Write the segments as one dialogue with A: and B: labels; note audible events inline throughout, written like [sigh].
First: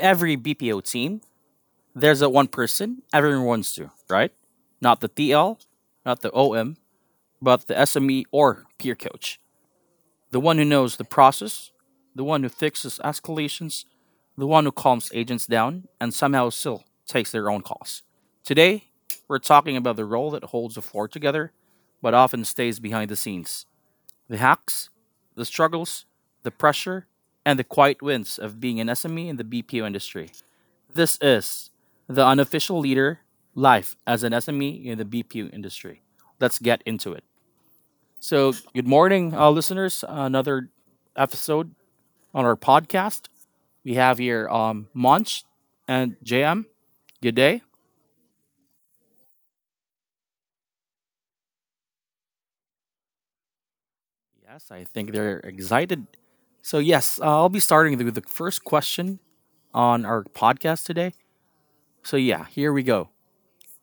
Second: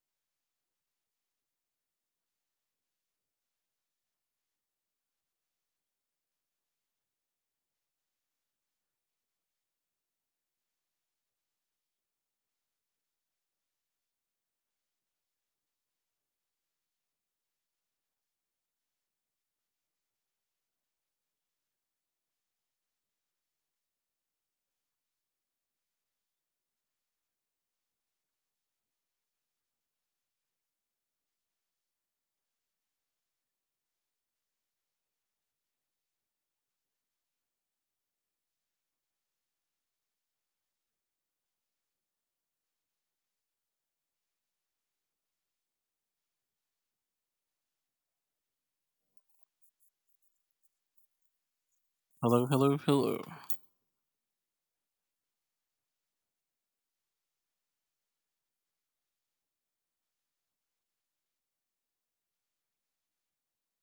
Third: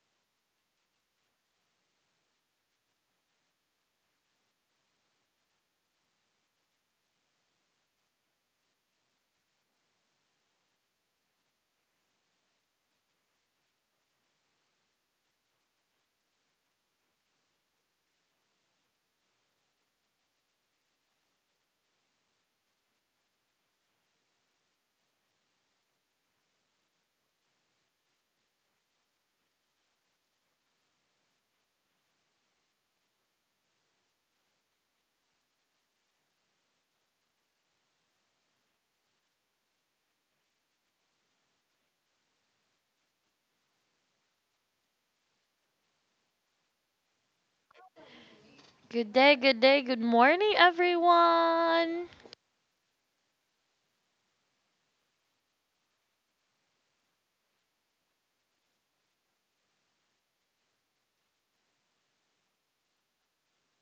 A: every BPO team, there's a one person everyone wants to, right? Not the TL, not the OM, but the SME or peer coach. The one who knows the process, the one who fixes escalations, the one who calms agents down and somehow still takes their own calls. Today, we're talking about the role that holds the floor together, but often stays behind the scenes. The hacks, the struggles, the pressure, and the quiet wins of being an SME in the BPO industry. This is the unofficial leader life as an SME in the BPU industry. Let's get into it. So, good morning, listeners. Another episode on our podcast. We have here Monch and JM. Good day.
B: Good day, good morning, everyone.
C: Hello, hello, hello.
A: Yes, I think they're excited. So, yes, I'll be starting with the first question on our podcast today. So, yeah, here we go.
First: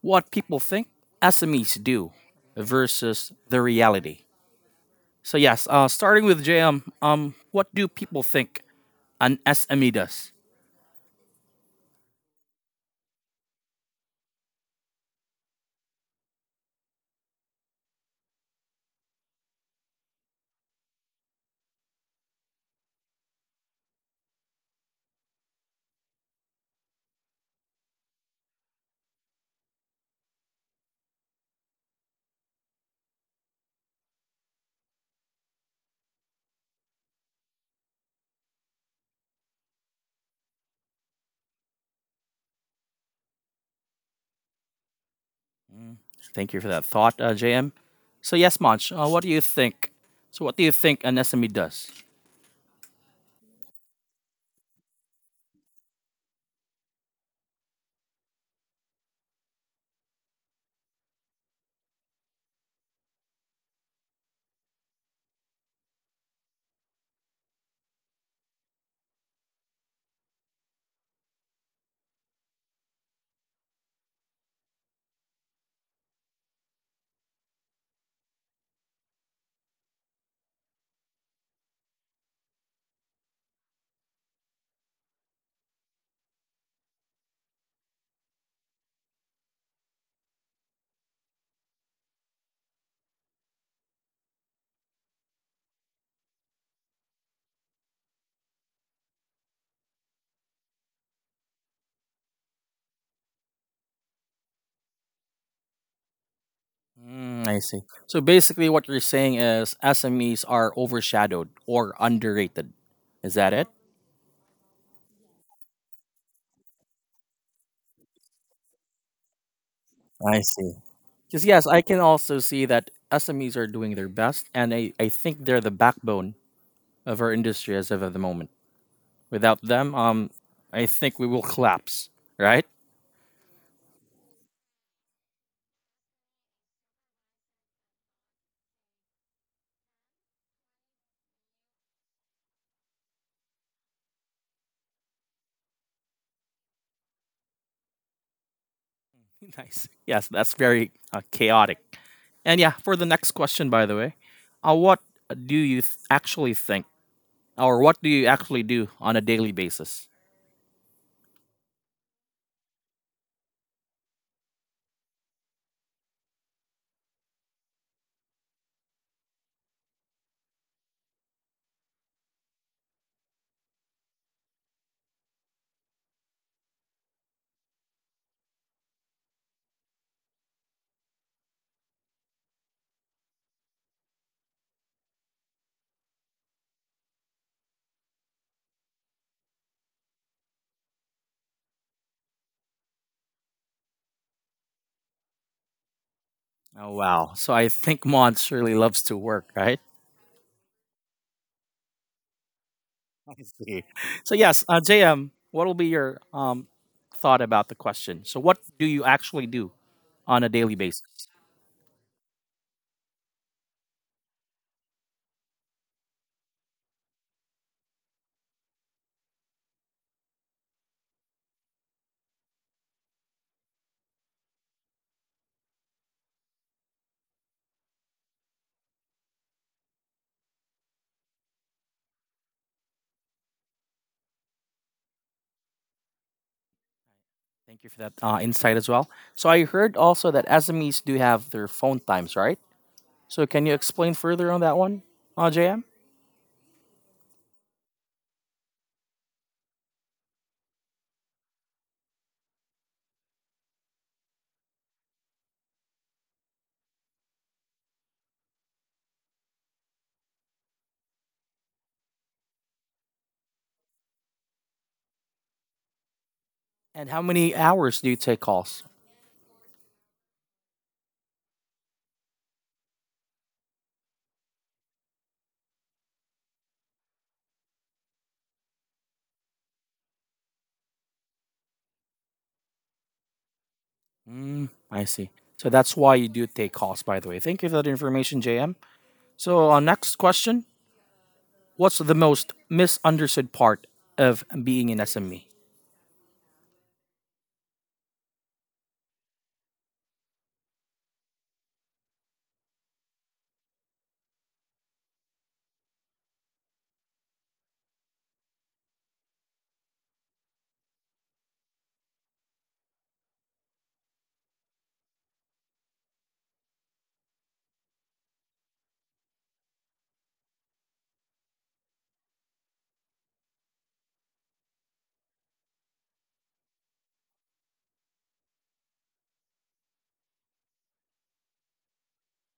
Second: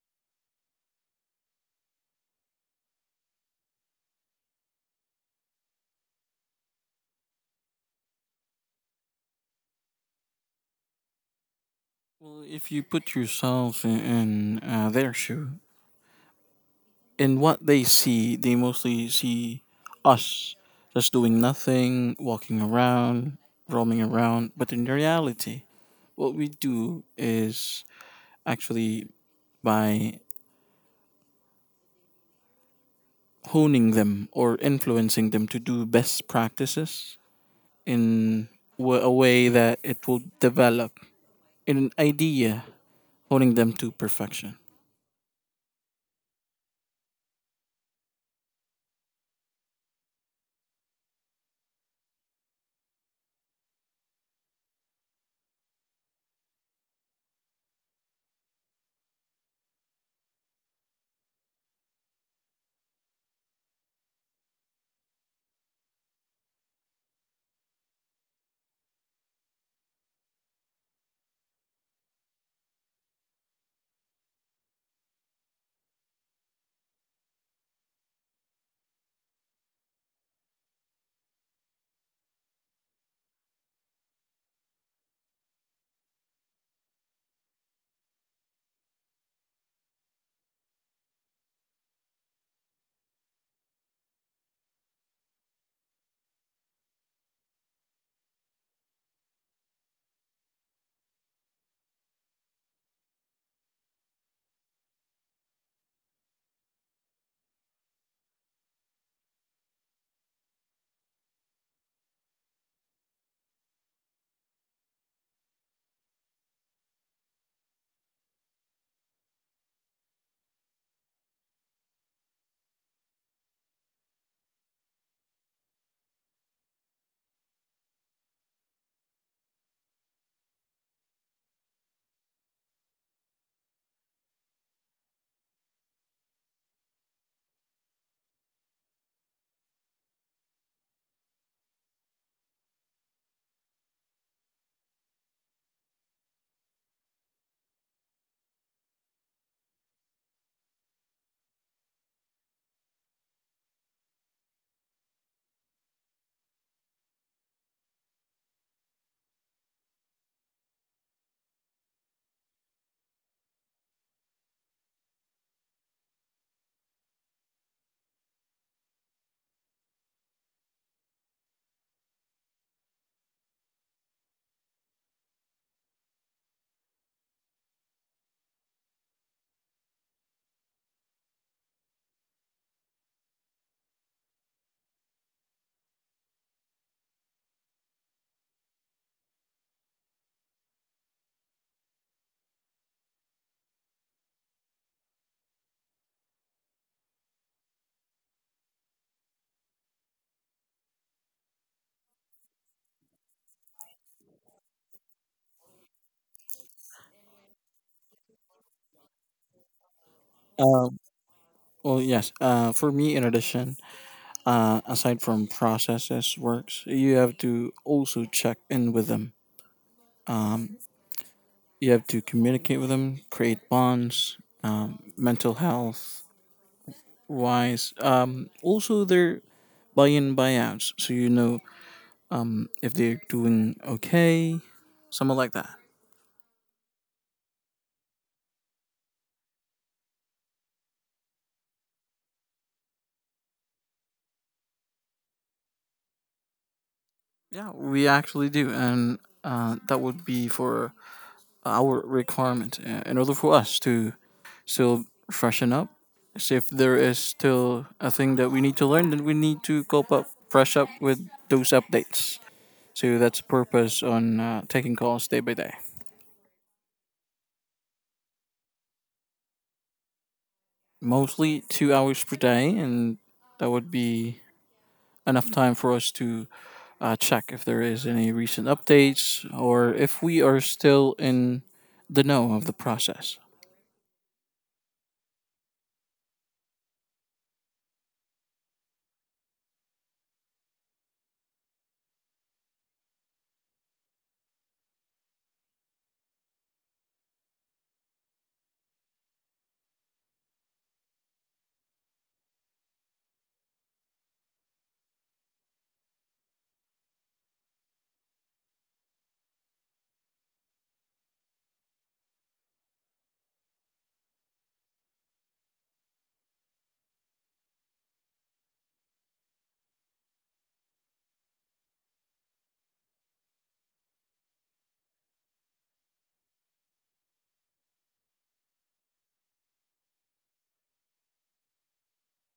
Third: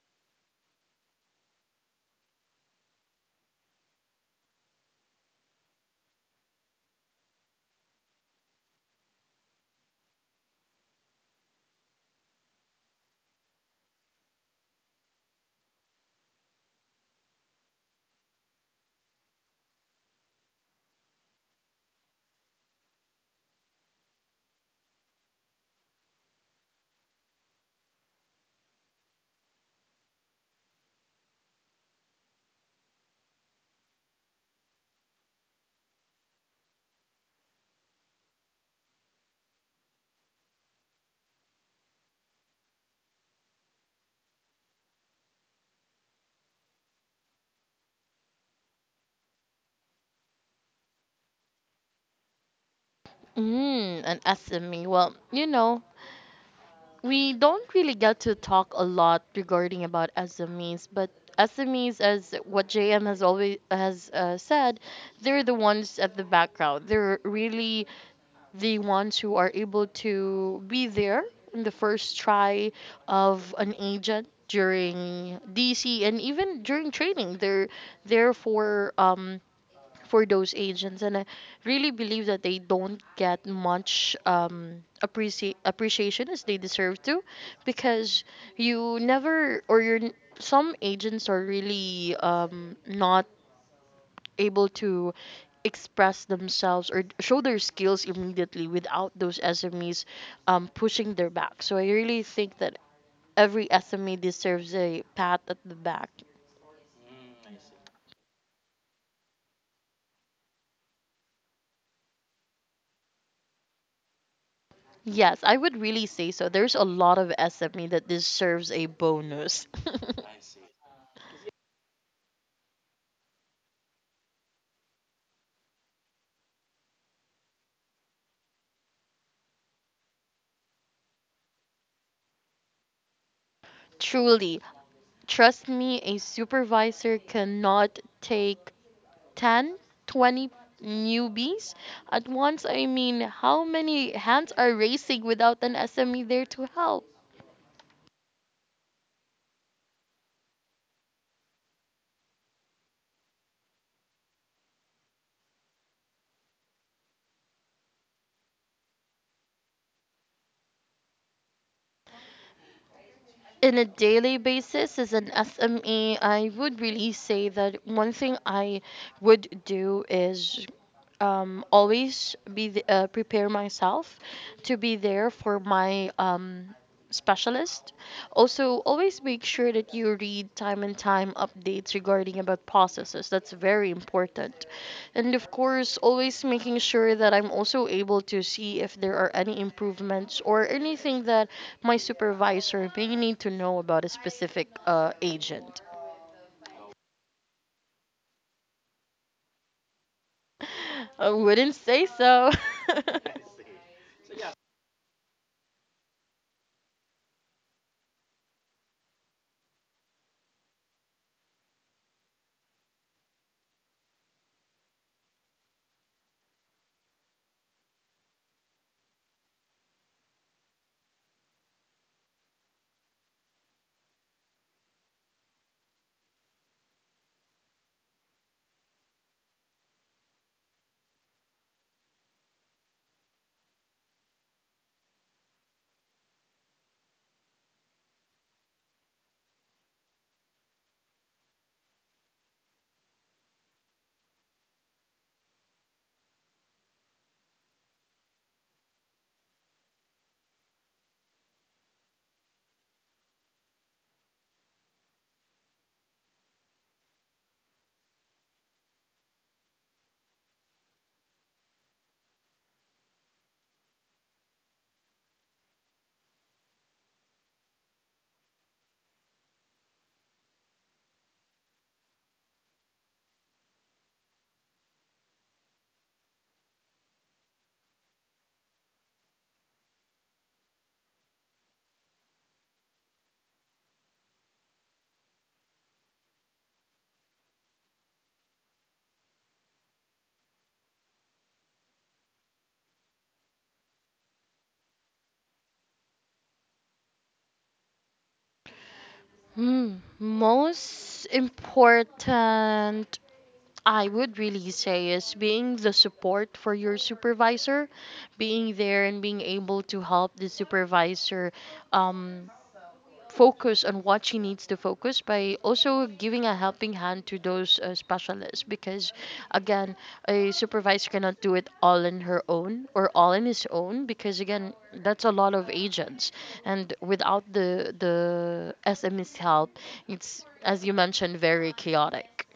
A: What people think SMEs do versus the reality. So yes, starting with JM, what do people think an SME does?
C: Well, if you put yourselves in their shoe, in what they see, they mostly see us just doing nothing, walking around, roaming around. But in reality, what we do is actually by honing them or influencing them to do best practices in a way that it will develop in an idea, honing them to perfection.
A: Thank you for that thought, JM. So yes, Monch, what do you think? So what do you think an SME does?
B: And SME. Well, you know, we don't really get to talk a lot regarding about SMEs, but SMEs, as what JM has always has uh, said, they're the ones at the background. They're really the ones who are able to be there in the first try of an agent during DC and even during training. They're there for those agents, and I really believe that they don't get much appreciation as they deserve to, because you never or you're n- some agents are really not able to express themselves or show their skills immediately without those smes pushing their back. So I really think that every sme deserves a pat at the back.
A: Mm, I see. So basically, what you're saying is SMEs are overshadowed or underrated. Is that it?
B: Yes, I would really say so. There's a lot of SME that deserves a bonus.
A: I see. Because yes, I can also see that SMEs are doing their best, and I think they're the backbone of our industry as of at the moment. Without them, I think we will collapse. Right?
B: [laughs] Truly, trust me, a supervisor cannot take 10, 20 newbies at once. I mean, how many hands are racing without an SME there to help?
A: [laughs] Nice. Yes, that's very chaotic. And yeah, for the next question, by the way, what actually think, or what do you actually do on a daily basis?
B: In a daily basis as an SME, I would really say that one thing I would do is prepare myself to be there for my specialist. Also, always make sure that you read time and time updates regarding about processes. That's very important, and of course, always making sure that I'm also able to see if there are any improvements or anything that my supervisor may need to know about a specific agent.
A: Oh, wow. So I think Mon surely loves to work, right?
B: I wouldn't say so. [laughs]
A: [laughs] I see. So, yes, JM, what will be your thought about the question? So, what do you actually do on a daily basis?
C: Well, yes. For me, in addition, aside from processes, works, you have to also check in with them. You have to communicate with them, create bonds, mental health wise. Also, their buy-in buyouts, so if they're doing okay, something like that.
A: Thank you for that insight as well. So, I heard also that SMEs do have their phone times, right? So, can you explain further on that one, JM?
C: Yeah, we actually do, and that would be for our requirement in order for us to still freshen up. So if there is still a thing that we need to learn, then we need to cope up, fresh up with those updates. So that's purpose on taking calls day by day.
A: And how many hours do you take calls?
C: Mostly 2 hours per day, and that would be enough time for us to check if there is any recent updates or if we are still in the know of the process.
A: Mm, I see. So that's why you do take calls, by the way. Thank you for that information, JM. So, next question. What's the most misunderstood part of being an SME?
B: Hmm, most important, I would really say, is being the support for your supervisor, being there and being able to help the supervisor um, focus on what she needs to focus, by also giving a helping hand to those specialists, because again, a supervisor cannot do it all on her own or all on his own, because again, that's a lot of agents, and without the SME's help, it's, as you mentioned, very chaotic.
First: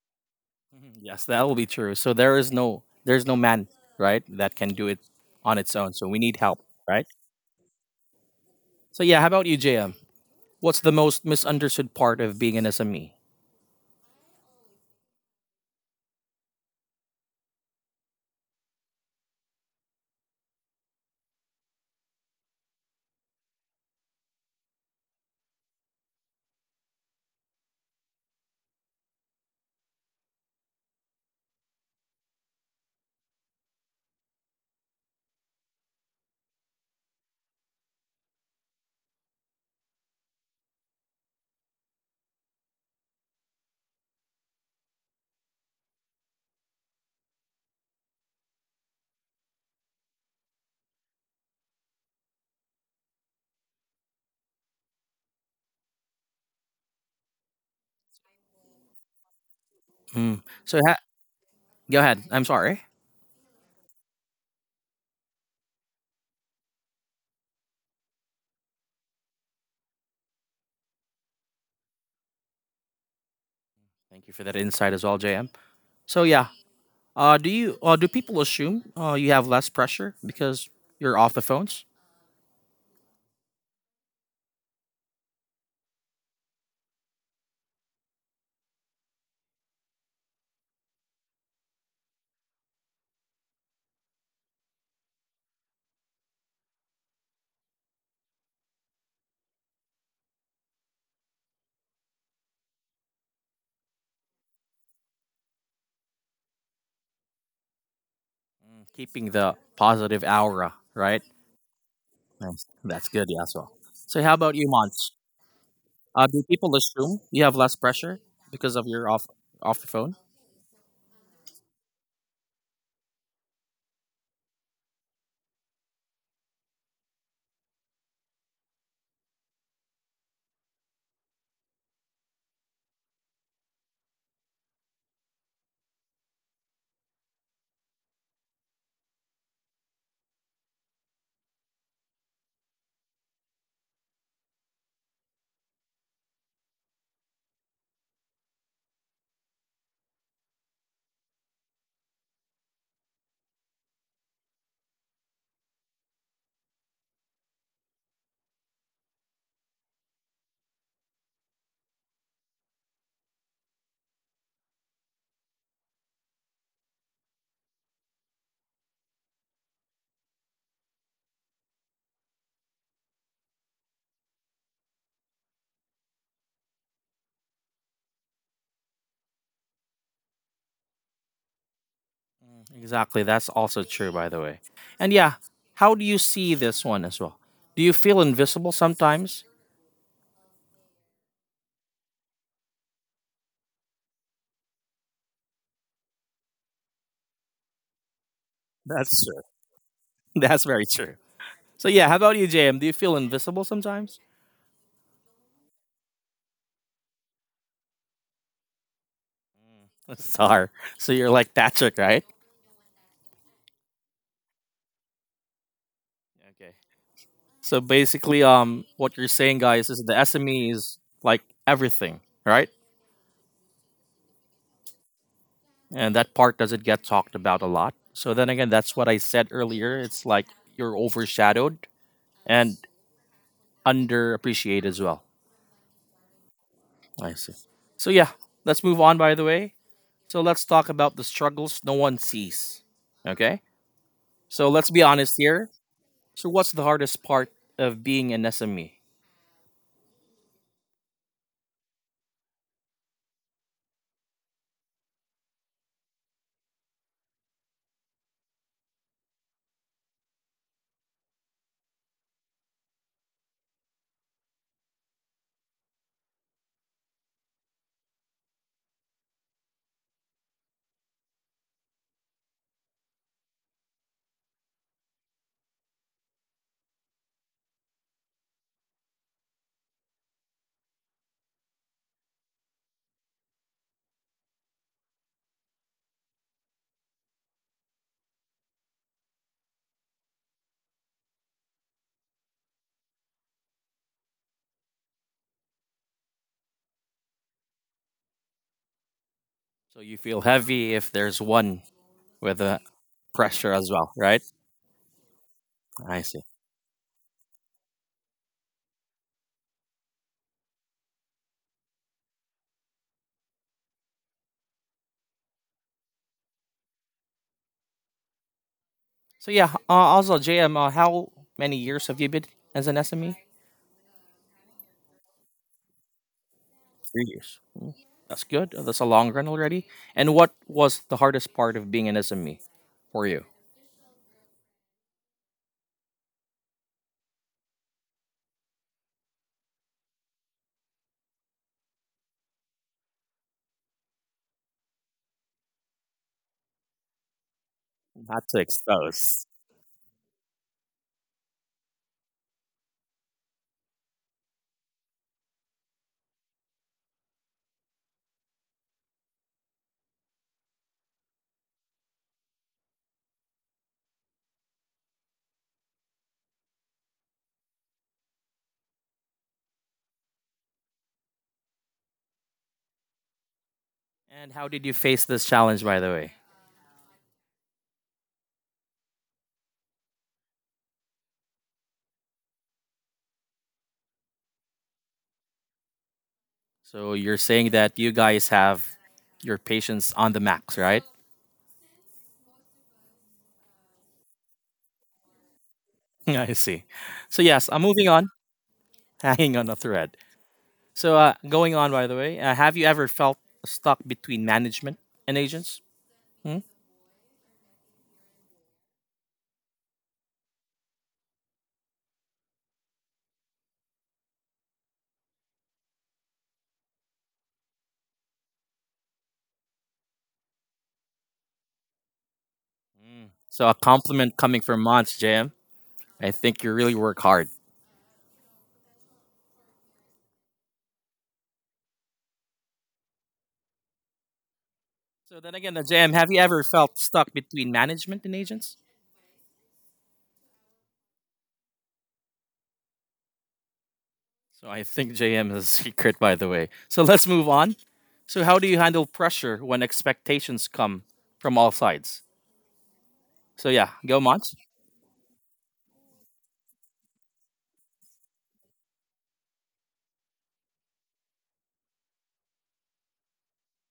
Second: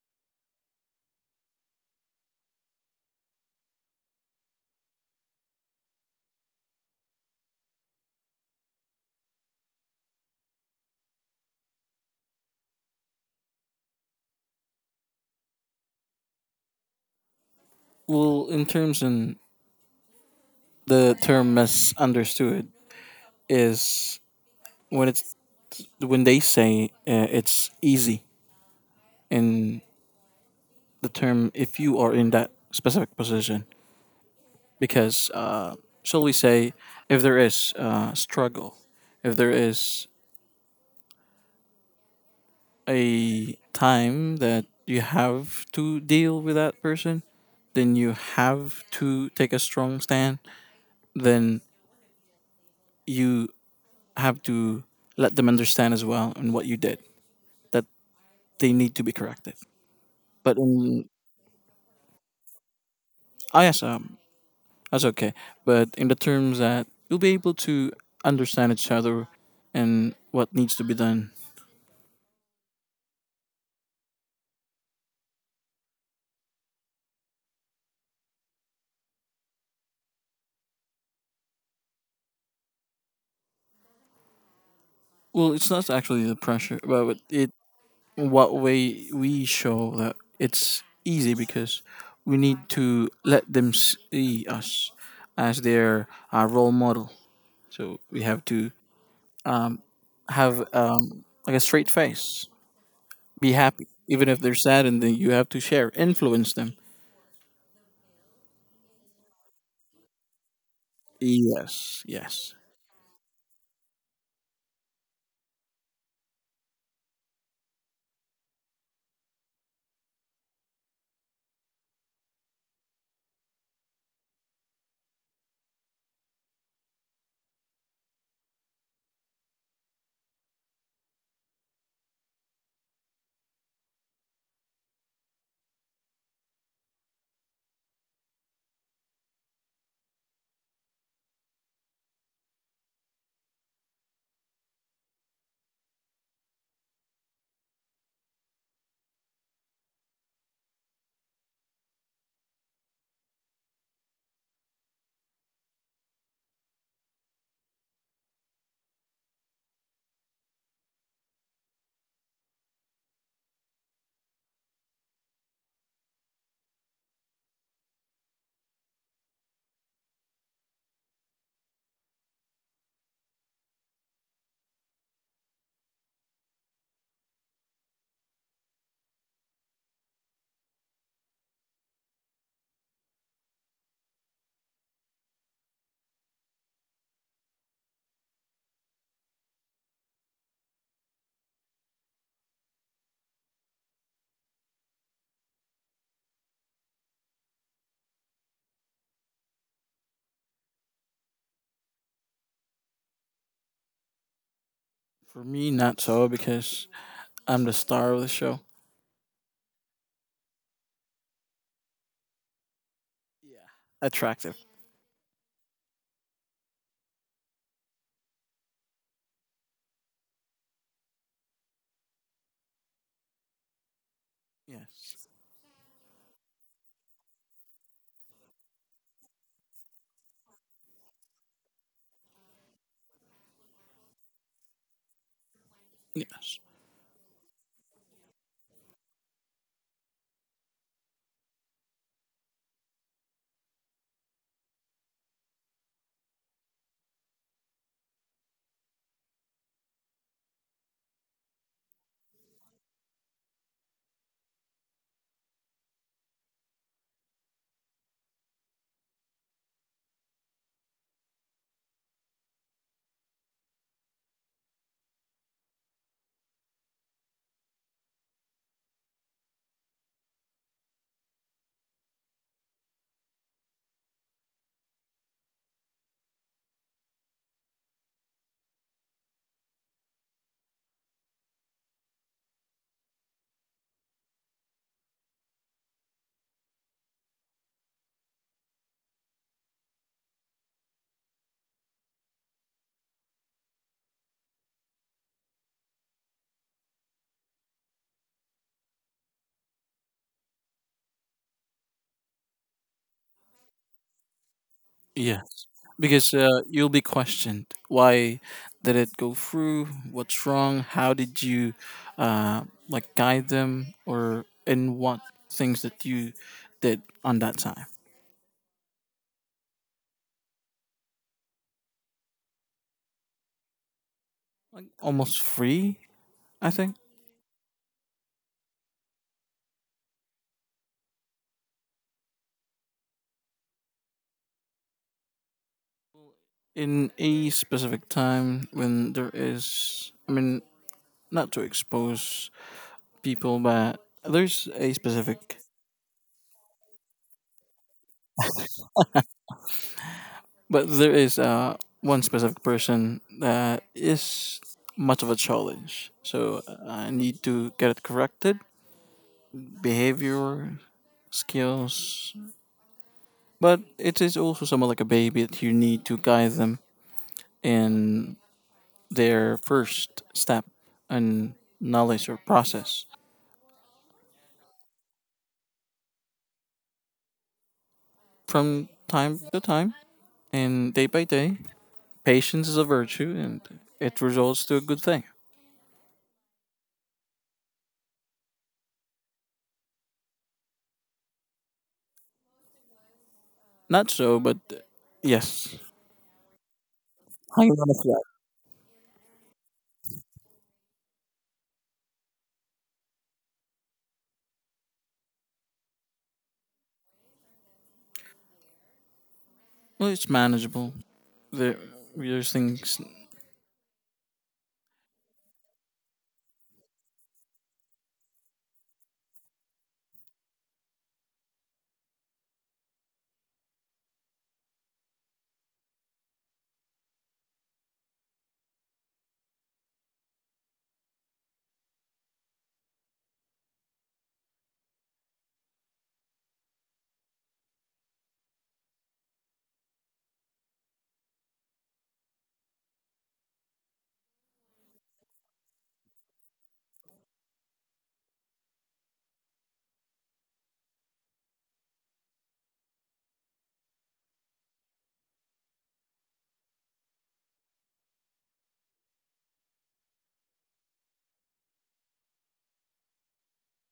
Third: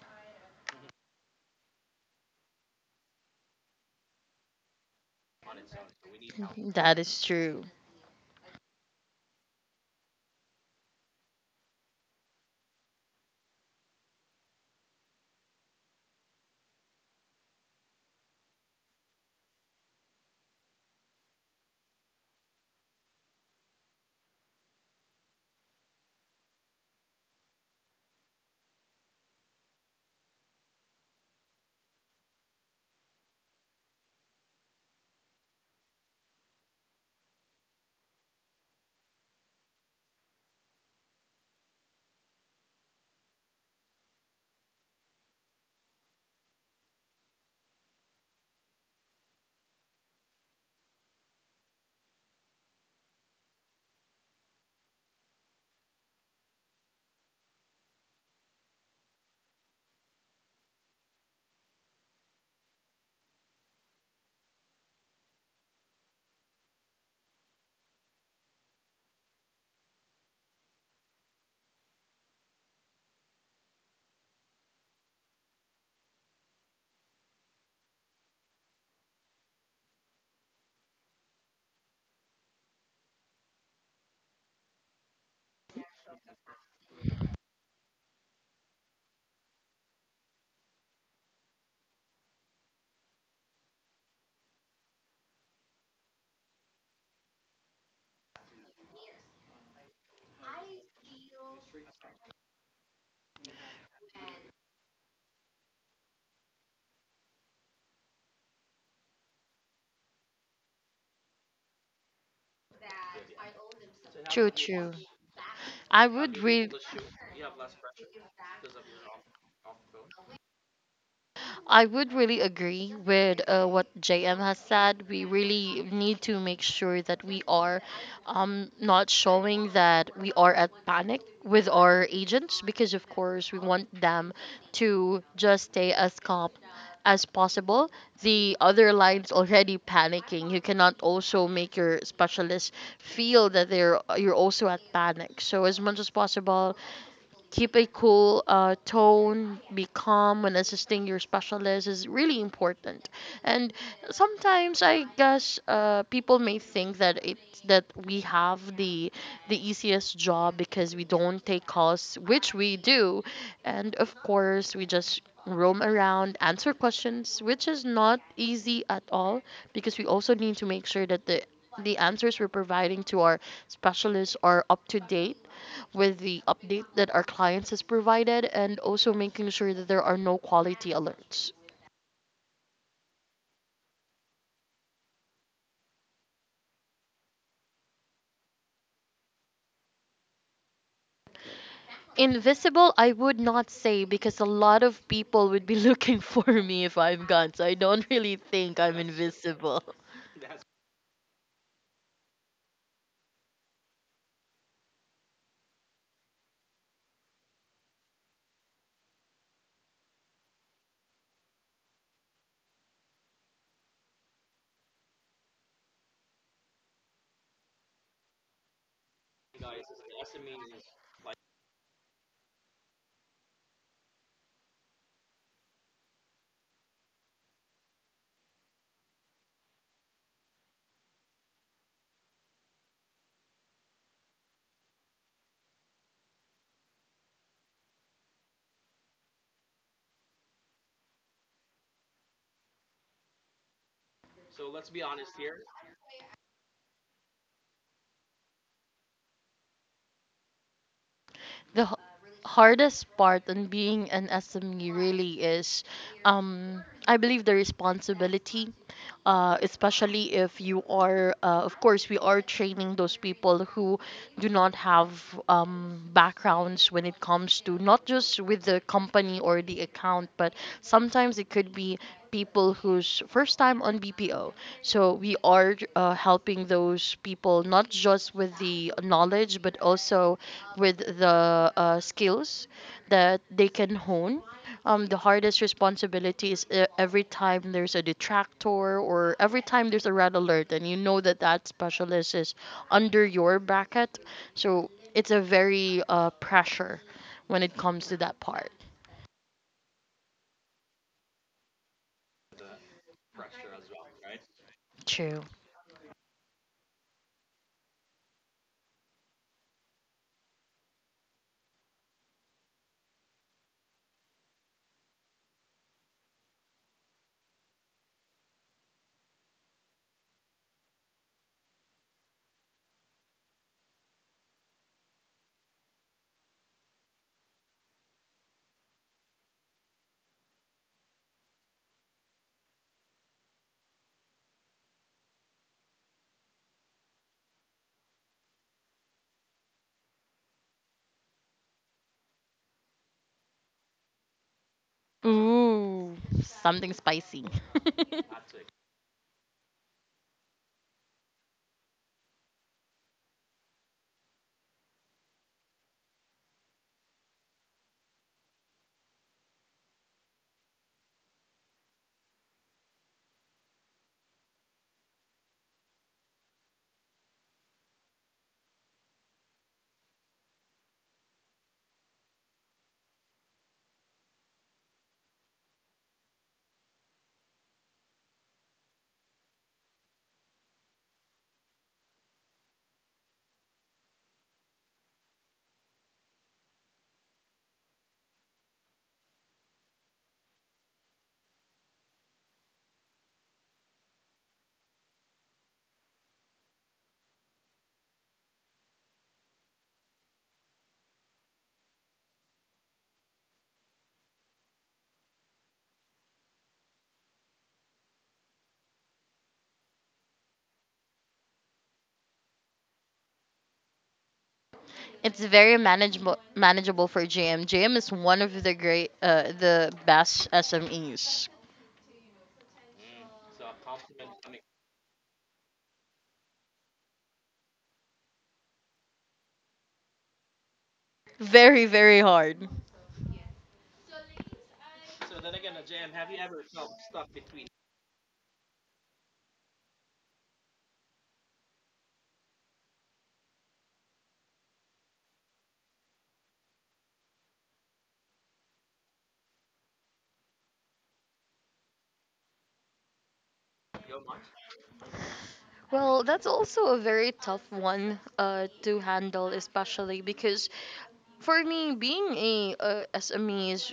A: Yes, that will be true. So there's no man, right, that can do it on its own. So we need help,
B: That
A: right?
B: is true.
A: So yeah, how about you, JM? What's the most misunderstood part of being an SME?
C: Well, in terms in the term misunderstood, is when it's when they say it's easy, in the term if you are in that specific position, because shall we say, if there is struggle, if there is a time that you have to deal with that person, then you have to take a strong stand, then you have to let them understand as well and what you did, that they need to be corrected,
A: Mm.
C: but in
A: Go ahead. I'm sorry.
C: ISM. That's okay. But in the terms that you'll be able to understand each other and what needs to be done.
A: Thank you for that insight as well, JM. So yeah, do people assume you have less pressure because you're off the phones.
C: Well, it's not actually the pressure, but it what way we show that it's easy because we need to let them see us as their role model. So we have to have like a straight face, be happy, even if they're sad, and then you have to share, influence them.
A: Mm, keeping the positive aura, right?
C: Yes, yes.
A: Nice. That's good. Yeah, as well. So how
B: true
A: about you,
B: true
A: Mons?
B: I would
A: Do
B: read.
A: people assume you have less pressure because of your off the phone?
B: I would really agree with what JM has said. We really need to make sure that we are not showing that we are at panic with our agents, because, of course, we want them to just stay as calm as possible. The other line's already panicking. You cannot also make your specialist feel that they're you're also at panic. So as much as possible, keep a cool tone. Be calm when assisting your specialist is really important. And sometimes I guess people may think that we have the easiest job because we don't take calls, which we do, and of course we just roam around, answer questions, which is not easy at all, because we also need to make sure that the answers we're providing to our specialists are up to date with the update that our clients has provided, and also making sure that there are no quality alerts.
A: Exactly. That's also true, by the way. And yeah, how do you see this one as well? Do you feel invisible sometimes?
B: Invisible, I would not say, because a lot of people would be looking [laughs] for me if I'm gone. So I don't really think I'm
A: That's true.
B: invisible.
A: [laughs] That's very true. So yeah, how about you, JM? Do you feel invisible sometimes?
C: For me, not so, because I'm the star of the show.
A: [laughs] Star. So you're like Patrick, right?
C: Yeah. Attractive.
A: Okay. So basically, what you're saying, guys, is the SME is like everything, right?
C: Yes.
A: And that part doesn't get talked about a lot. So then again, that's what I said earlier. It's like you're overshadowed and underappreciated as well.
C: Yes.
A: I see. So yeah, let's move on. By the way, so let's talk about the struggles no one sees. Okay. So let's be honest here. So, what's the hardest part of being an SME?
B: The hardest part on being an SME really is, I believe, the responsibility, especially if you are, of course, we are training those people who do not have backgrounds when it comes to not just with the company or the account, but sometimes it could be people who's first time on BPO. So we are helping those people, not just with the knowledge, but also with the skills that they can hone. The hardest responsibility is every time there's a detractor or every time there's a red alert, and you know that that specialist is under your bracket. So it's a very pressure when it comes to that part.
A: So, you feel heavy if there's one with the pressure as well, right?
B: True.
C: Yeah.
A: I
C: Because
A: see.
C: you'll be questioned. Why did it go through? What's wrong? How did you uh, like guide them, or in what things that you did on that time?
A: So, yeah, also, JM, how many years have you been as an SME?
C: Like almost free, I think.
A: 3 years. That's good. That's a long run already. And what was the hardest part of being an SME for you?
C: In a specific time when there is, I mean, not to expose people, but there's a specific.
B: Ooh, something spicy. [laughs]
A: Not to expose.
C: But there is one specific person that is much of a challenge. So I need to get it corrected. Behavior, skills. But it is also somewhat like a baby that you need to guide them in their first step and knowledge or process.
A: And how did you face this challenge, by the way?
C: From time to time and day by day, patience is a virtue, and it results to a good thing.
A: So, you're saying that you guys have your patience on the max, right?
C: Not so, but yes.
A: [laughs] I see. So, yes,
C: Hang
A: I'm
C: on a.
A: moving on. Hanging on a thread. So, going on, by the way, have you ever felt stuck between management and agents? Hmm?
C: Well, it's manageable. There, there's things.
B: It's very manageable for JM. JM is one of the great the best SMEs.
A: So, a compliment coming from Monts, JM. I think you really work hard.
B: Very very hard.
A: So, then again, JM, have you ever felt stuck between management and agents? So, I think JM is [laughs] a secret, by the way. So, let's move on. So, how do you handle pressure when expectations come from all sides? So, yeah, go Monts.
B: Well, that's also a very tough one to handle, especially because for me, being a SME is,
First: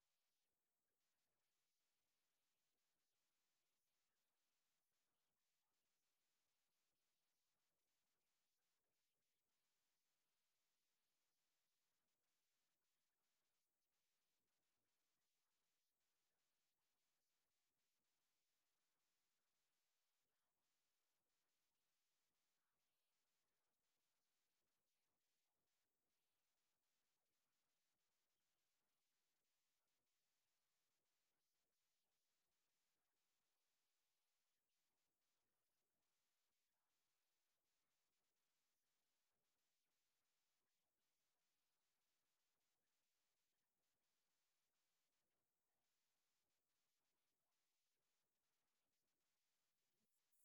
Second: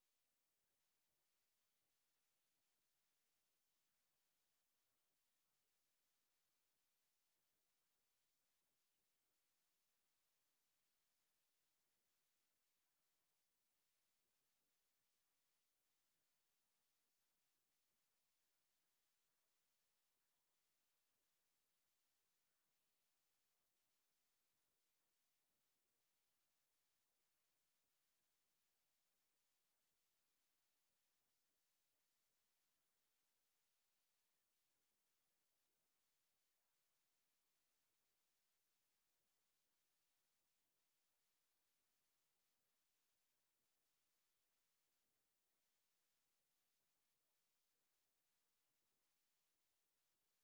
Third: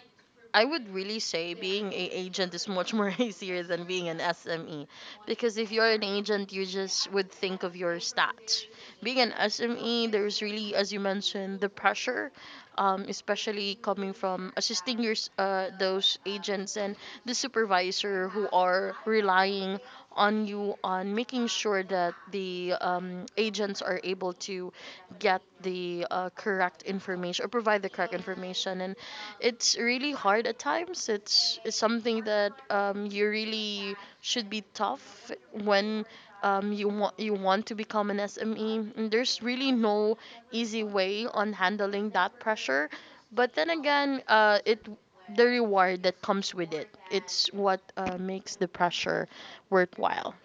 B: I would really say being a agent is much more [laughs] easier than being an SME, because if you're an agent, you just would think of your stats. Being an SME, there's really, as you mentioned, the pressure, especially coming from assisting those agents and the supervisor who are relying on you on making sure that the agents are able to get the correct information or provide the correct information. And it's really hard at times. It's something that you really should be tough when you want to become an SME, and there's really no easy way on handling that pressure. But then again, it the reward that comes with it, it's what makes the pressure worthwhile.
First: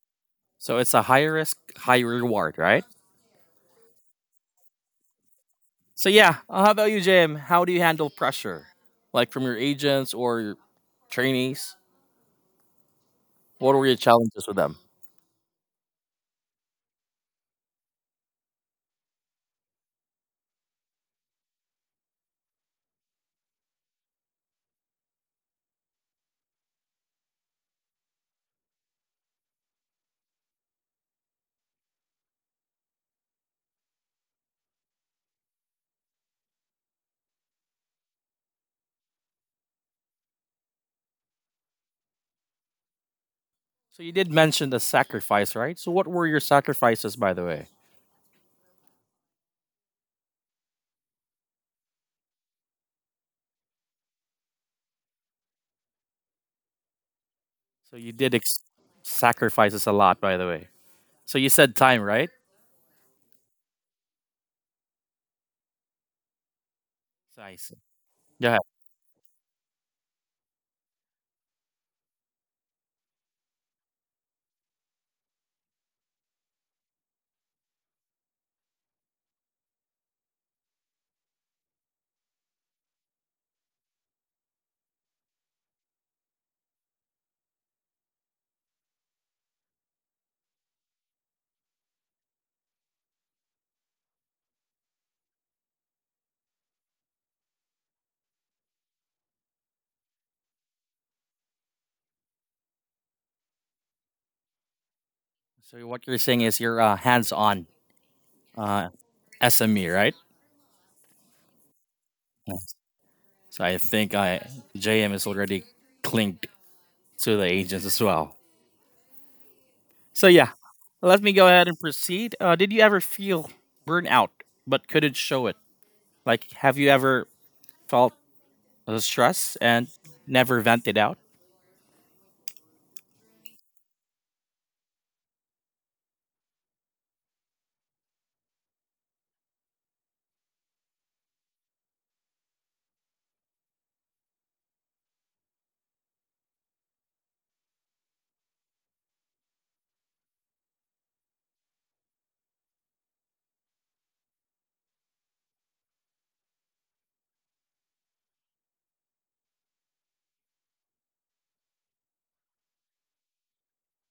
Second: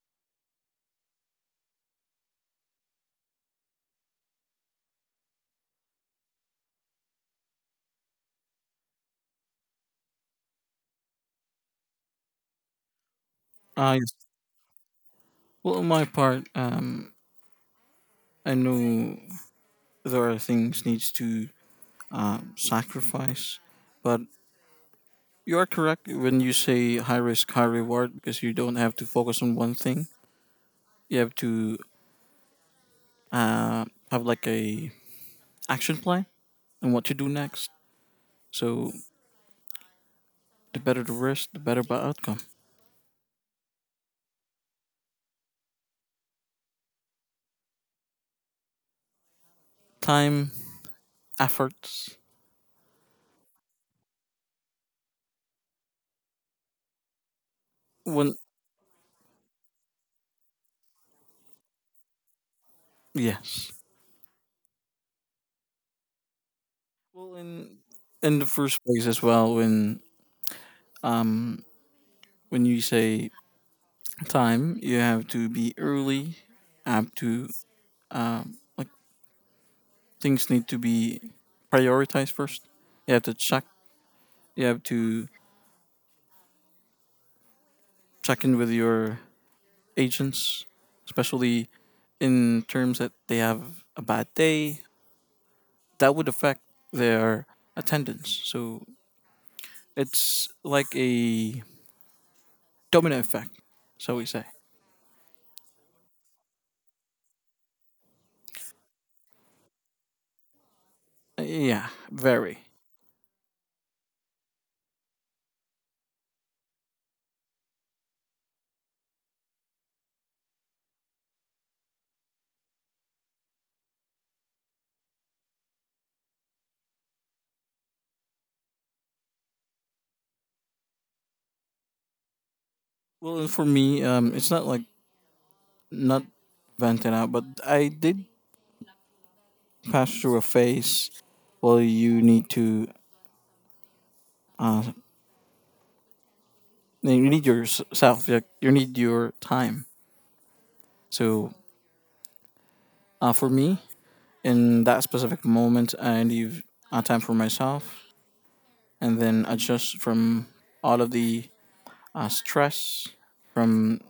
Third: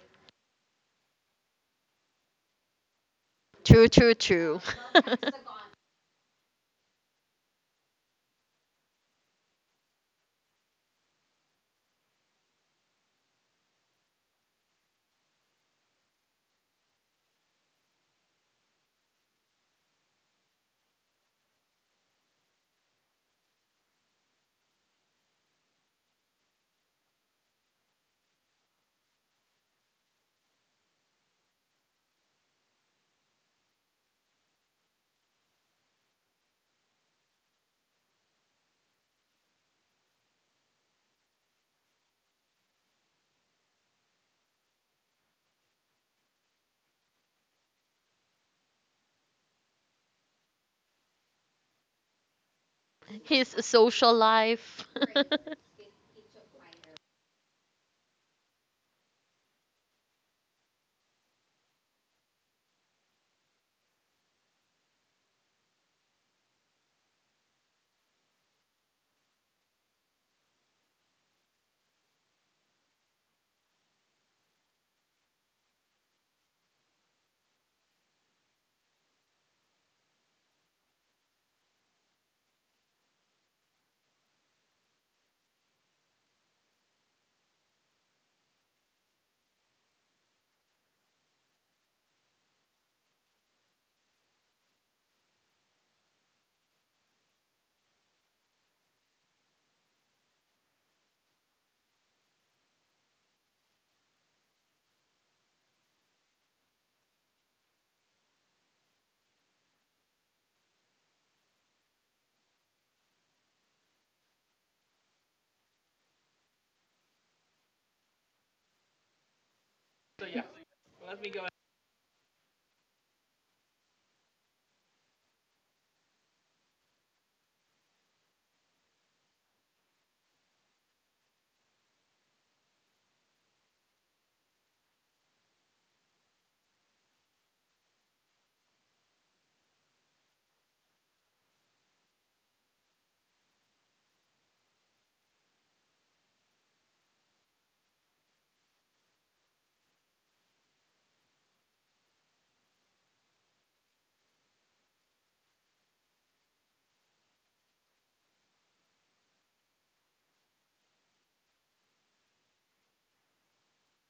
A: So, it's a high risk, high reward, right?
B: True, true, true.
A: So yeah, how about you, Jim? How do you handle pressure, like from your agents or your trainees? What were your
C: I
A: challenges with them?
C: Well, on my part, I know there are things needs to sacrifice, but you are correct when you say high risk, high reward because you don't have to focus on one thing. You have to uh, have like a action plan and what to do next. So the better the risk, the better the outcome.
A: So you did mention the sacrifice, right? So what were your sacrifices, by the way?
C: Time, efforts.
B: [laughs] His social life. [laughs]
A: So you did
C: When
A: sacrifices a lot, by the way. So you said time, right?
C: yes. Well,
A: So I see.
C: in the
A: Go ahead.
C: first place as well, Um, when you say time, you have to be early. Have to like things need to be prioritized first. You have to check. You have to check in with your agents, especially in terms that they have a bad day. That would affect their attendance. So it's like a domino effect, shall we say?
A: So what you're saying is you're hands-on uh, SME, right?
C: Yeah, very.
A: Yes. So I think JM is already clinked to the agents as well. So yeah, let me go ahead and proceed. Did you ever feel burnout but couldn't show it? Like, have you ever felt stress and never vented out?
C: Well, for me, it's not like not venting out, but I did pass through a phase. Well, you need to uh you need yourself, like you need your time. So for me in that specific moment, I leave time for myself and then adjust from all of the stress from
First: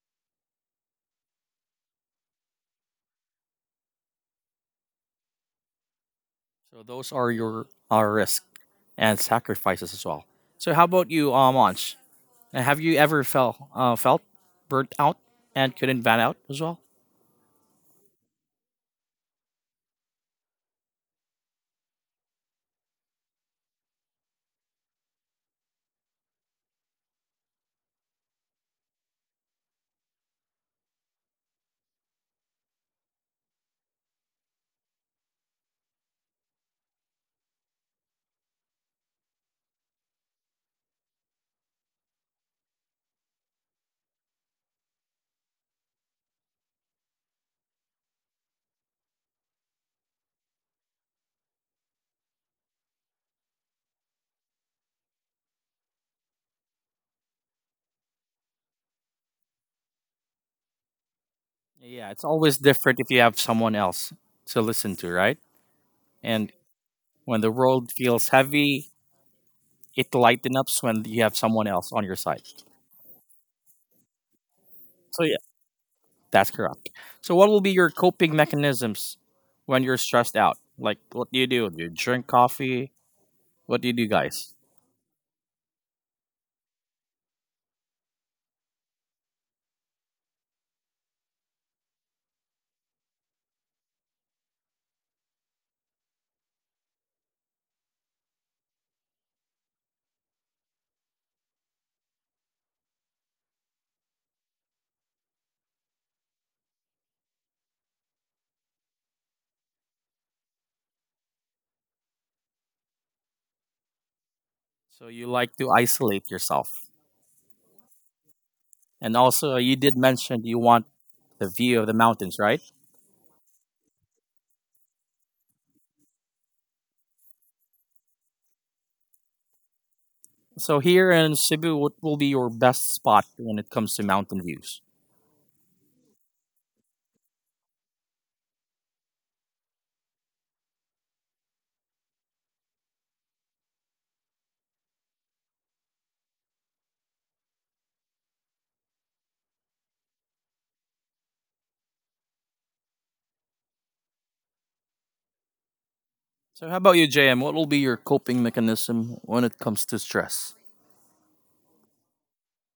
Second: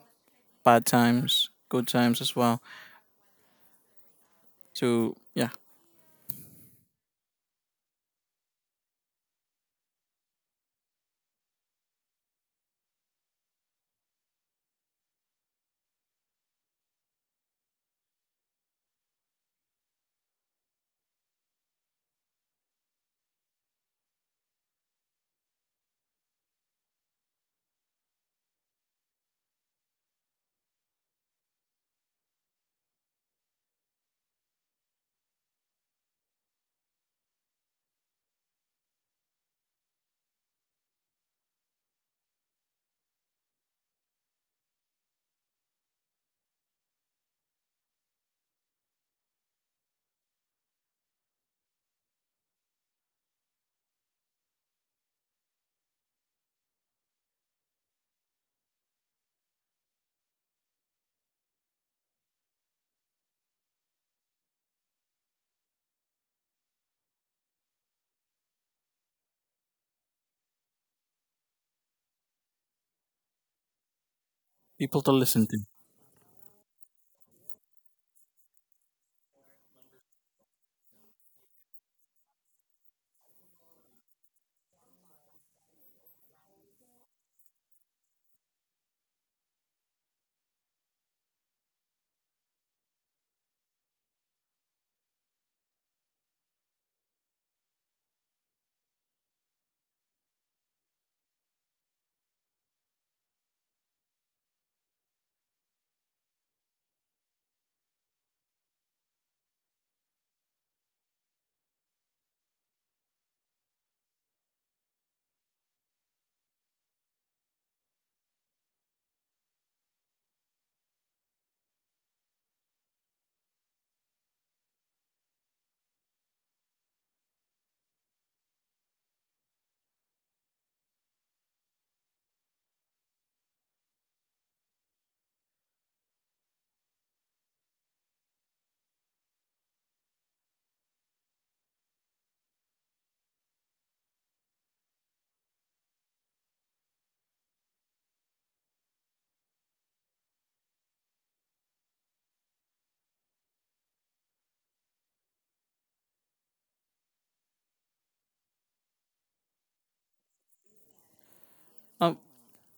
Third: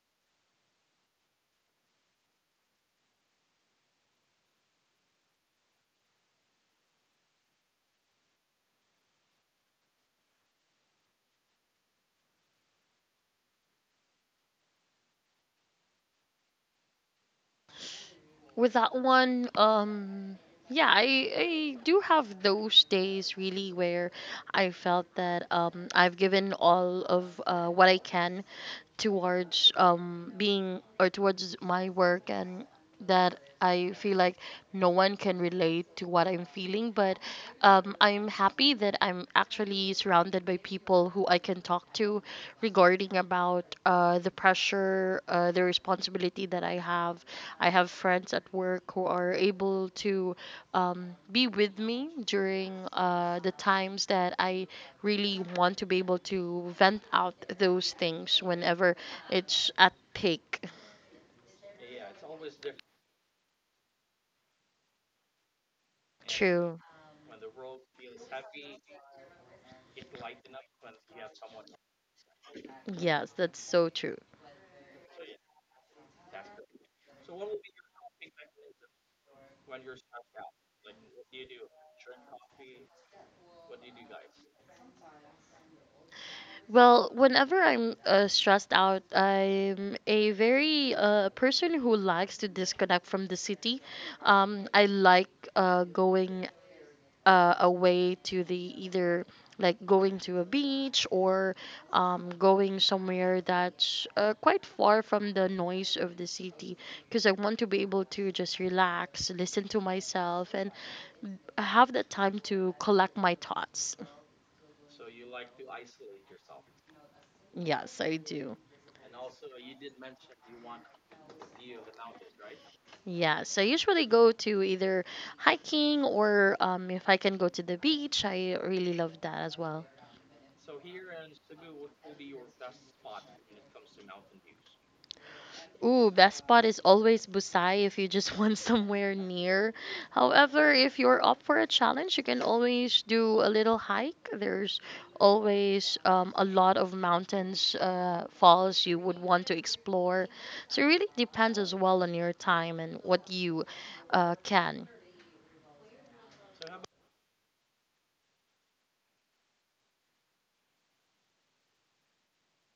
C: bad times, good times as well. So yeah,
A: So those are your our risk and sacrifices as well. So how about you, Monch? Have you ever felt burnt out and couldn't vent out as well?
B: With that one, yeah, I do have those days really where I felt that I've given all of what I can towards being or towards my work, and that I feel like no one can relate to what I'm feeling. But I'm happy that I'm actually surrounded by people who I can talk to regarding about the pressure, the responsibility that I have. I have friends at work who are able to be with me during the times that I really want to be able to vent out those things whenever it's at peak.
A: Yeah, it's always different if you have someone else to listen to, right? And
B: True.
A: when the world feels heavy, it lightens up when you have someone else on your side.
B: Yes, that's so true.
C: people to
A: So yeah,
C: listen to.
A: that's correct. So what will be your coping mechanisms when you're stressed out? Like what do you do? Do you drink coffee? What do you do, guys?
B: Well, whenever I'm stressed out, I'm a very person who likes to disconnect from the city. I like going away to the either like going to a beach or going somewhere that's quite far from the noise of the city, because I want to be able to just relax, listen to myself, and have the time to collect my thoughts.
A: So you like to isolate yourself.
B: Yes, I do.
A: And also you did mention you want the view of the mountains, right?
B: Yeah, so I usually go to either hiking or, if I can go to the beach, I really love that as well.
A: So here in Cebu, what will be your best spot when it comes to mountain views?
B: Ooh, best spot is always Busai if you just [laughs] want somewhere near. However, if you're up for a challenge, you can always do a little hike. There's always a lot of mountains, falls you would want to explore. So it really depends as well on your time and what you can.
A: So how about you, JM? What will be your coping mechanism when it comes to stress?
C: Uh,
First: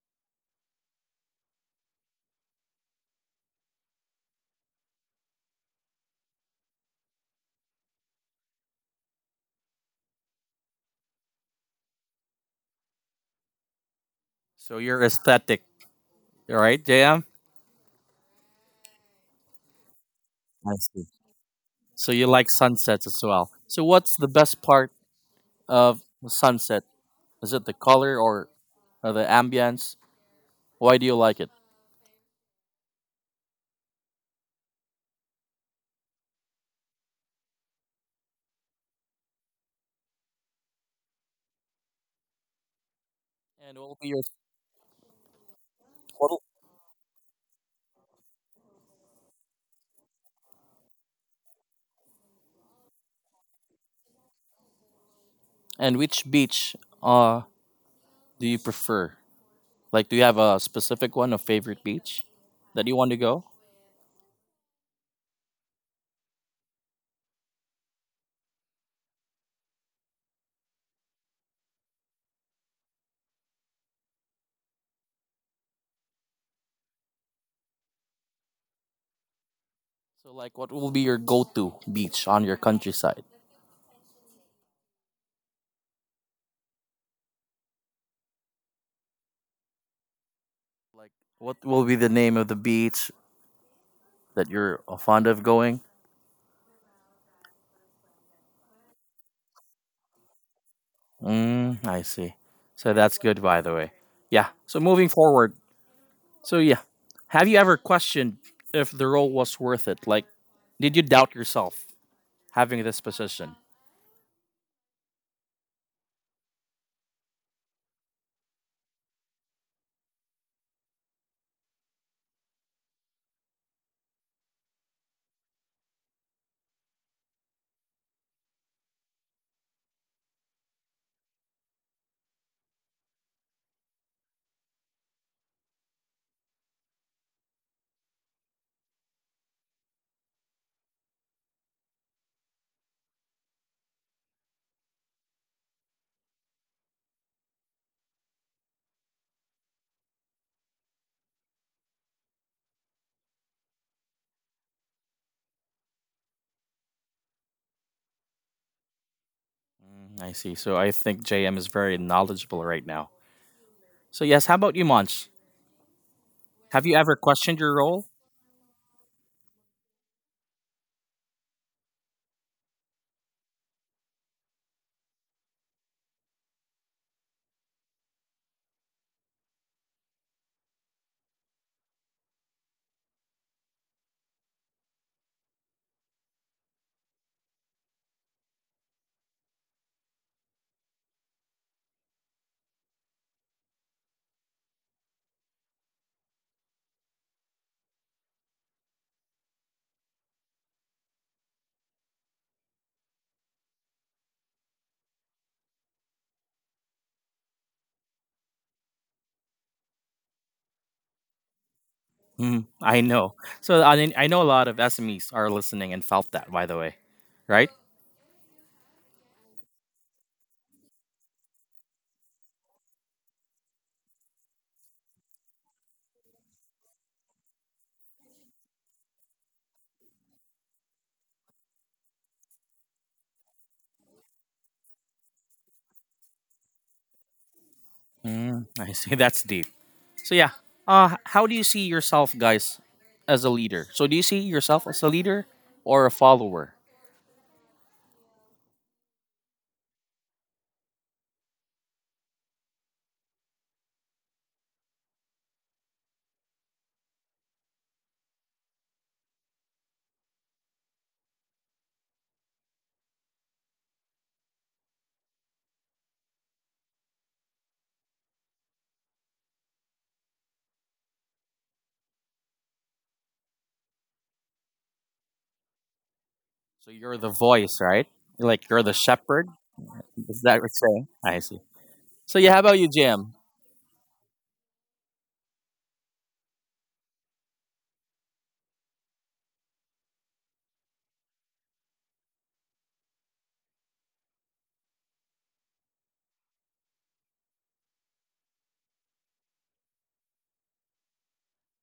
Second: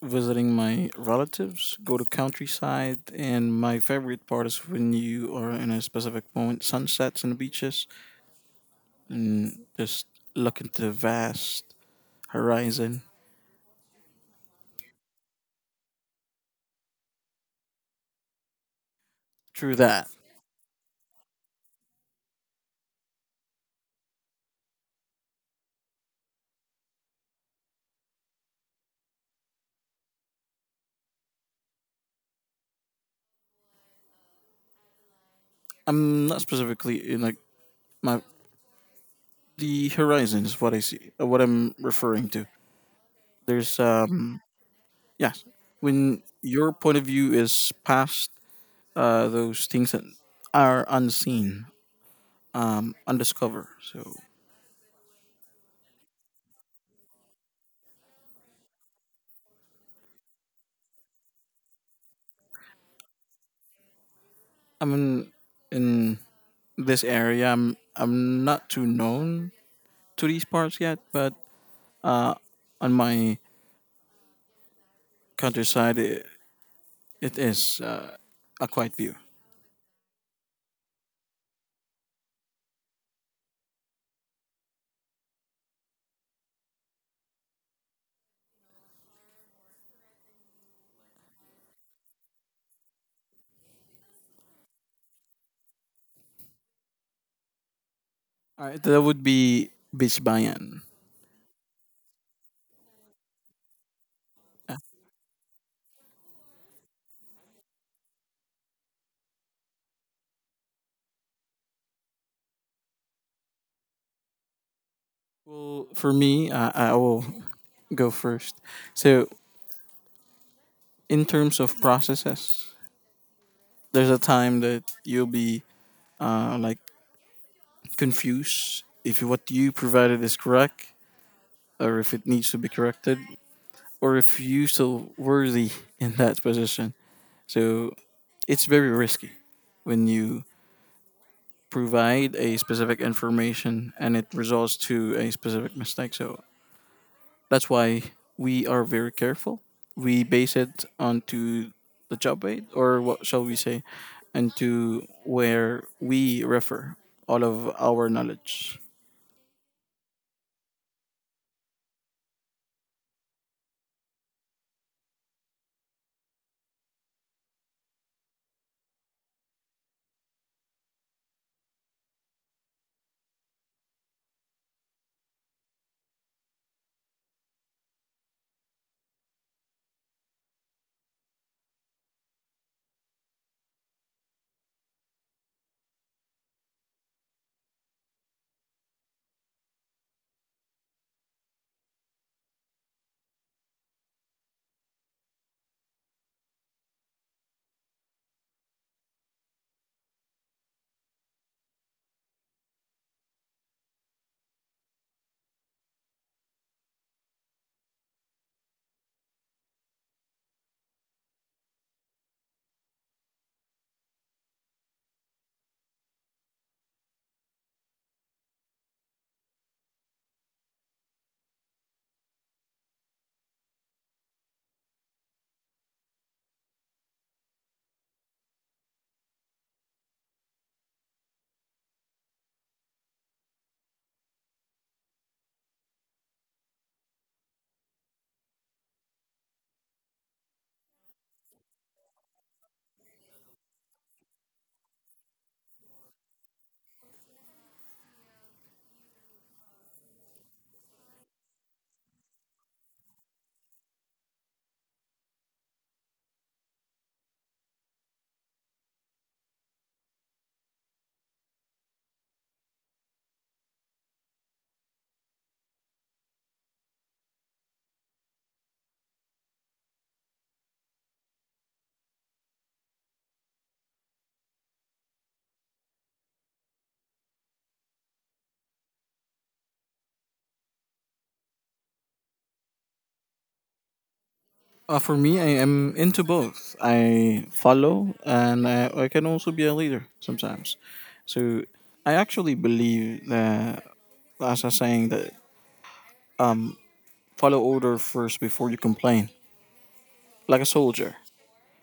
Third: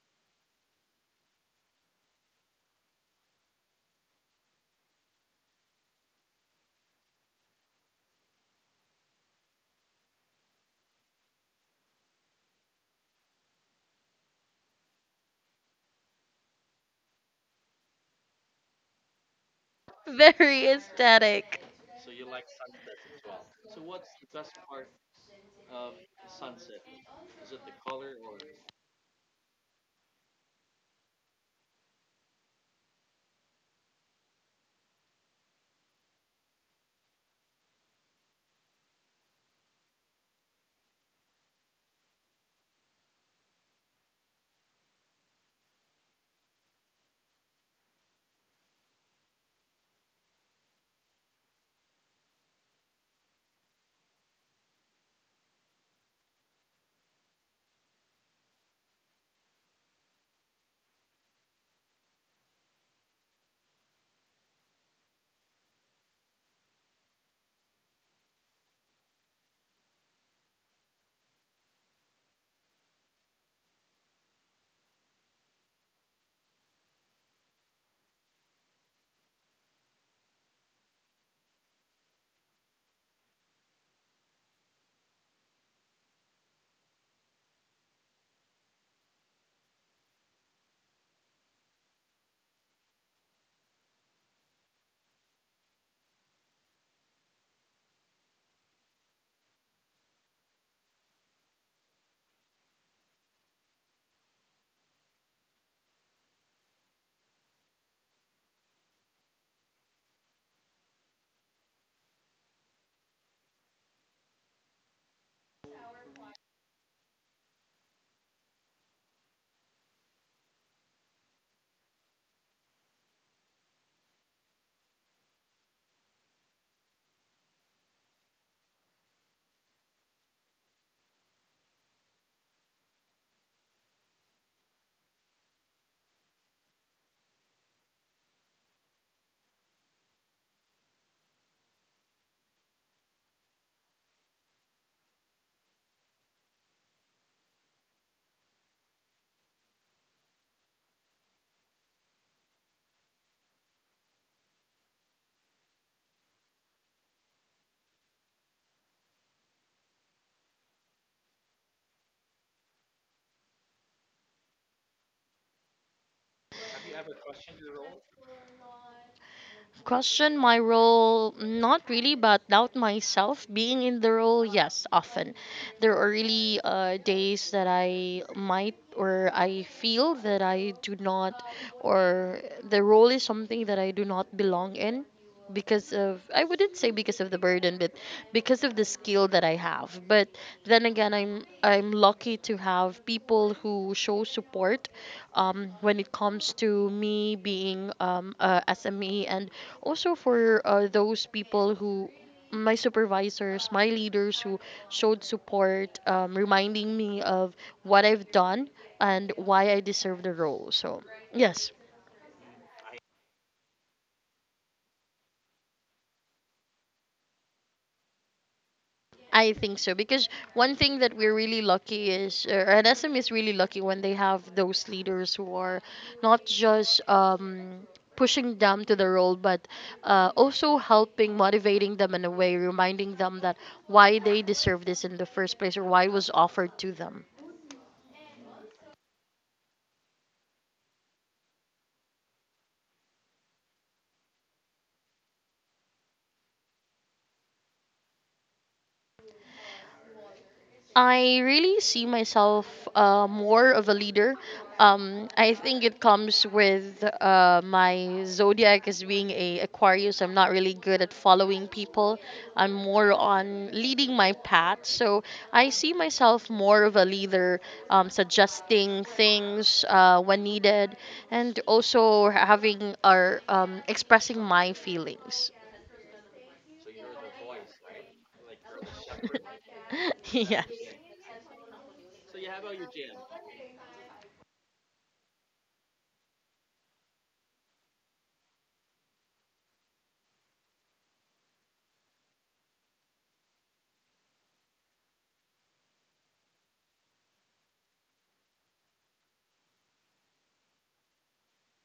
C: Visiting my relatives, go to countryside, and my favorite part is when you are in a specific moment, sunsets and beaches, and just look into the vast horizon.
A: So you're aesthetic, all right, JM?
C: Through that,
B: [laughs] Very
A: I see.
B: aesthetic.
A: So you like sunsets as well. So what's the best part of sunset? Is it the color or the ambience? Why do you like it?
C: I'm not specifically in like my the horizon is what I see, what I'm referring to.
A: And
C: There's
A: what will be your
C: yes, when
A: what'll-
C: your point of view is past those things that are unseen, undiscovered. So
A: and which beach uh do you prefer? Like, do you have a specific one, a favorite beach that you want to go?
C: I'm in this area. I'm not too known to these parts yet, but uh, on my countryside, it is a quiet view.
A: So, like, what will be your go-to beach on your countryside? Like, what will be the name of the beach that you're fond of going?
C: All right, that would be Beach Bayan.
A: Mm, I see. So that's good, by the way. Yeah.
C: Uh,
A: So moving forward, so yeah, have you ever questioned if the role was worth it? Like, did you doubt yourself having this position?
C: Well, for me, I will go first. So, in terms of processes, there's a time that you'll be like confused if what you provided is correct, or if it needs to be corrected, or if you still worthy in that position. So it's very risky when you provide a specific information and it results to a specific mistake. So that's why we are very careful. We base it onto the job aid, or what shall we say, and to where we refer all of our knowledge.
A: I see. So I think JM is very knowledgeable right now. So yes, how about you, Monch? Have you ever questioned your role?
B: Question my role, not really, but doubt myself. Being in the role, yes, often. There are really days that I might, or I feel that I do not, or the role is something that I do not belong in, because of, I wouldn't say because of the burden, but because of the skill that I have. But then again, I'm lucky to have people who show support when it comes to me being a SME, and also, for those people who, my supervisors, my leaders who showed support, reminding me of what I've done and why I deserve the role. So, yes,
A: Hmm, I know. So I mean, I know a lot of SMEs are listening and felt that. By the way, right?
B: I think so, because one thing that we're really lucky is, or SM is really lucky, when they have those leaders who are not just pushing them to the role, but also helping, motivating them in a way, reminding them that why they deserve this in the first place or why it was offered to them.
A: Mm, I see. [laughs] That's deep. So yeah, how do you see yourself, guys, as a leader? So do you see yourself as a leader or a follower?
B: I really see myself more of a leader. I think it comes with my zodiac as being a Aquarius. I'm not really good at following people. I'm more on leading my path. So I see myself more of a leader, suggesting things when needed, and also having or expressing my feelings.
A: So you're the voice, right? Like you're the shepherd.
B: [laughs]
A: Is that what
B: Yes.
A: you're saying? I see. So yeah, how about you, Jam?
C: For me, I am into both. I follow, and I can also be a leader sometimes. So I actually believe that, as I'm saying, that follow order first before you complain, like a soldier.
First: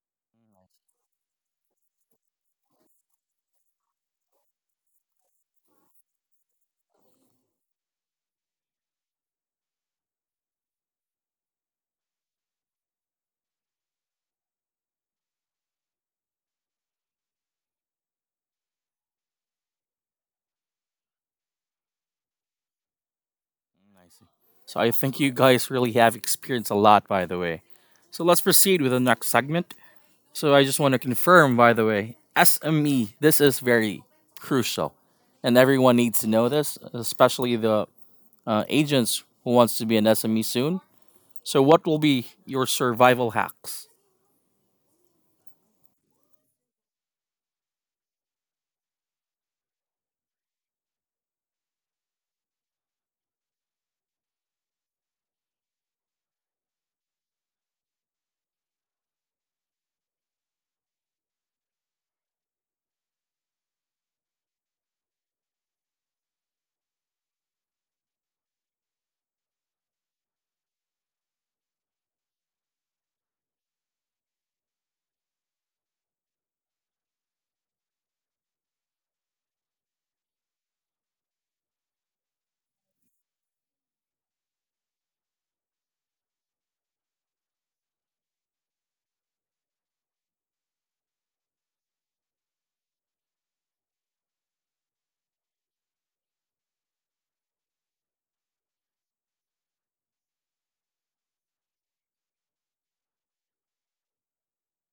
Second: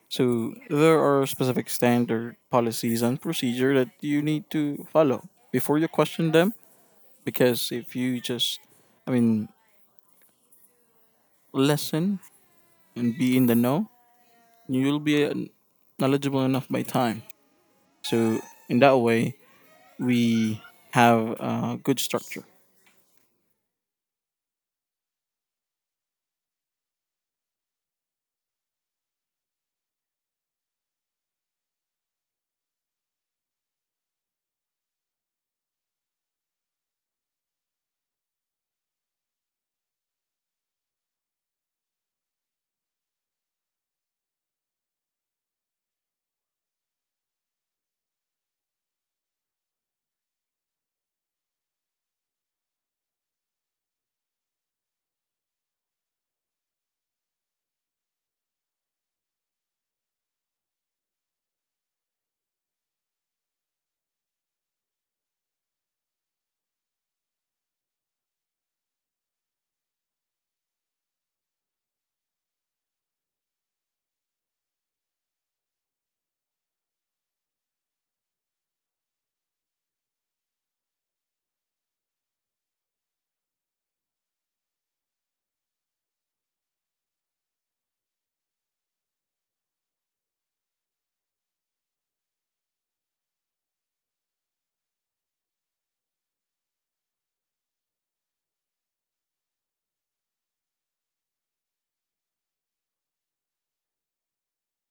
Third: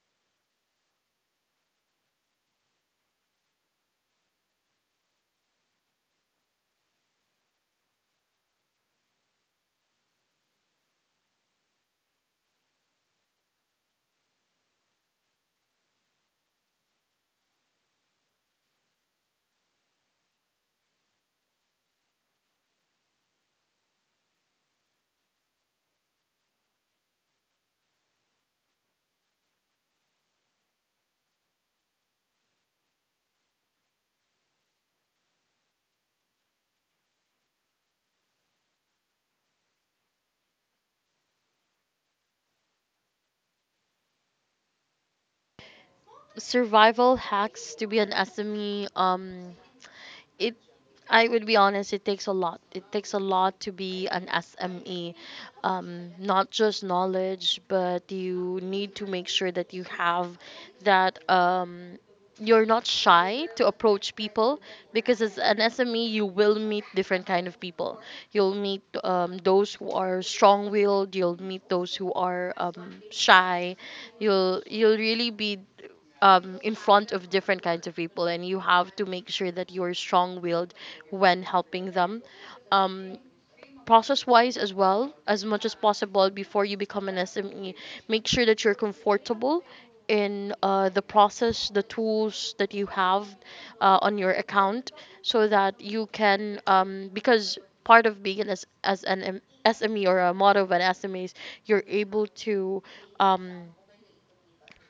C: So there are specific standard policies and procedure that you need to follow before you question them. Because if you just, I mean, listen and be in the know, you'll be knowledgeable enough by time. So in that way, we have a good structure.
A: So I think you guys really have experienced a lot, by the way. So let's proceed with the next segment. So I just want to confirm, by the way, SME. This is very crucial, and everyone needs to know this, especially the agents who wants to be an SME soon. So what will be your survival hacks?
B: Survival hacks to be an SME, it I would be honest, it takes a lot. It takes a lot to be an SME, not just knowledge, but you need to make sure that you have that. You're not shy to approach people, because as an SME you will meet different kind of people. You'll meet those who are strong-willed. You'll meet those who are shy. You'll really be in front of different kinds of people, and you have to make sure that you're strong-willed when helping them. Um, Process-wise as well, as much as possible before you become an SME, make sure that you're comfortable in the process, the tools that you have on your account, so that you can because part of being an as an M- SME or a model of an SME is you're able to um,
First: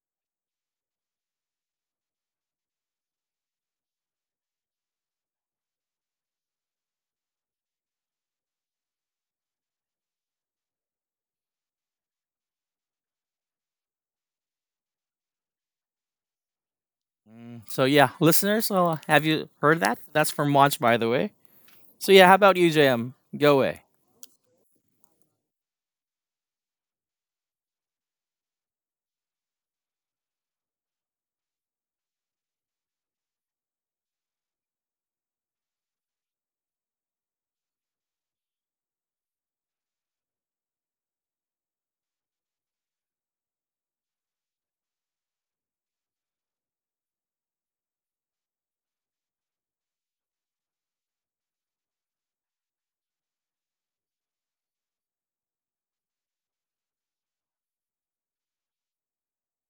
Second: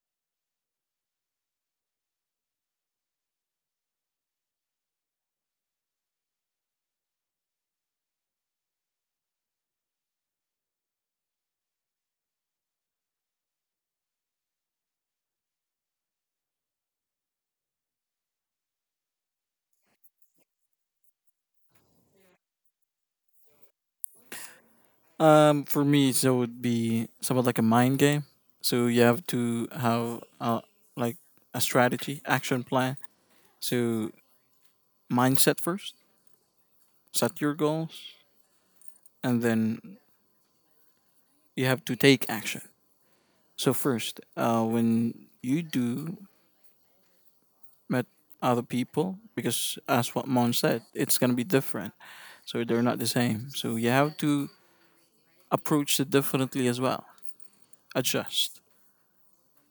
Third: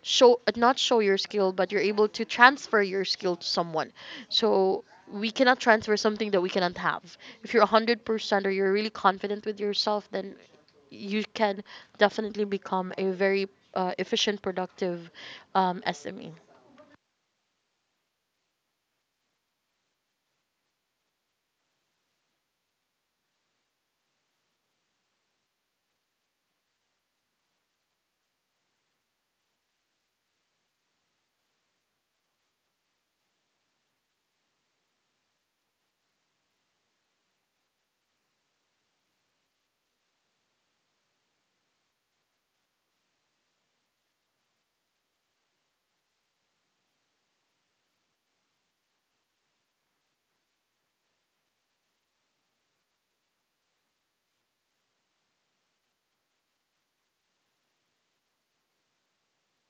B: show not show your skill but you're able to transfer your skill to someone, so we cannot transfer something that we cannot have. If you're 100% or you're really confident with yourself, then you can definitely become a very efficient, productive SME.
A: So yeah, listeners, have you heard that? That's from Monch, by the way. So yeah, how about you, JM? Go away.
C: For me, so it would be somewhat like a mind game. So you have to have like a strategy, action plan. So mindset first, set your goals, and then you have to take action. So first, when you do met other people, because as what Mon said, it's gonna be different. So they're not the same. So you have to approach it differently as well. Adjust.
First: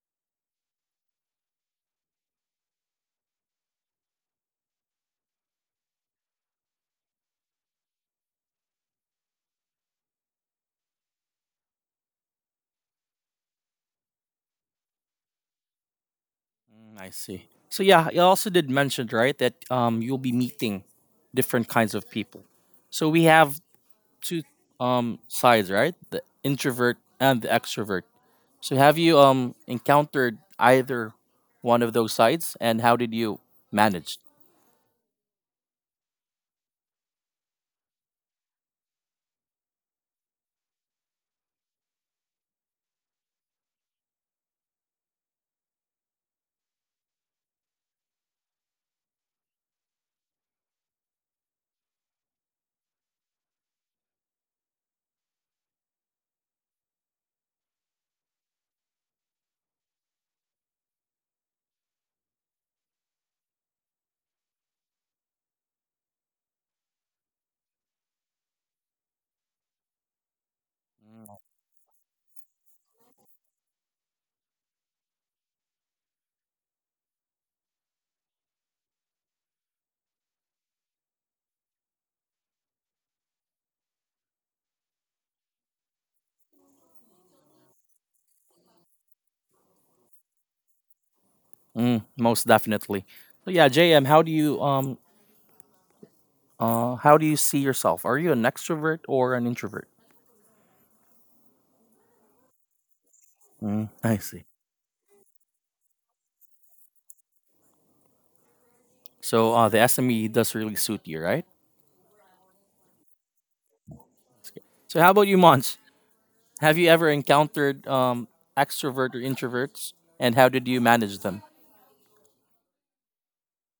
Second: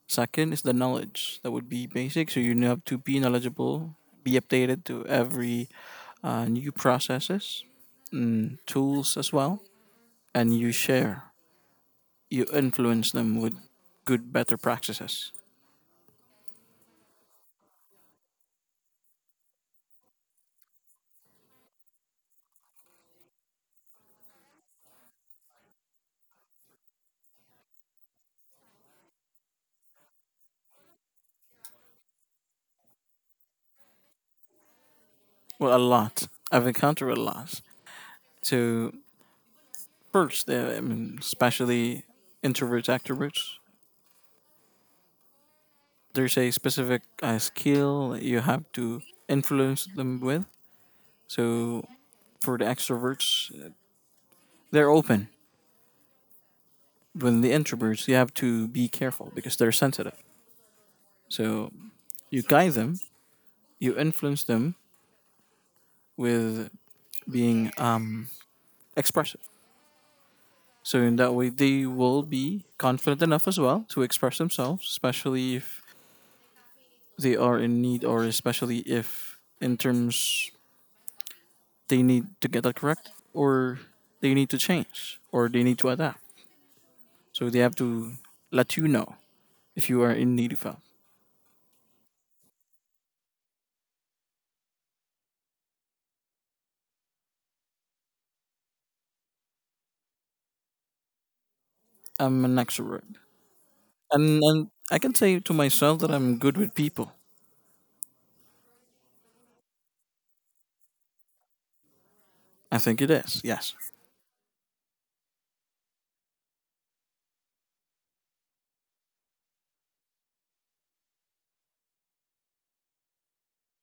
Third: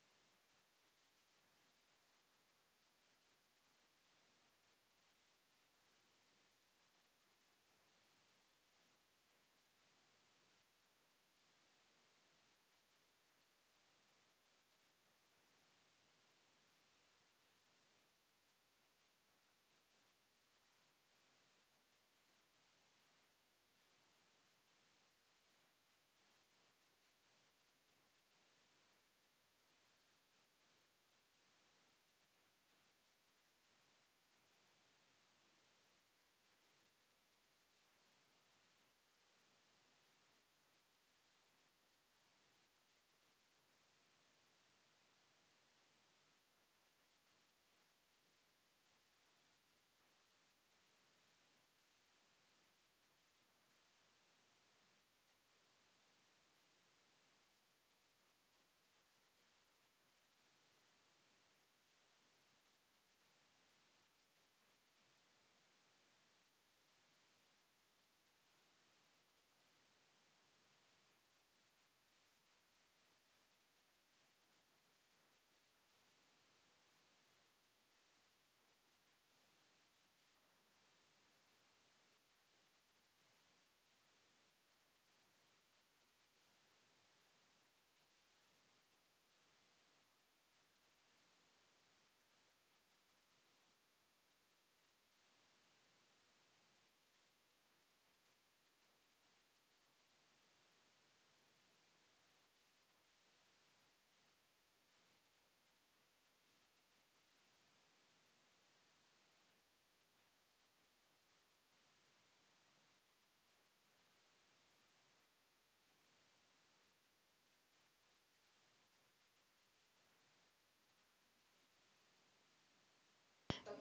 C: Second is the knowledge. That would be basic. So you have to be knowledgeable, be updated to every new processes, tools as well, and you share, you influence them with good, better practices.
A: Mm, I see. So yeah, you also did mention right that you'll be meeting different kinds of people. So we have two sides, right? The introvert and the extrovert. So have you encountered either one of those sides, and how did you manage?
C: Well, a lot. I've encountered a lot. So first, I mean, especially introverts, extroverts, there's a specific skill that you have to influence them with. So for the extroverts, they're open, when the introverts, you have to be careful because they're sensitive. So you guide them, you influence them with being expressive. So in that way, they will be confident enough as well to express themselves, especially if they are in need, or especially if in terms they need to get that correct, or they need to change, or they need to adapt. So they have to let you know if you are in need of help.
A: Mm, most definitely. So yeah, JM, how do you see yourself? Are you an extrovert or an introvert?
C: I'm an extrovert.
A: Mm, I
C: and
A: see.
C: and I can say to myself that I'm good with people.
A: So the SME does really suit you, right?
C: I think it is. Yes.
A: So how about you, Mons? Have you ever encountered extrovert or introverts, and how did you manage them?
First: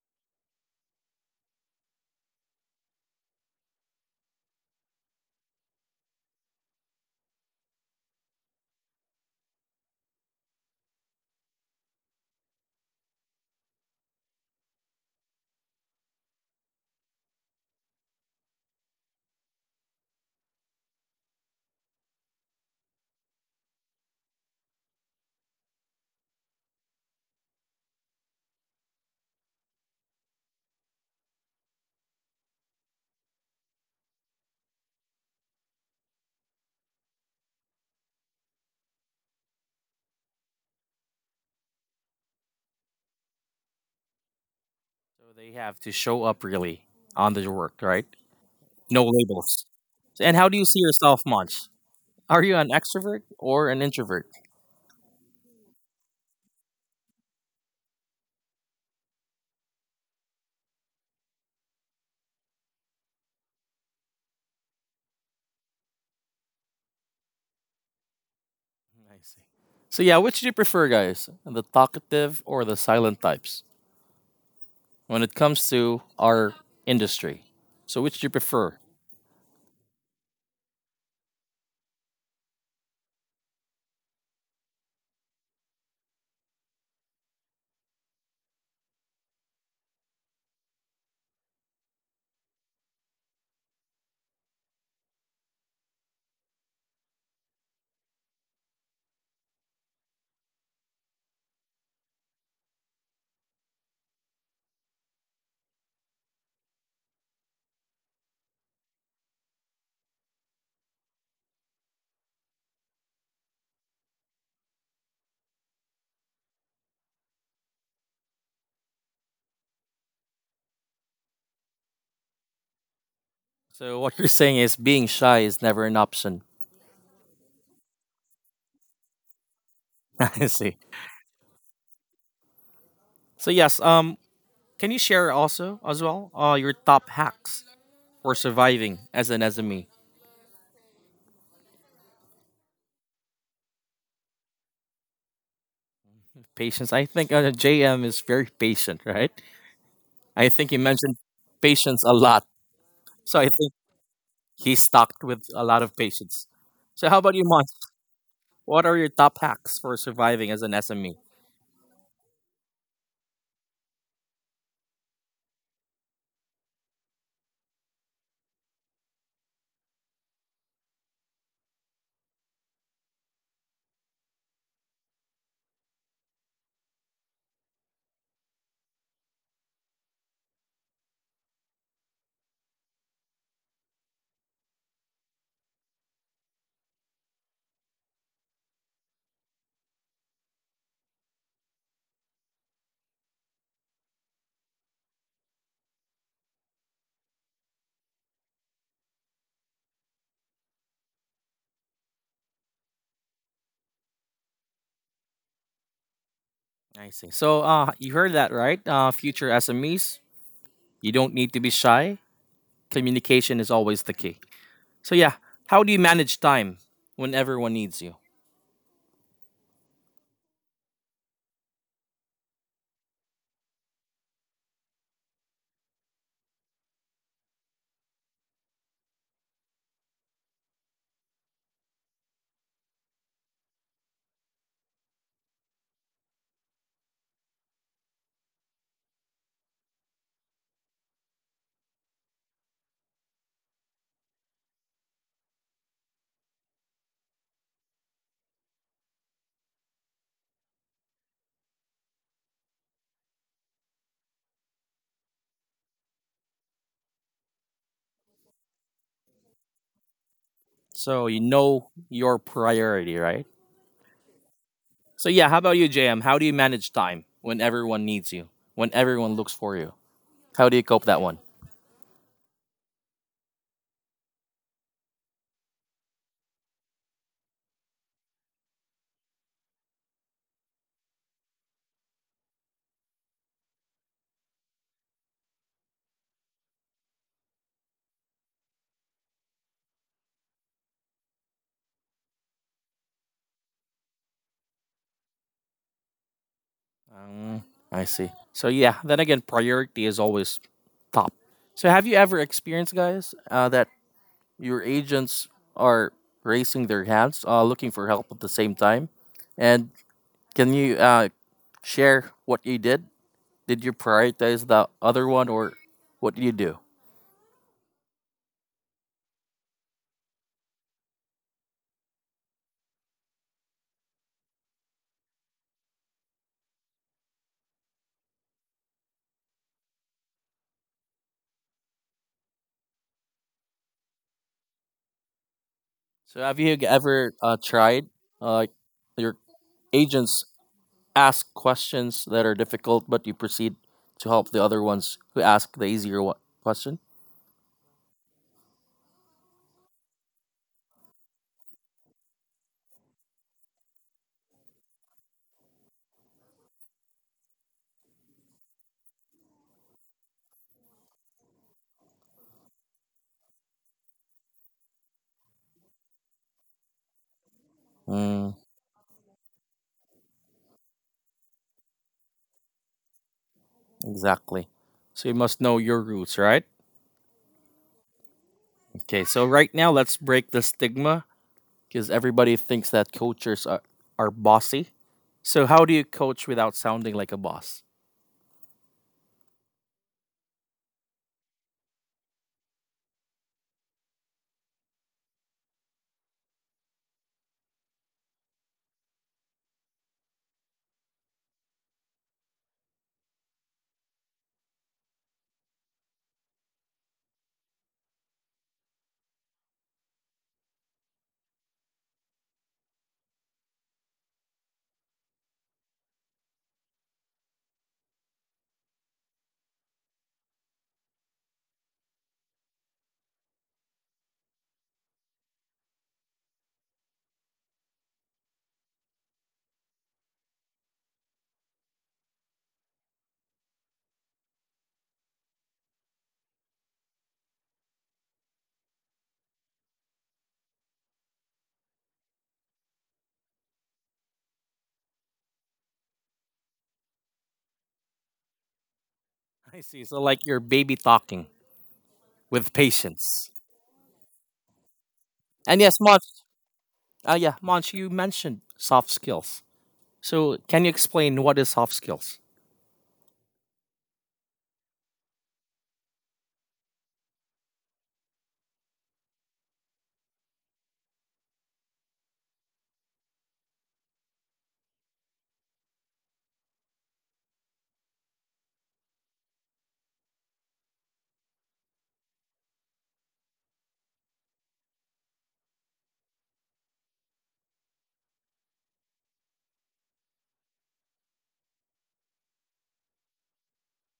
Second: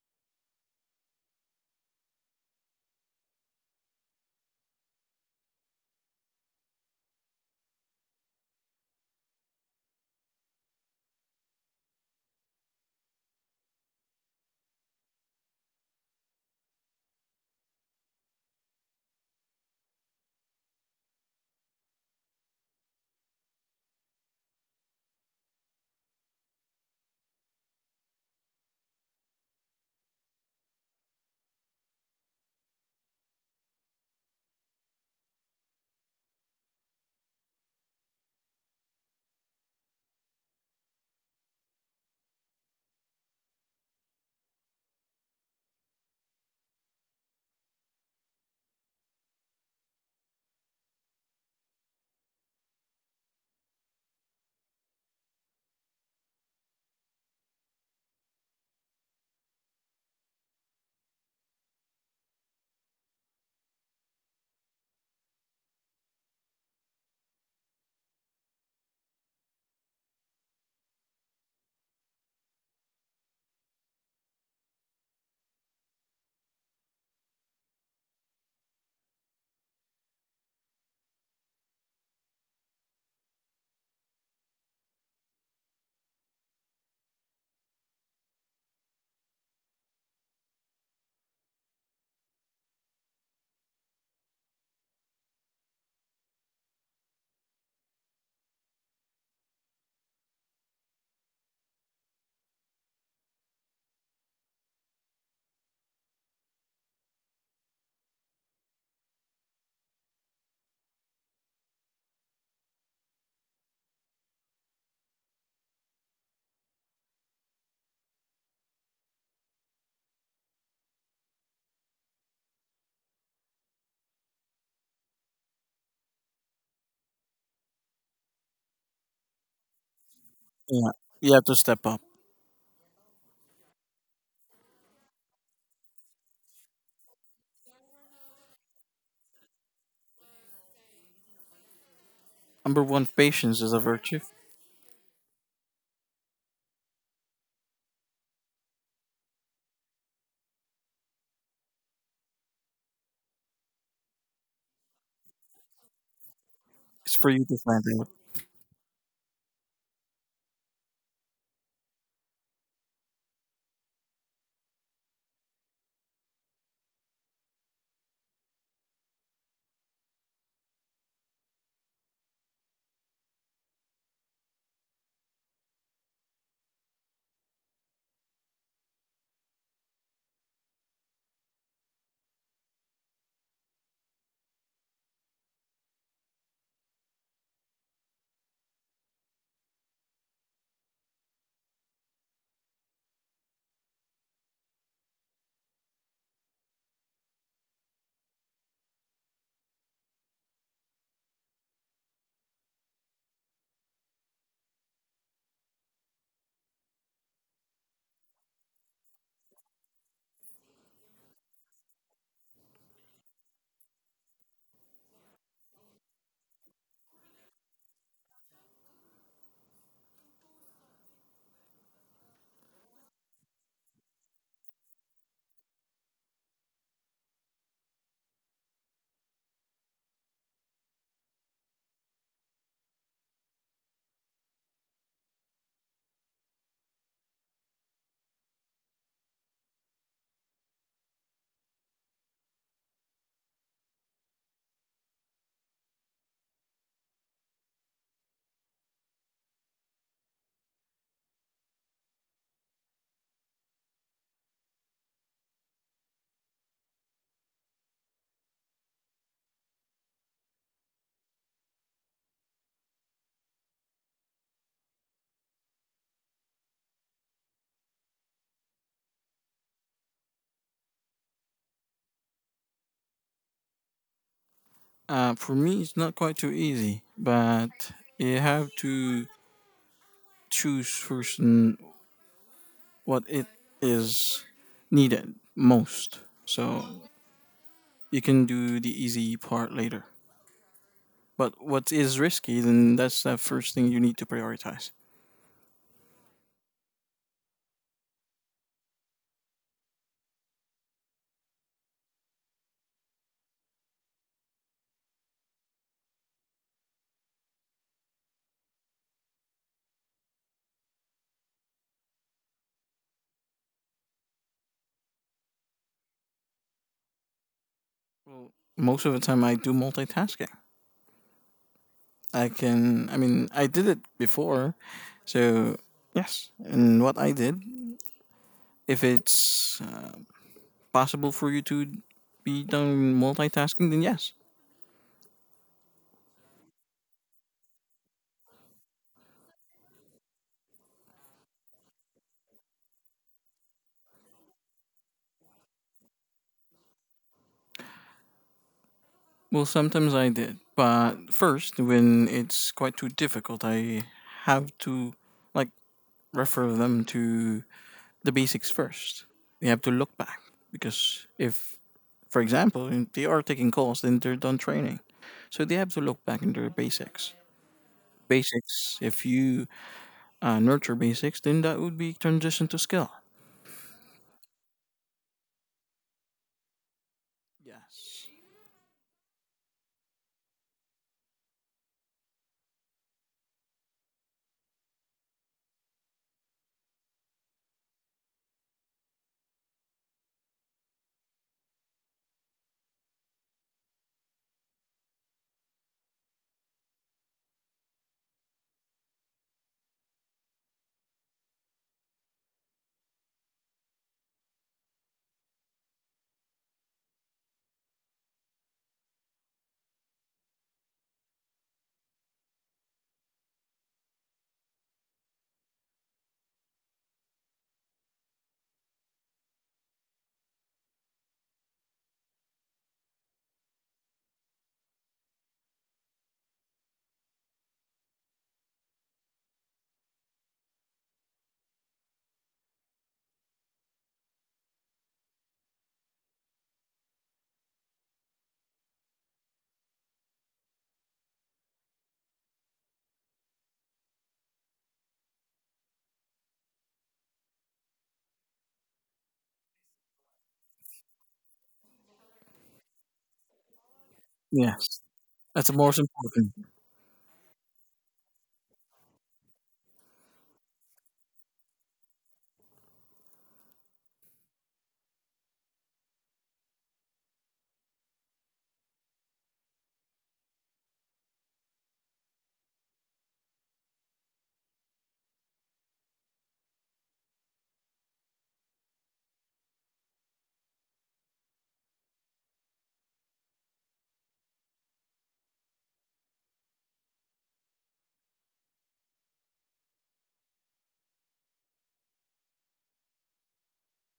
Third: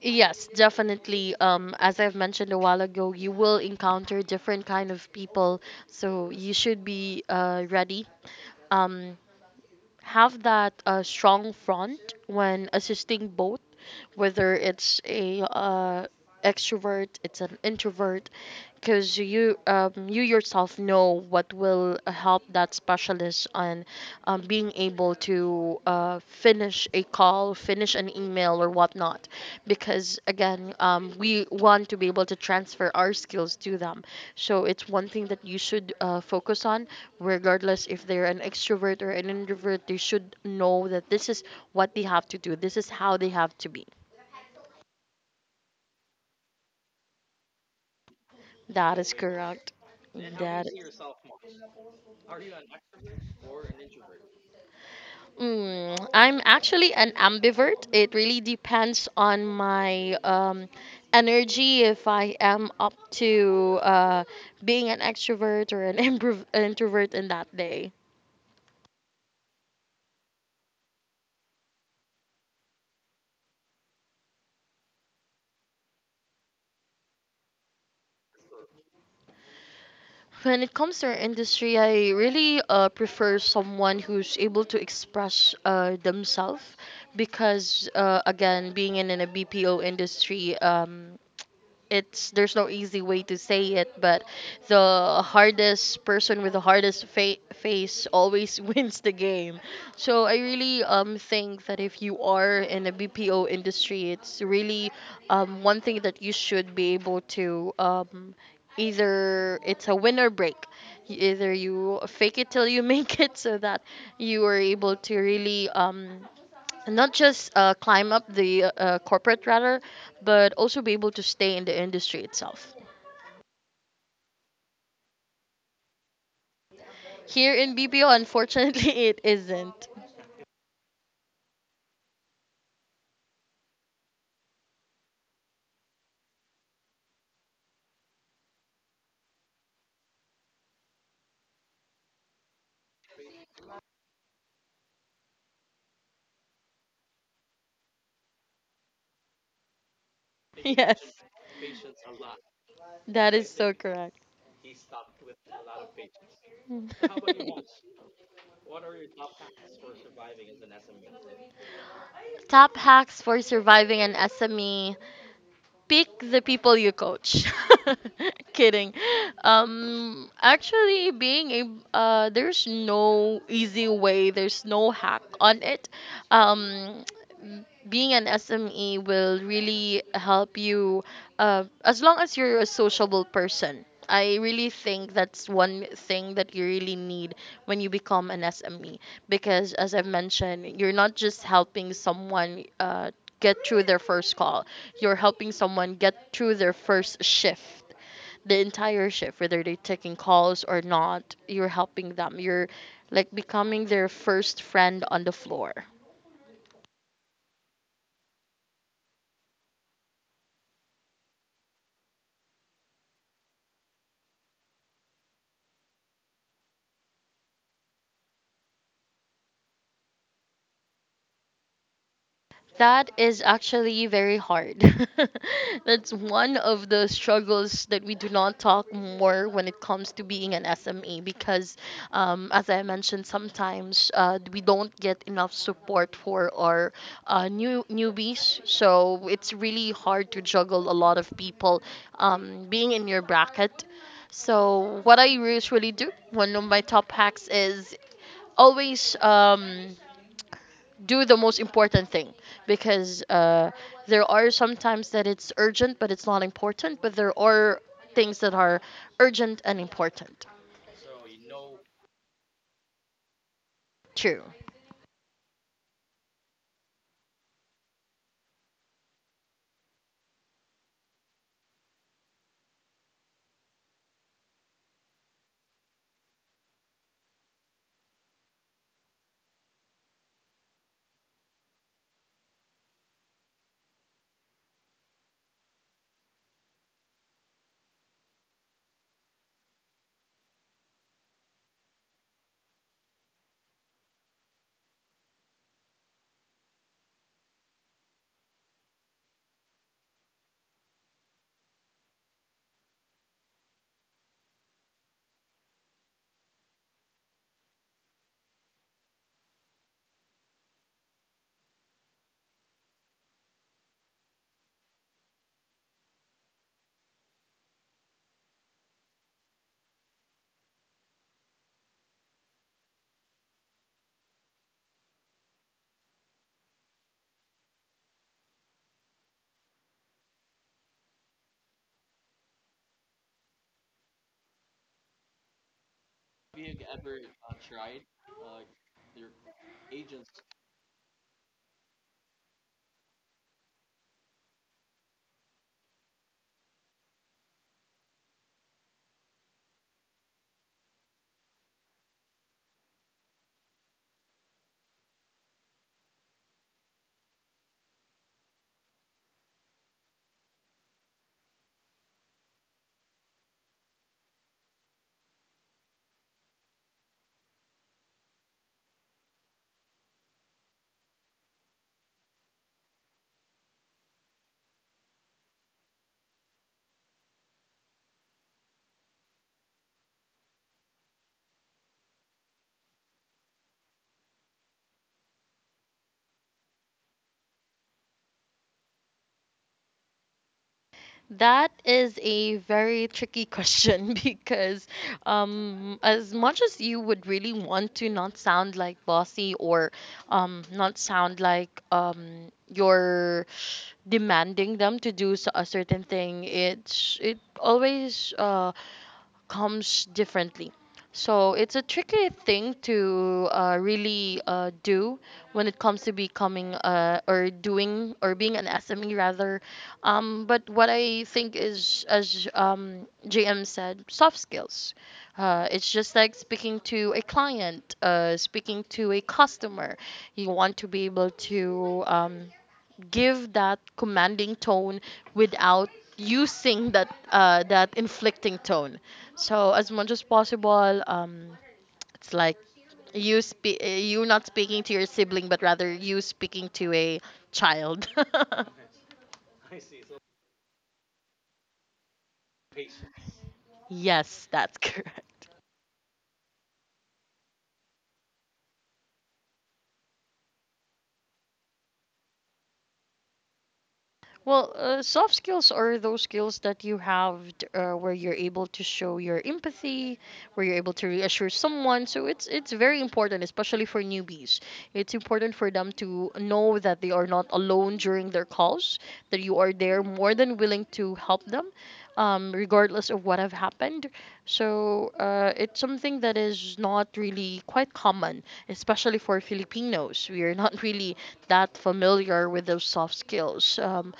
B: Yes, definitely. As I've mentioned a while ago, you will encounter different kind of people, so you should be ready. Um, have that strong front when assisting both, whether it's a extrovert, it's an introvert, because you yourself know what will help that specialist on being able to finish a call, finish an email or whatnot, because again we want to be able to transfer our skills to them, so it's one thing that you should focus on, regardless if they're an extrovert or an introvert. They should know that this is what they have to do. This is how they have to be.
A: So they have to show up really on the work, right?
B: That
A: No
B: is
A: labels.
B: correct.
A: And how do you
B: That
A: see yourself, Mons? Are you an extrovert or an introvert?
B: Mm, I'm actually an ambivert. It really depends on my energy, if I am up to being an extrovert or an [laughs] introvert in that day.
A: I see. So yeah, which do you prefer, guys? The talkative or the silent types? When it comes to our industry, so which do you prefer?
B: When it comes to our industry, I really prefer someone who's able to express themselves, because again, being in a BPO industry, it's there's no easy way to say it, but the hardest person with the hardest face always [laughs] wins the game. So I really think that if you are in a BPO industry, it's really one thing that you should be able to either it's a win or break. Either you fake it till you [laughs] make it, so that you are able to really not just climb up the corporate ladder, but also be able to stay in the industry itself.
A: So what you're saying is being shy is never an option.
B: Here in BPO, unfortunately, [laughs] it isn't. [laughs]
A: [laughs] I see.
C: Yeah. You have to step up.
A: So yes, can you share also as well your top hacks for surviving as an SME?
C: Number one, patience is a virtue.
A: Patience. I think JM is very patient, right? I think he
B: Yes,
A: mentioned patience a lot,
B: that
A: so I
B: is so
A: think
B: correct.
A: he's stocked with a lot of patience. So
C: It's
A: how
C: for
A: about you,
C: you to
B: [laughs]
A: Mons?
C: find out.
A: What are your top hacks for surviving as an SME?
B: Top hacks for surviving an SME, pick the people you coach. [laughs] Kidding. Actually, being a there's no easy way. There's no hack on it. Um, Being an SME will really help you as long as you're a sociable person. I really think that's one thing that you really need when you become an SME. Because, as I mentioned, you're not just helping someone get through their first call, you're helping someone get through their first shift, the entire shift, whether they're taking calls or not, you're helping them. You're like becoming their first friend on the floor.
A: I see. So you heard that right? Future SMEs, you don't need to be shy. Communication is always the key. So yeah, how do you manage time when everyone needs you?
B: That is actually very hard. [laughs] That's one of the struggles that we do not talk more when it comes to being an SME, because as I mentioned, sometimes we don't get enough support for our newbies. So it's really hard to juggle a lot of people being in your bracket. So what I usually do, one of my top hacks is always. Do the most important thing, because there are sometimes that it's urgent but it's not important, but there are things that are urgent and important.
A: So you know your priority, right?
B: True
A: So yeah, how about you, JM? How do you manage time when everyone needs you? When everyone looks for you? How do you cope that one?
C: For me, it's not quite too easy, but you have to choose first, what it is needed most. So you can do the easy part later. But what is risky, then that's the first thing you need to prioritize.
A: Um, I see. So yeah, then again, priority is always top. So have you ever experienced, guys, that your agents are raising their hands, looking for help at the same time? And can you share what you did? Did you prioritize the other one, or what did you do?
C: Well, most of the time, I do multitasking. I can. I mean, I did it before, so yes. And what I did, if it's possible for you to be done multitasking, then yes.
A: So have you ever tried like your agents ask questions that are difficult, but you proceed to help the other ones who ask the question?
C: Well, sometimes I did, but first, when it's quite too difficult, I have to like refer them to the basics first. They have to look back because if, for example, if they are taking calls, then they're done training, so they have to look back into their basics
A: Mm,
C: basics. If you nurture basics, then that would be transition to skill.
A: exactly. So you must know your roots, right?
C: Yes.
A: Okay. So right now, let's break the stigma because everybody thinks that coaches are bossy. So how do you coach without sounding like a boss?
B: that is a very tricky question, [laughs] because as much as you would really want to not sound like bossy or not sound like you're demanding them to do a certain thing, it always comes differently. So it's a tricky thing to really do when it comes to becoming or doing or being an SME rather. But what I think is, as JM said, soft skills. It's just like speaking to a client, speaking to a customer. You want to be able to give that commanding tone without using that that inflicting tone. So as much as possible, it's like you you not speaking to your sibling, but rather you speaking to a child.
A: I see. So like your baby talking with patience.
B: [laughs] Yes, that's
C: Yes.
B: correct.
C: That's the
A: And yes,
C: most
A: Monch.
C: important.
A: Yeah, Monch, you mentioned soft skills. So, can you explain what is soft skills?
B: Well, soft skills are those skills that you have where you're able to show your empathy, where you're able to reassure someone. So it's very important, especially for newbies. It's important for them to know that they are not alone during their calls, that you are there more than willing to help them, regardless of what have happened. So it's something that is not really quite common, especially for Filipinos. We are not [laughs] really that familiar with those soft skills.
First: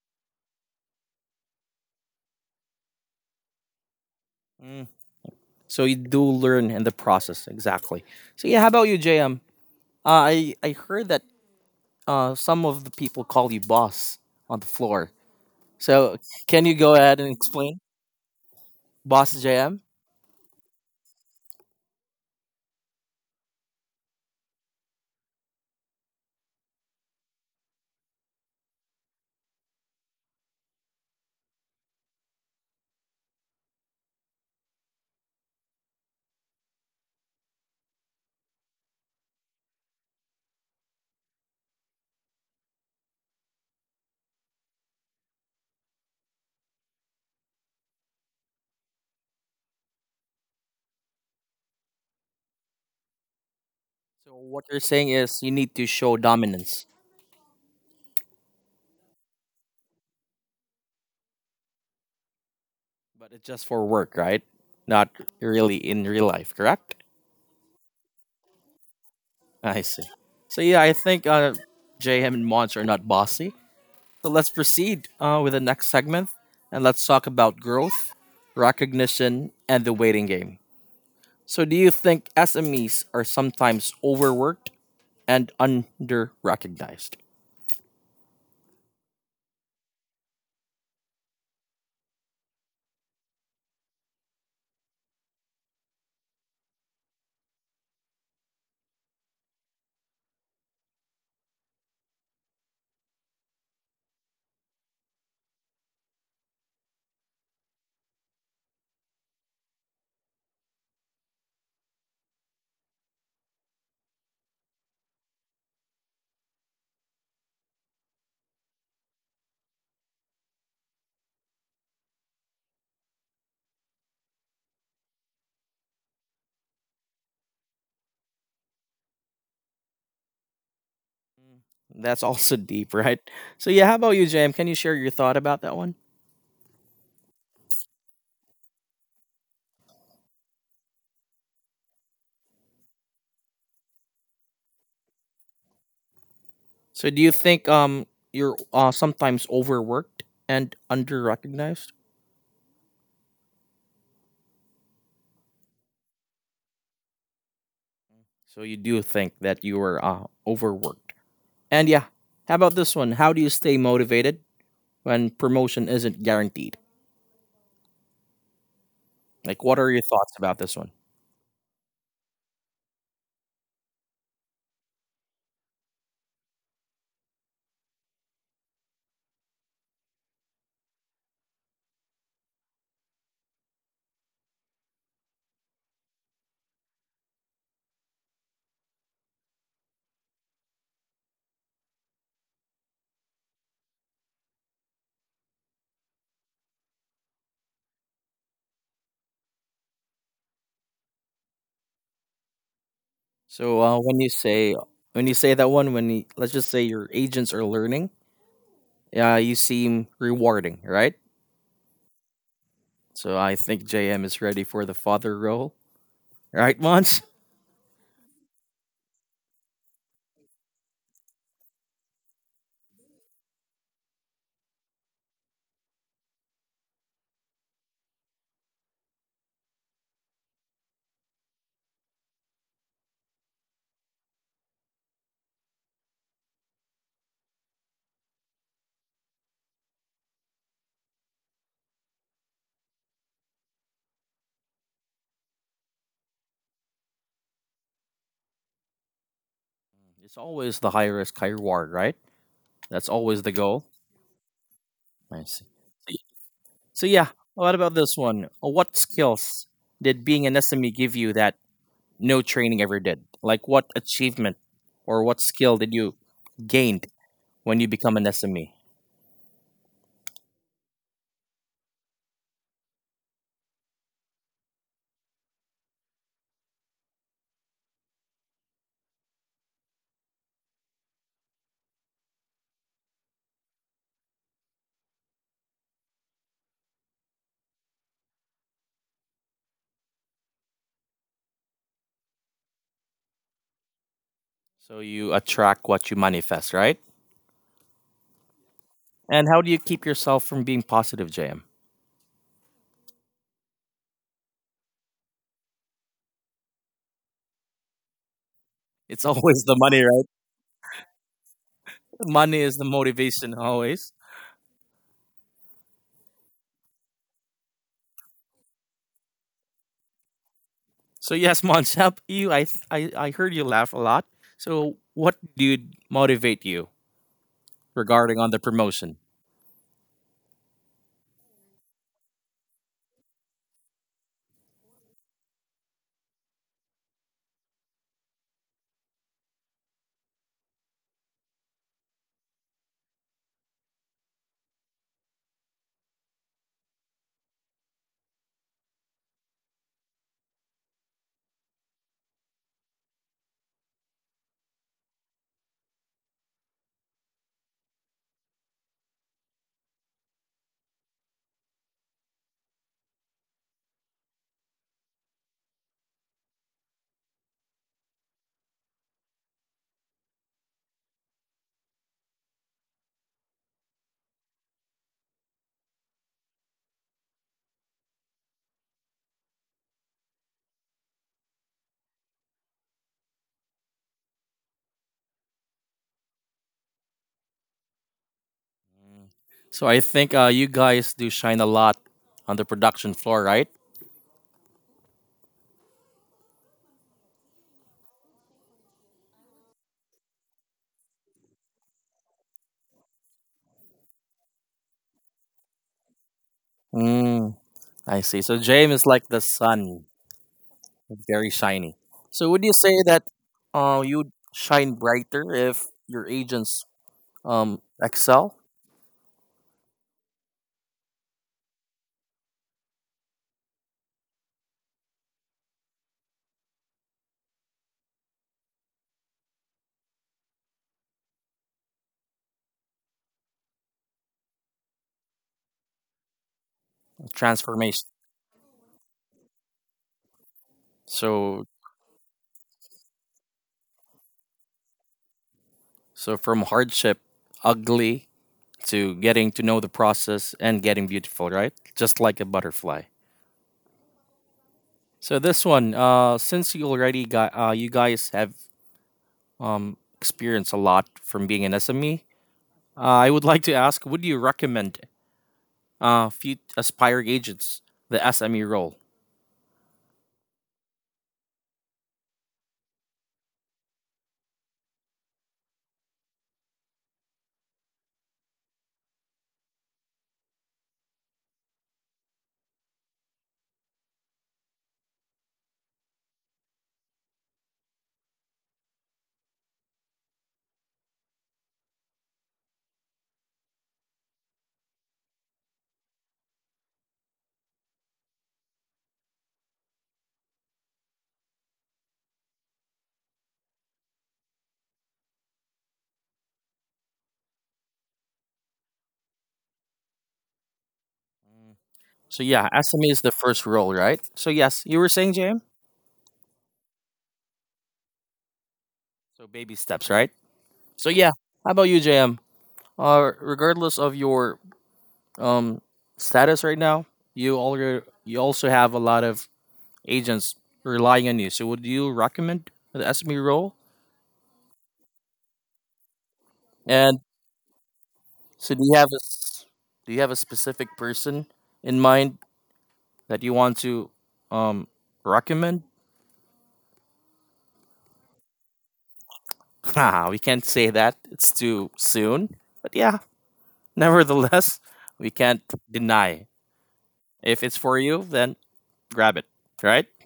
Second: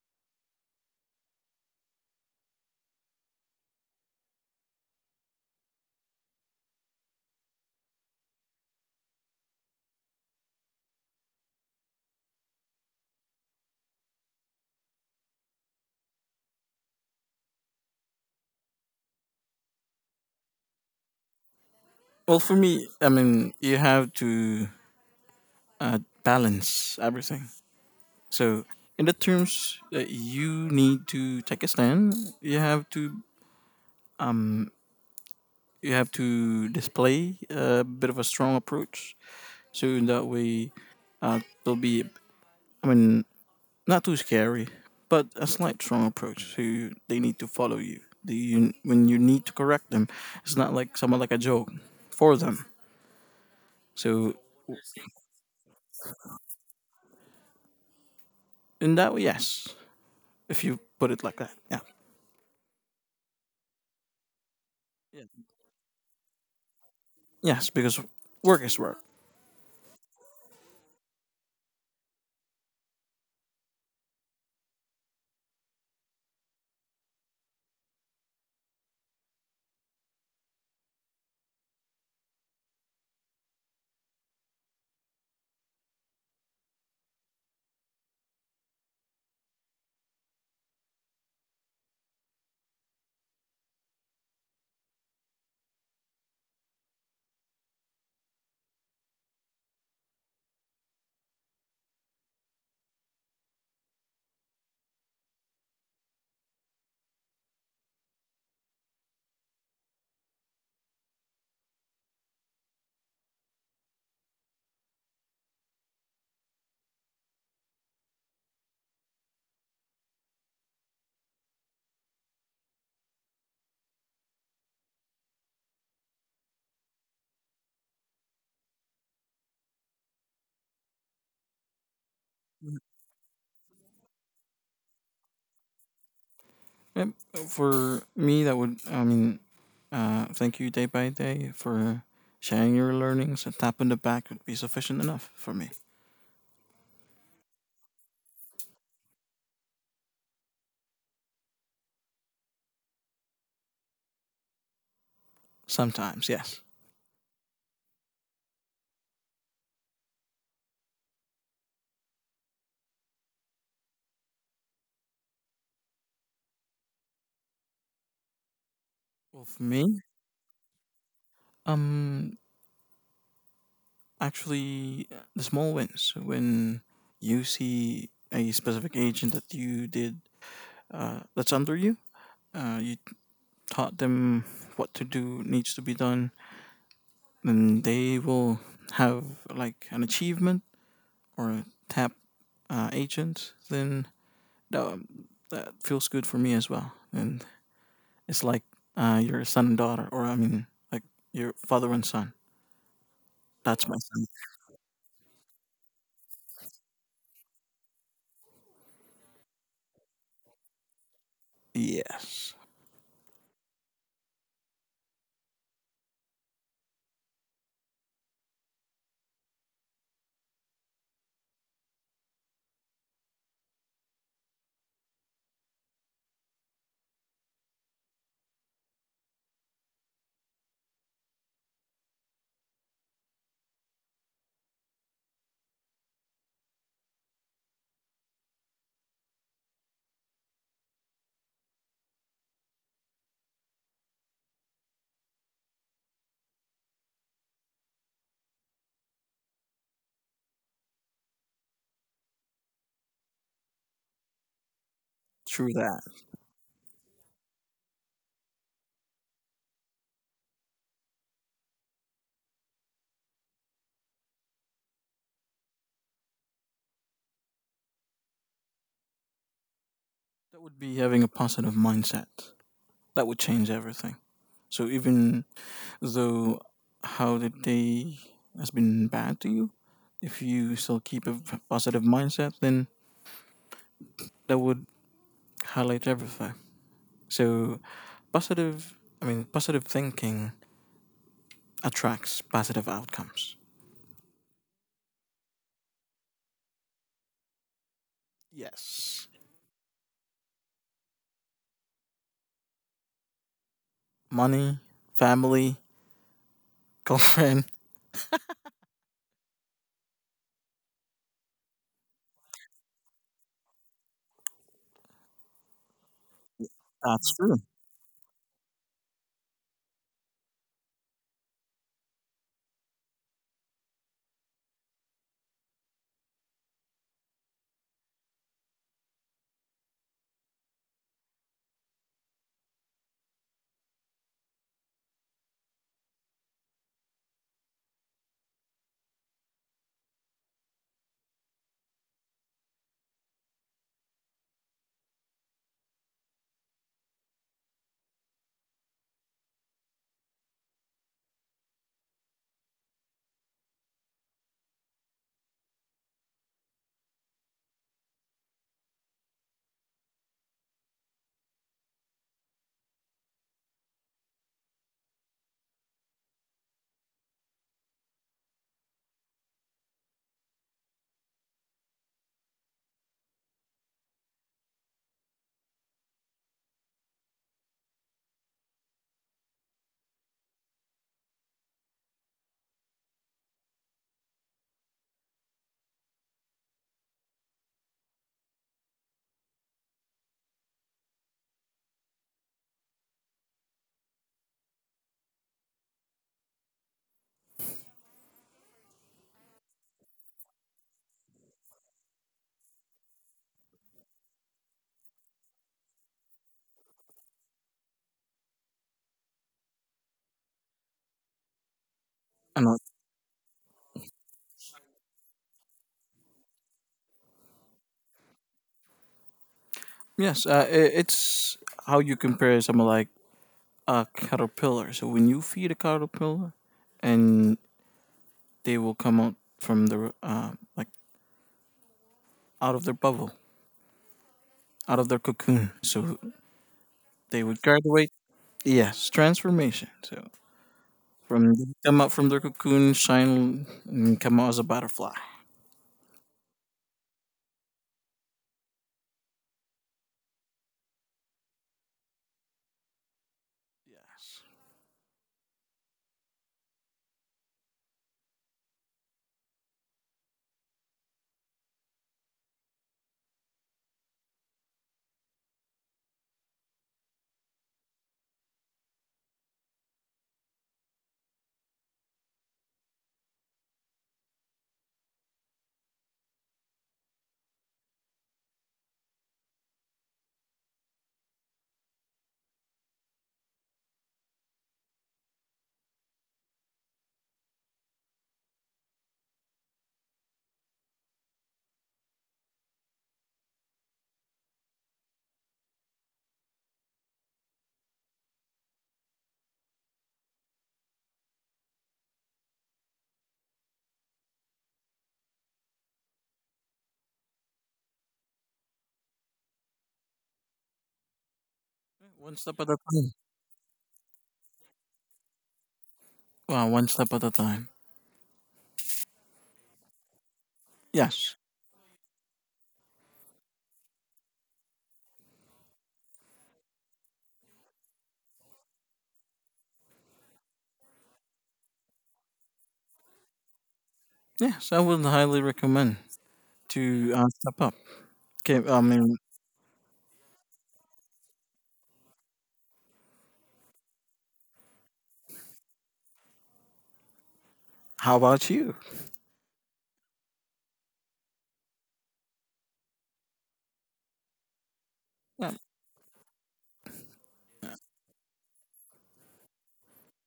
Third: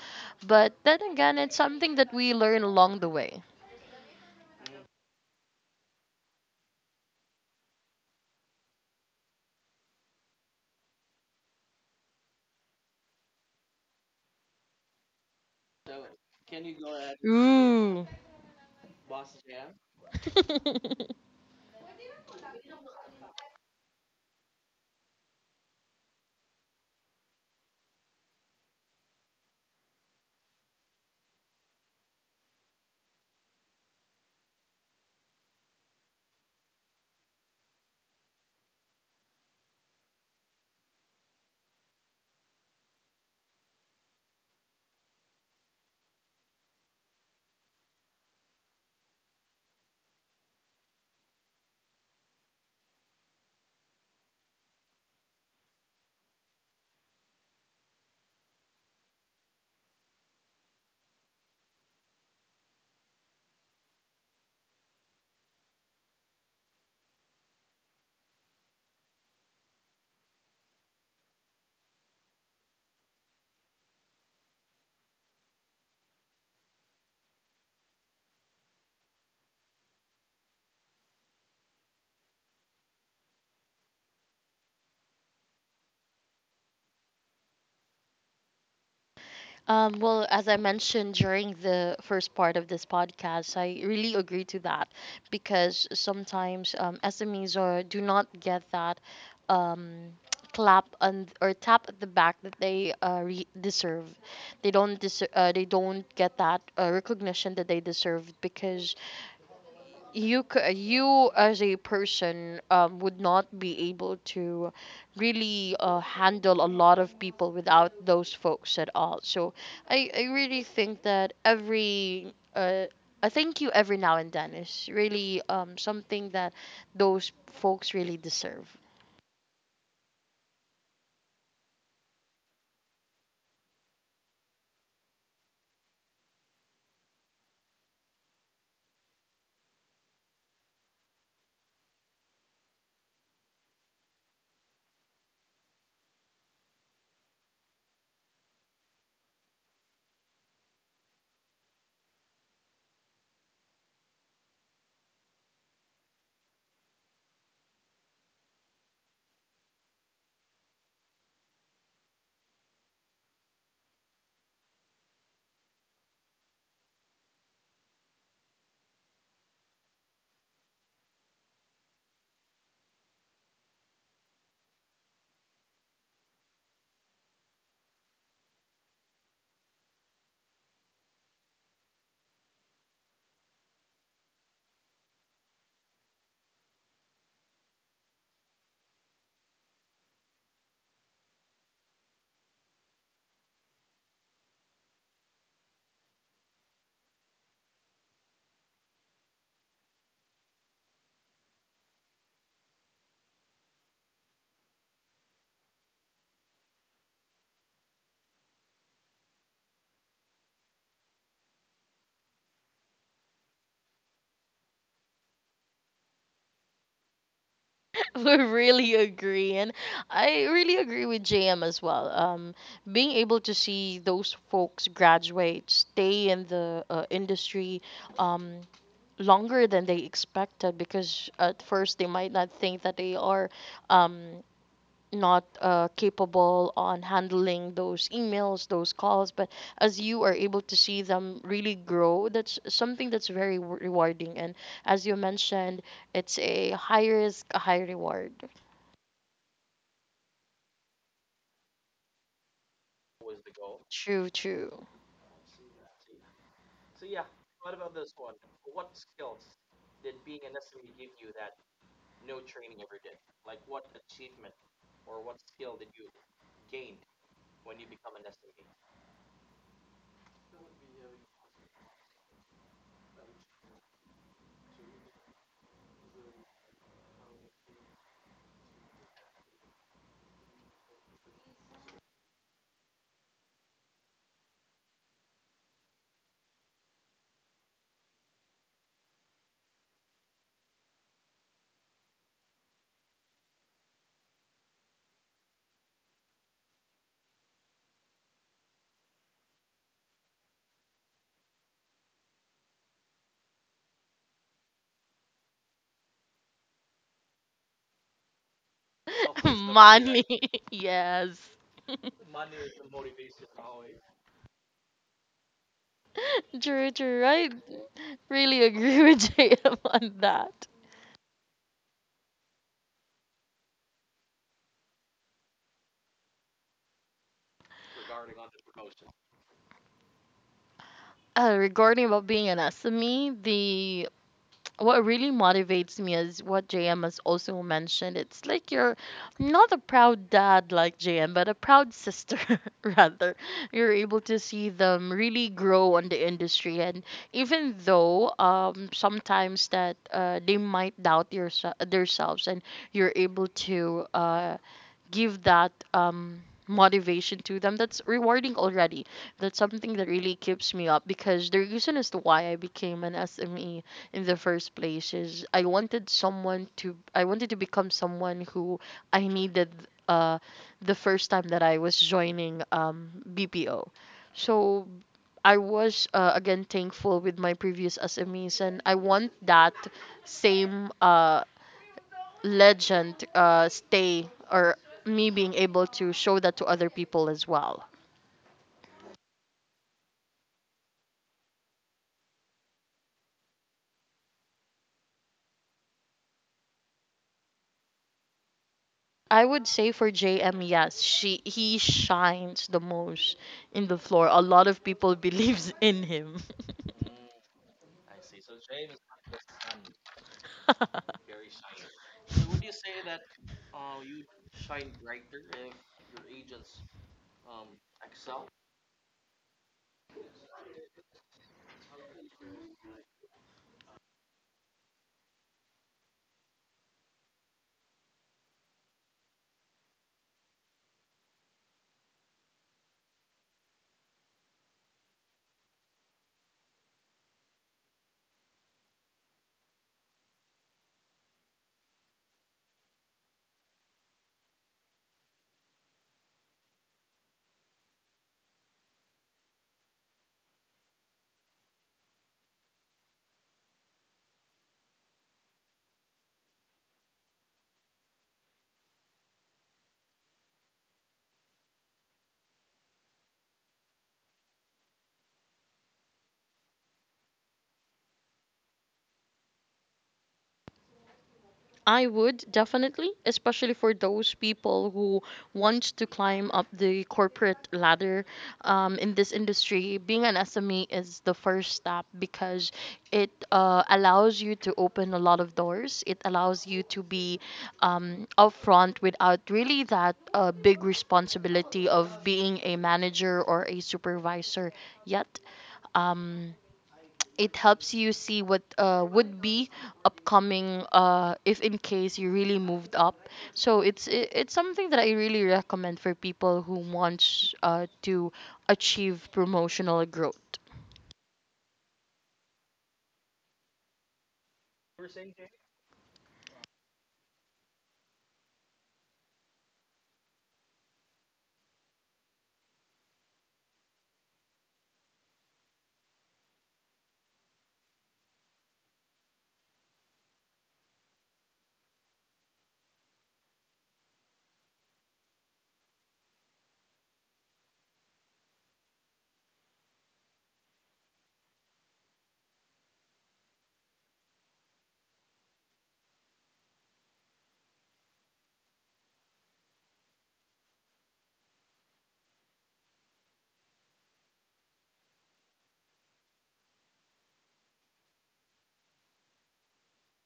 B: But then again, it's something that we learn along the way.
A: So you do learn in the process, exactly. So yeah, how about you, JM? I heard that some of the people call you boss on the floor. So can you go ahead and explain,
B: Ooh.
A: boss JM?
B: [laughs]
C: Well, for me, I mean, you have to balance everything. So, in the terms that you need to take a stand, you have to, you have to display a bit of a strong approach. So in that way, uh, there'll be, I mean, not too scary, but a slight strong approach, to they need to follow you. The, you, when you need to correct them, it's not like someone, like a joke for them. So
A: So what you're saying is you need to show dominance,
C: in that way, yes, if you put it like that, yeah.
A: but it's just for work, right? Not really in real life, correct?
C: Yes, because work is work.
A: I see. So yeah, I think JM and Mons are not bossy. So let's proceed with the next segment and let's talk about growth, recognition, and the waiting game. So, do you think SMEs are sometimes overworked and under recognized?
B: Well, as I mentioned during the first part of this podcast, I really agree to that, because sometimes SMEs do not get that um, [tsk] clap on or tap at the back that they deserve. They don't get that recognition that they deserve, because you as a person would not be able to really handle a lot of people without those folks at all. So I really think that every a thank you every now and then is really something that those folks really deserve.
A: That's also [laughs] deep, right? So, yeah, how about you, Jam? Can you share your thought about that one?
C: Yep. For me, that would, I mean, thank you day by day for sharing your learnings. A tap on the back would be sufficient enough for me.
A: So, do you think you're sometimes overworked and under recognized?
C: Sometimes, yes.
A: So, you do think that you are overworked. And yeah, how about this one? How do you stay motivated when promotion isn't guaranteed?
C: Well,
A: Like,
C: for
A: what are your
C: me,
A: thoughts about this one?
C: um, actually, the small wins, when you see a specific agent that you did, that's under you, you taught them what to do needs to be done, and they will have like an achievement or a tap agent. Then that, that, feels good for me as well, and it's like your son and daughter, or I mean, like your father and son.
A: So,
C: That's my son.
A: when you say that one, when you, let's just say your agents are learning, you seem rewarding, right?
C: Yes,
A: So, I think JM is ready for the father role, right, Mons? [laughs]
B: [laughs] We really agree, and I really agree with JM as well. Being able to see those folks graduate, stay in the industry um, longer than they expected, because at first they might not think that they are um, not capable on handling those emails, those calls. But as you are able to see them really grow, that's something that's very rewarding. And as you mentioned, it's a high risk, a high reward.
A: It's always the high risk, high reward, right? That's always the goal.
B: True, true.
A: I
C: true
A: see.
C: that.
A: So, so yeah, what about this one? What skills did being an SME give you that no training ever did? Like, what achievement or what skill did you gained when you become an SME?
C: That would be having a positive mindset. That would change everything. So even though how the day has been bad to you, if you still keep a positive mindset, then that would highlight everything. So positive, I mean, positive thinking attracts positive outcomes.
A: So you attract what you manifest, right?
C: Yes.
A: And how do you keep yourself from being positive, JM?
C: Money, family, [laughs] girlfriend.
A: It's [laughs]
B: Of [laughs]
A: always the money,
B: Money.
A: right?
B: [laughs] Yes.
A: Money is the motivation always.
B: True, true.
C: That's
B: I
C: true.
B: really agree with [laughs] JM on that.
A: So yes, Monsep, [laughs] you I heard you laugh a lot. So what did motivate you regarding on the promotion?
B: Regarding about being an SME, what really motivates me is what JM has also mentioned. It's like you're not a proud dad like JM, but a proud sister, [laughs] rather. You're able to see them really grow on the industry. And even though sometimes that they might doubt themselves, and you're able to give that motivation to them, that's rewarding already. That's something that really keeps me up, because the reason as to why I became an SME in the first place is I wanted to become someone who I needed uh the first time that I was joining BPO. So I was again thankful with my previous SMEs, and I want that same legend stay or me being able to show that to other people as well.
A: So I think you guys do shine a lot on the production floor, right?
B: I would say for JM, yes, she he shines the most in the floor. A lot of people [laughs] believes in him.
A: Mm, I see. So JM is like the sun,
B: [laughs]
A: very shiny. So would
C: And
A: you say that you'd shine brighter if your agents excel
C: yes, I it's how you compare someone like a caterpillar. So when you feed a caterpillar, and they will come out from the like out of their bubble, out of their cocoon. So they would
A: transformation.
C: graduate. Yes, transformation. So
A: So
C: from come out from their cocoon, shine, and come out as a butterfly.
A: so from hardship, ugly to getting to know the process and getting beautiful, right? Just like a butterfly. So this one, since you already got you guys have experienced a lot from being an SME, I would like to ask, would you recommend few aspiring agents the SME role?
B: I would definitely, especially for those people who want to climb up the corporate ladder in this industry. Being an SME is the first step, because it allows you to open a lot of doors. It allows you to be upfront without really that big responsibility of being a manager or a supervisor yet. Um, it helps you see what would be upcoming if in case you really moved up. So it's something that I really recommend for people who wants to achieve promotional growth.
C: One
A: So
C: step
A: yeah,
C: at a
A: SME
C: time.
A: is the first role, right? So yes, you were saying JM.
C: Wow, one step at a time.
A: So baby steps, right? So yeah,
C: Yes,
A: how about you, JM? Regardless of your um status right now, you also have a lot of agents relying on you. So, would you recommend the SME role?
C: yes, I would highly recommend to
A: And
C: step up. Okay,
A: so,
C: I mean,
A: do you have a specific person in mind that you want to um recommend? [laughs]
C: how about you?
A: Nah, we can't say that; it's too soon. But yeah, [laughs] nevertheless, we
C: Yeah,
A: can't deny if it's for you, then grab it. Right? [laughs]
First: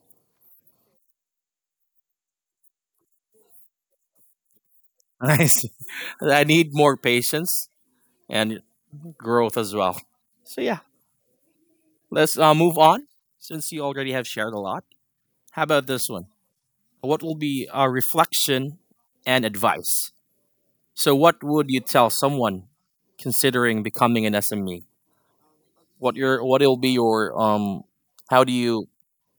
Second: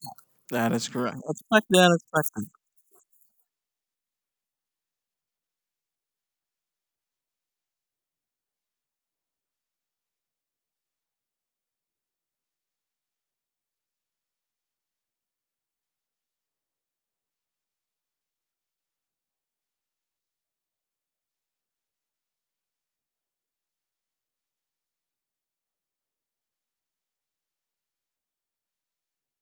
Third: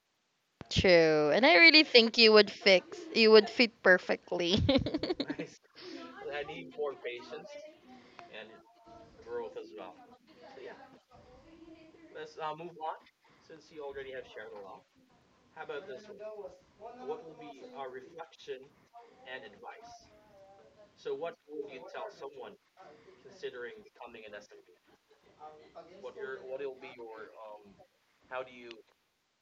C: that is correct.
B: True. And I
C: Expect the
B: really think
C: unexpected.
B: you would fit perfectly.
A: Nice. I need more patience
B: [laughs]
A: and growth as well. So yeah, let's move on since you already have shared a lot. How about this one? What will be a reflection and advice? So what would you tell someone considering becoming an SME? What will be your how do you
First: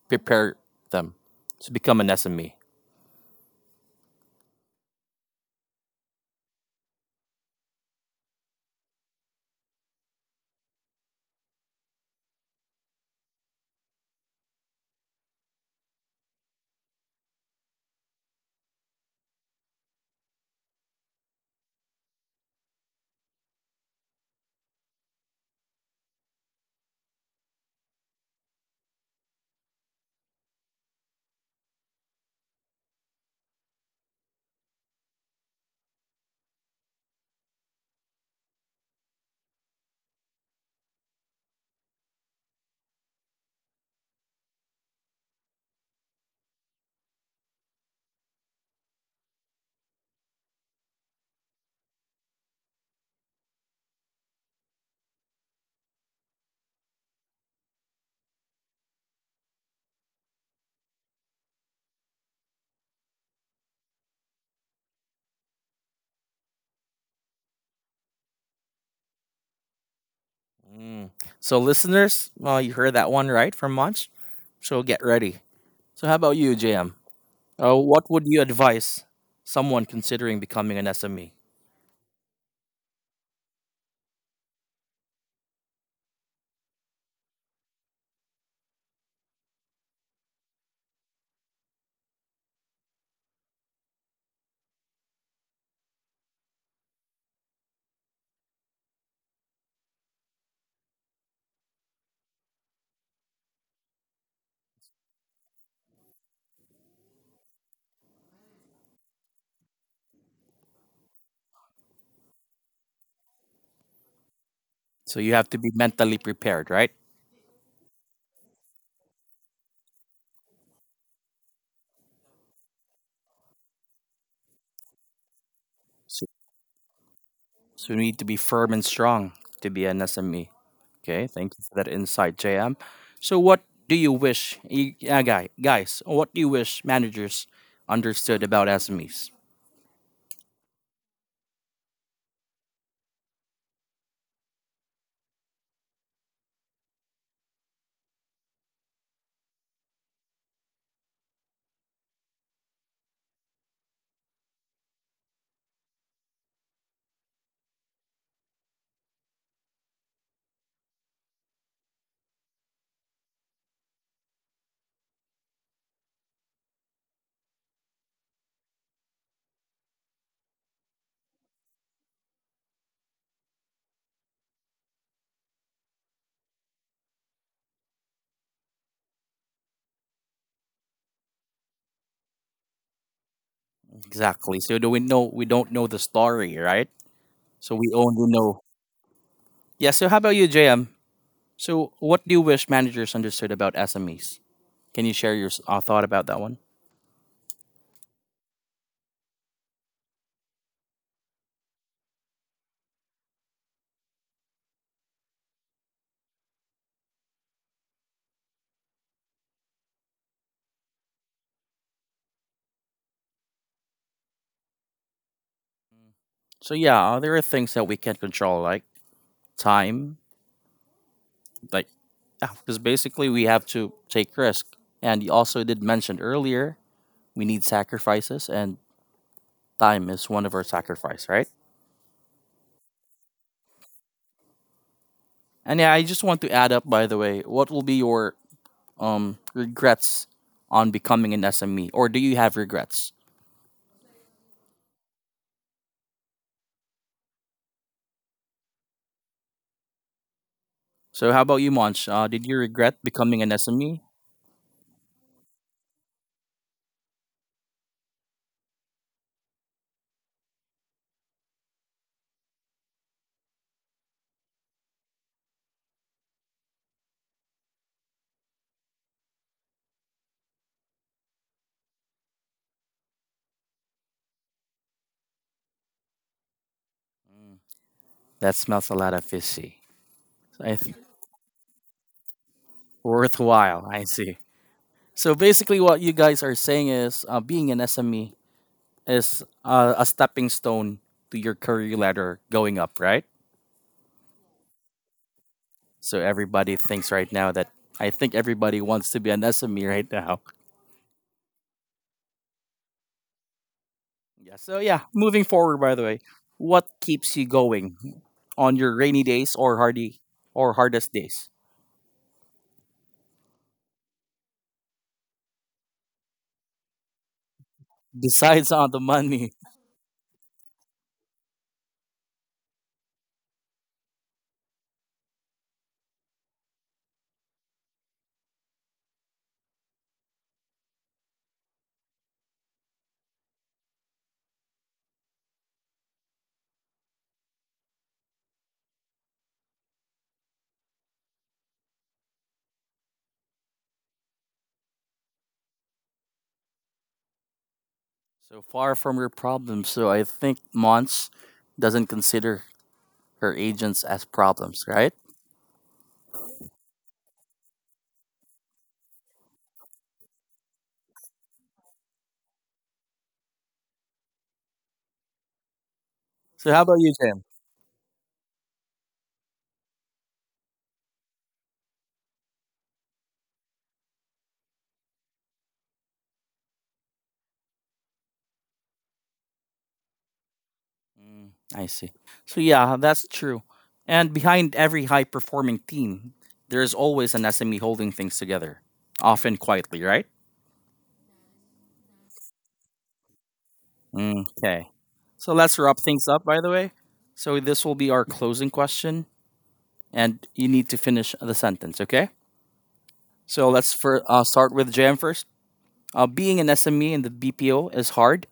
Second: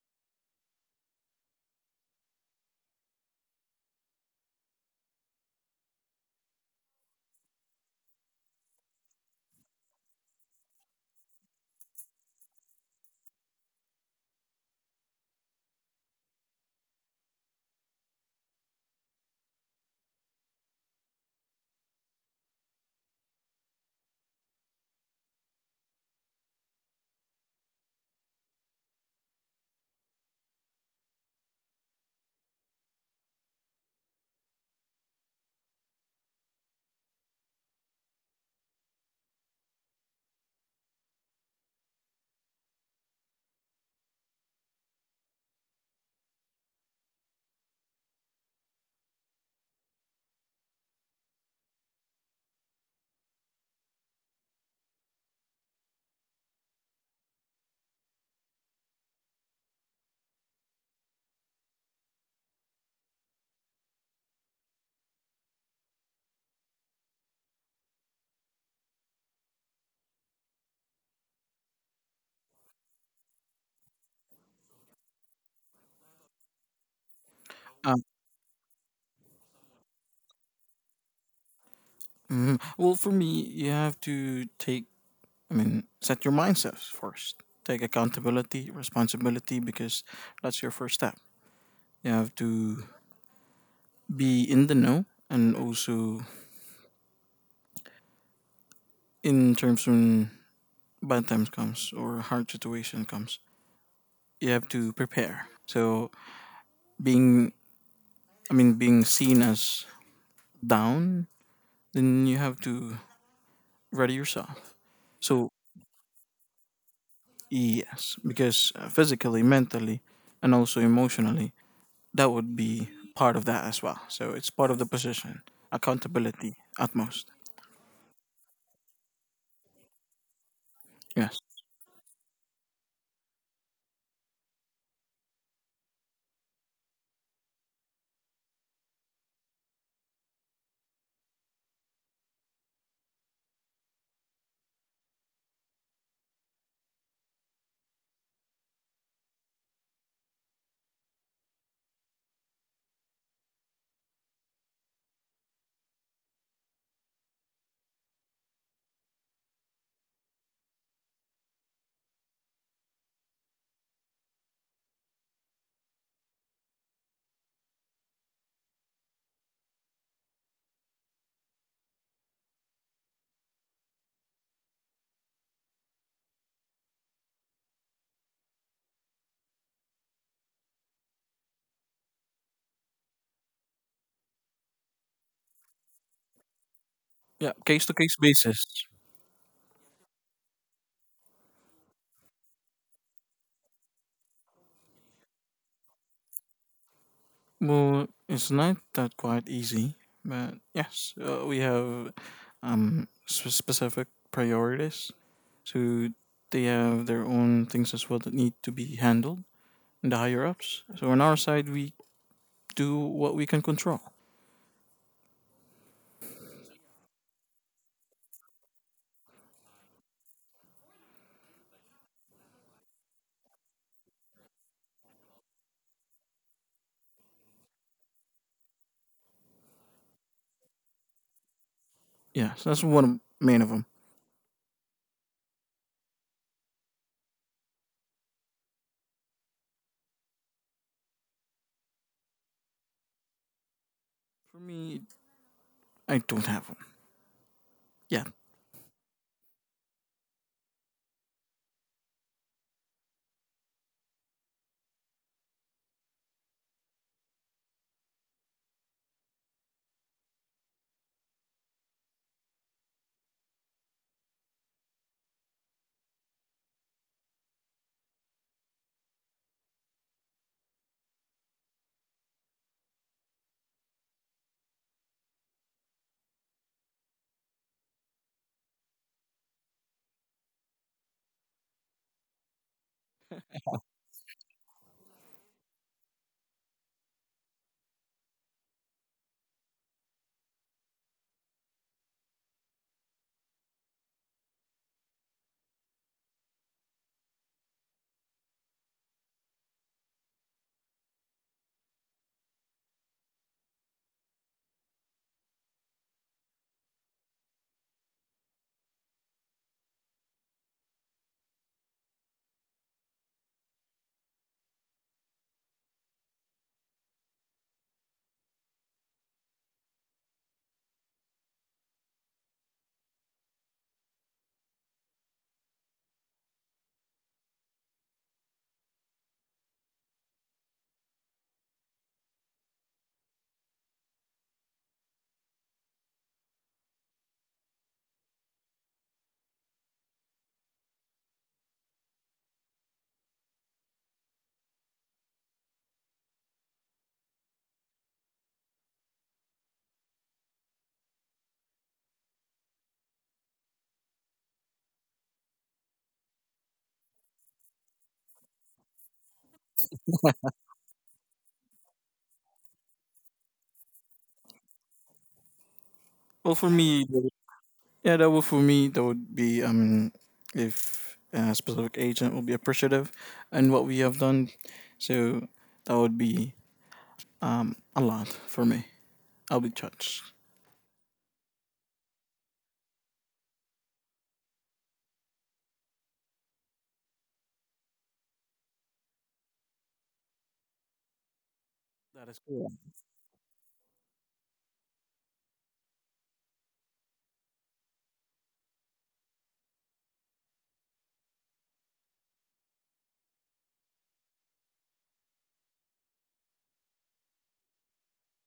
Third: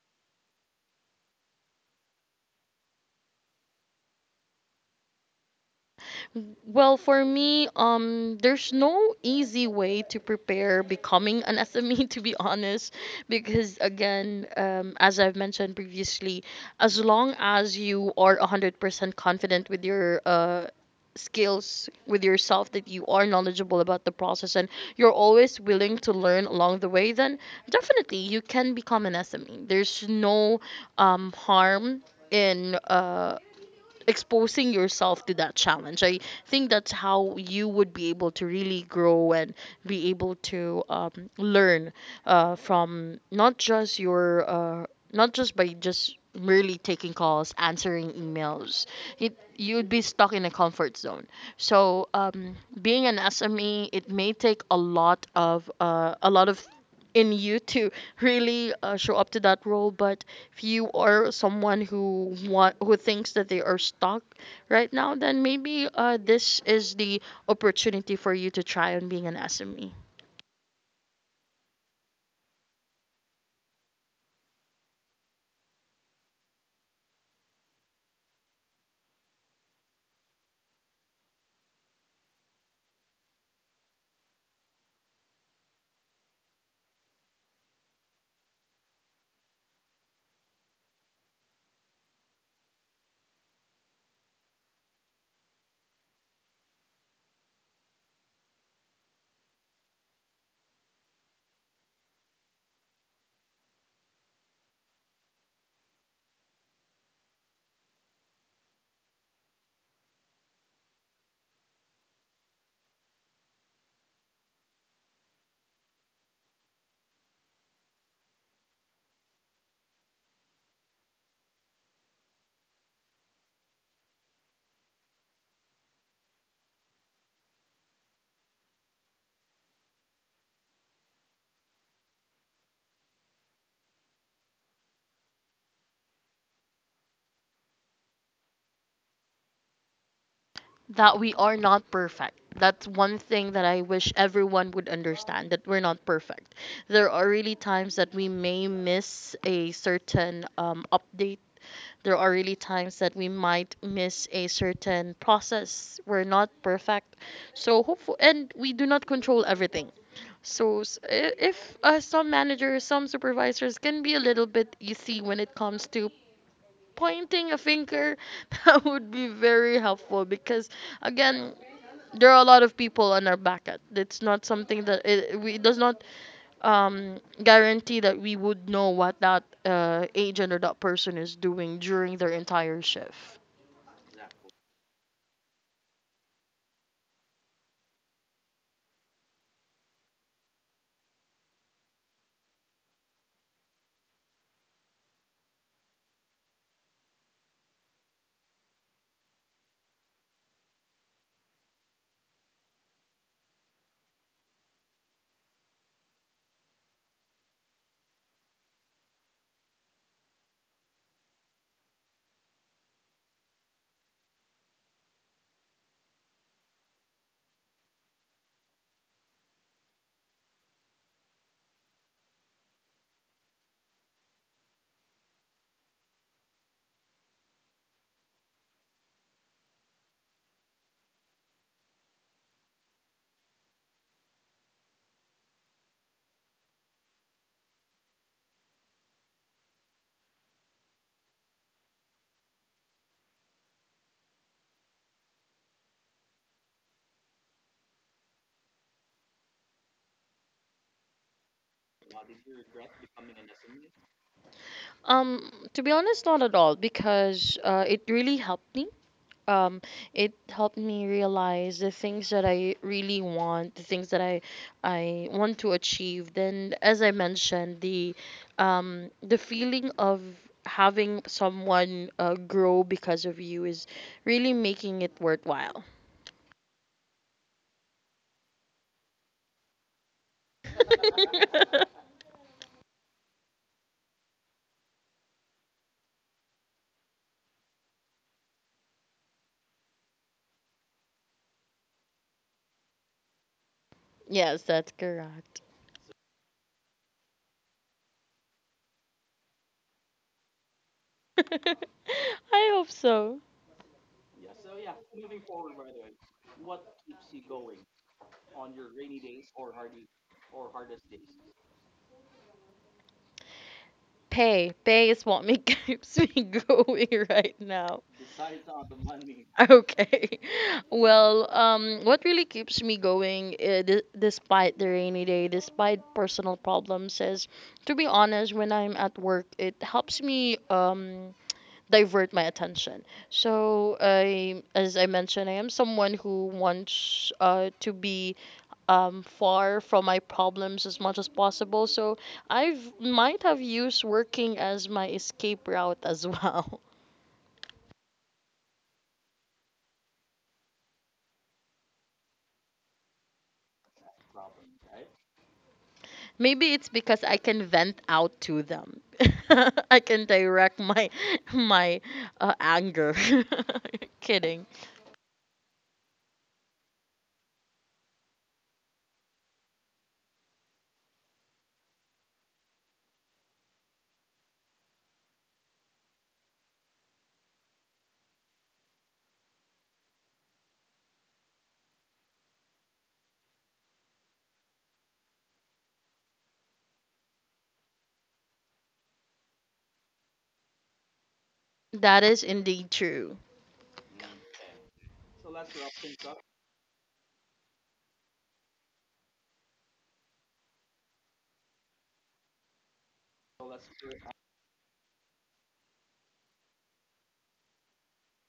A: prepare them to become an SME?
B: Well, for me, there's no easy way to prepare becoming an [laughs] SME, to be honest, because again, as I've mentioned previously, as long as you are 100% confident with your skills, with yourself, that you are knowledgeable about the process and you're always willing to learn along the way, then definitely you can become an SME. There's no harm in exposing yourself to that challenge. I think that's how you would be able to really grow and be able to learn from not just by just merely taking calls, answering emails, you'd be stuck in a comfort zone. So being an SME, it may take a lot of in you to really show up to that role. But if you are someone who thinks that they are stuck right now, then maybe this is the opportunity for you to try on being an SME.
A: Mm. So listeners, well you heard that one right from Munch. So get ready. So how about you, JM? What would you advise someone considering becoming an SME?
C: Mhm. Well, for me, you have to take, I mean, set your mindsets first. Take accountability, responsibility, because that's your first step. You have to be in the know, and also in terms when bad times comes or hard situation comes, you have to prepare. So being, I mean, being seen as down, then you have to ready yourself.
A: So you have
C: So
A: to be mentally prepared, right?
C: yes, because physically, mentally, and also emotionally, that would be part of that as well. So it's part of the position,
A: So,
C: accountability at most.
A: so you need to be firm and strong to be an SME. Okay,
C: Yes.
A: thank you for that insight, JM. So what do you wish, guys? What do you wish managers understood about SMEs?
B: That we are not perfect. That's one thing that I wish everyone would understand, that we're not perfect. There are really times that we may miss a certain update. There are really times that we might miss a certain process. We're not perfect. So, hopeful, and we do not control everything. So, if some managers, some supervisors can be a little bit easy when it comes to pointing a finger, [laughs] that would be very helpful, because again, there are a lot of people on our back at it's not something that it does not um, guarantee that we would know what that agent or that person is doing during their entire shift.
A: Exactly. So do we know? We don't know the story, right?
C: Yeah,
A: So
C: case
A: we
C: to case
A: only know.
C: basis.
A: Yeah. So how about you, JM? So what do you wish managers understood about SMEs? Can you share your thought about that one?
C: Well, it's not that quite easy, but yes, we have specific priorities. So they have their own things as well that need to be handled in the higher ups. So on our side, we do what we can control.
A: So yeah, there are things that we can't control, like time, like because basically we have to take risk. And you also did mention earlier we need sacrifices, and time is one of our sacrifice, right?
C: Yes, that's one main of them.
A: And yeah, I just want to add up by the way, what will be your regrets on becoming an SME or do you have regrets?
C: For me, I don't have one. Yeah.
A: So how about you, Monch? Did you regret becoming an SME?
B: um to be honest, not at all, because it really helped me um it helped me realize the things that I really want, the things that I want to achieve. Then as I mentioned, the feeling of having someone grow because of you is really making it worthwhile.
A: That smells a lot of fishy. I th-
B: [laughs]
A: worthwhile, I see. So basically what you guys are saying is being an SME is a stepping stone to your career ladder going up, right?
B: Yes, that's correct.
A: So everybody thinks right now that I think everybody wants to be an SME right now.
B: [laughs] I hope so.
A: Yeah. So yeah, moving forward by the way, what keeps you going on your rainy days or hardest days?
B: Pay is what me [laughs] keeps me going right now.
A: [laughs] Besides on the money.
B: [laughs] Okay. Well, what really keeps me going despite the rainy day, despite personal problems, is, to be honest, when I'm at work, it helps me divert my attention. So, as I mentioned, I am someone who wants to be far from my problems as much as possible. So, I might have used working as my escape route as [laughs] well.
A: So far from your problems. So I think Mons doesn't consider her agents as problems, right?
B: Maybe it's because I can vent out to them. [laughs] I can direct my anger. [laughs] Kidding.
C: Well,
A: So
C: for
A: how about
C: me,
A: you, Jim?
C: yeah, that would, for me, that would be if a specific agent will be appreciative and what we have done. So that would be a lot for me. I'll be touched.
A: I see. So yeah, that's true. And behind every high performing team, there's always an SME holding things together, often quietly, right?
B: That
C: That is
B: is
C: cool.
B: indeed true.
A: Okay. So let's wrap things up, by the way. So this will be our closing question, and you need to finish the sentence, okay? So start with JM first. Being an SME in the BPO is hard,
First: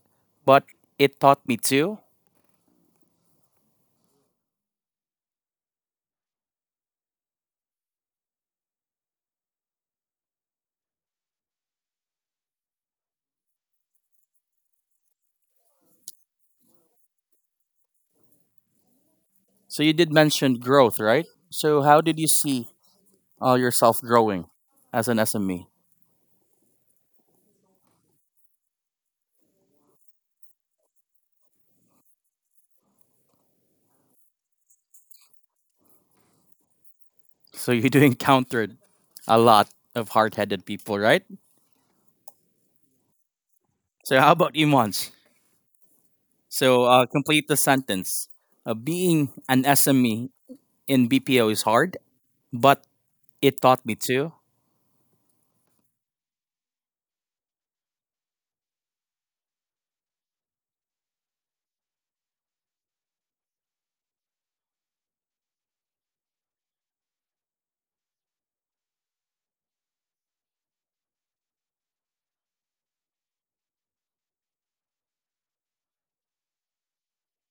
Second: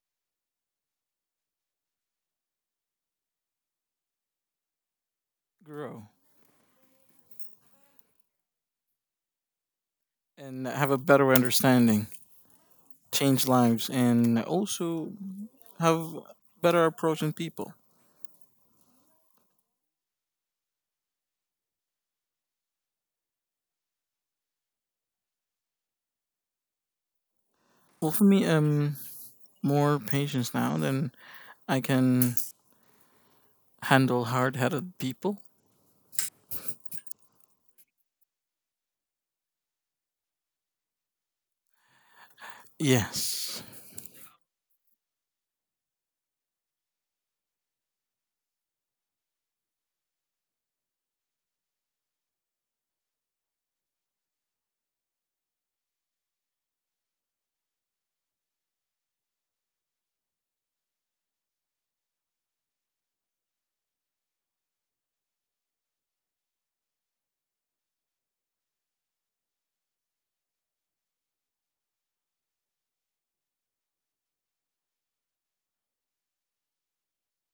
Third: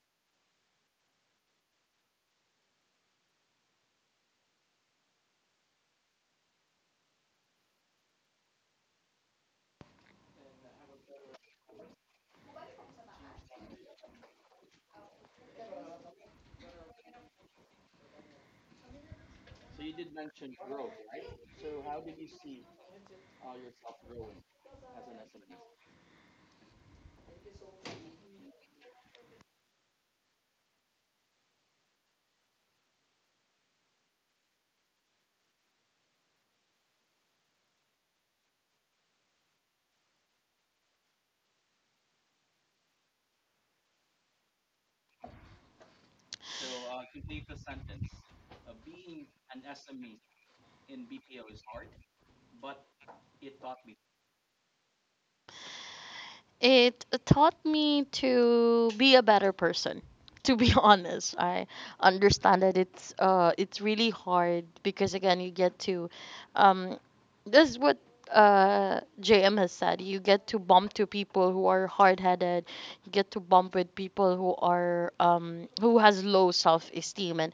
A: but it taught me too.
C: Grow and have a better understanding, change lives, and also have better approach in people.
A: So you did mention growth, right? So how did you see yourself growing as an SME?
C: Well, for me, more patience now than I can handle hard headed people.
A: So you [laughs] do encountered a lot of hard-headed people, right?
C: Yes.
A: So how about Imans? So complete the sentence. Being an SME in BPO is hard, but it taught me too.
B: It taught me to be a better person. To be [laughs] honest, I understand that it's really hard, because again, you get to um this is what JM has said. You get to bump to people who are hard-headed. You get to bump with people who are who has low self-esteem, and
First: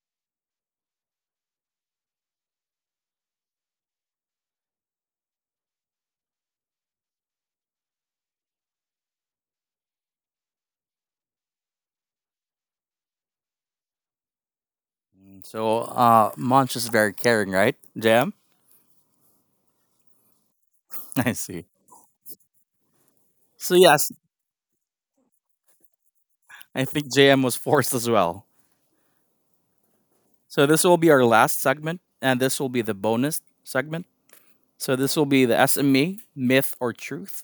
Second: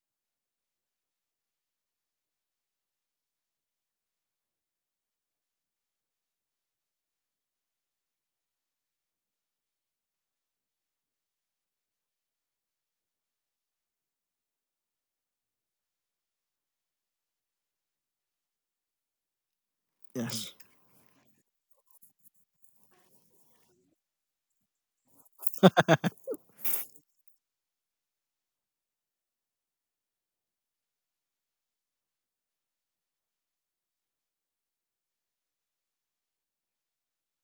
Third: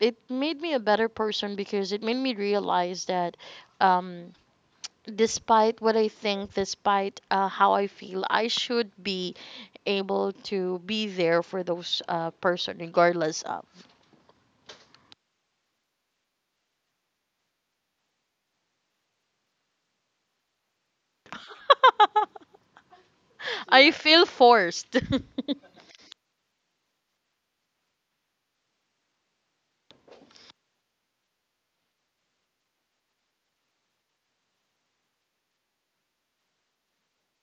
B: it made me a better person, because it made me realize that um despite what I think, despite how I feel, I should be able to be there for those person regardless of.
A: So Munch is very caring, right, JM?
C: Yes.
A: [laughs] I see.
B: [laughs]
A: So
B: I
A: yes,
B: feel forced. [laughs]
A: I think JM was forced as well. So this will be our last segment, and this will be the bonus segment. So this will be the SME myth or truth.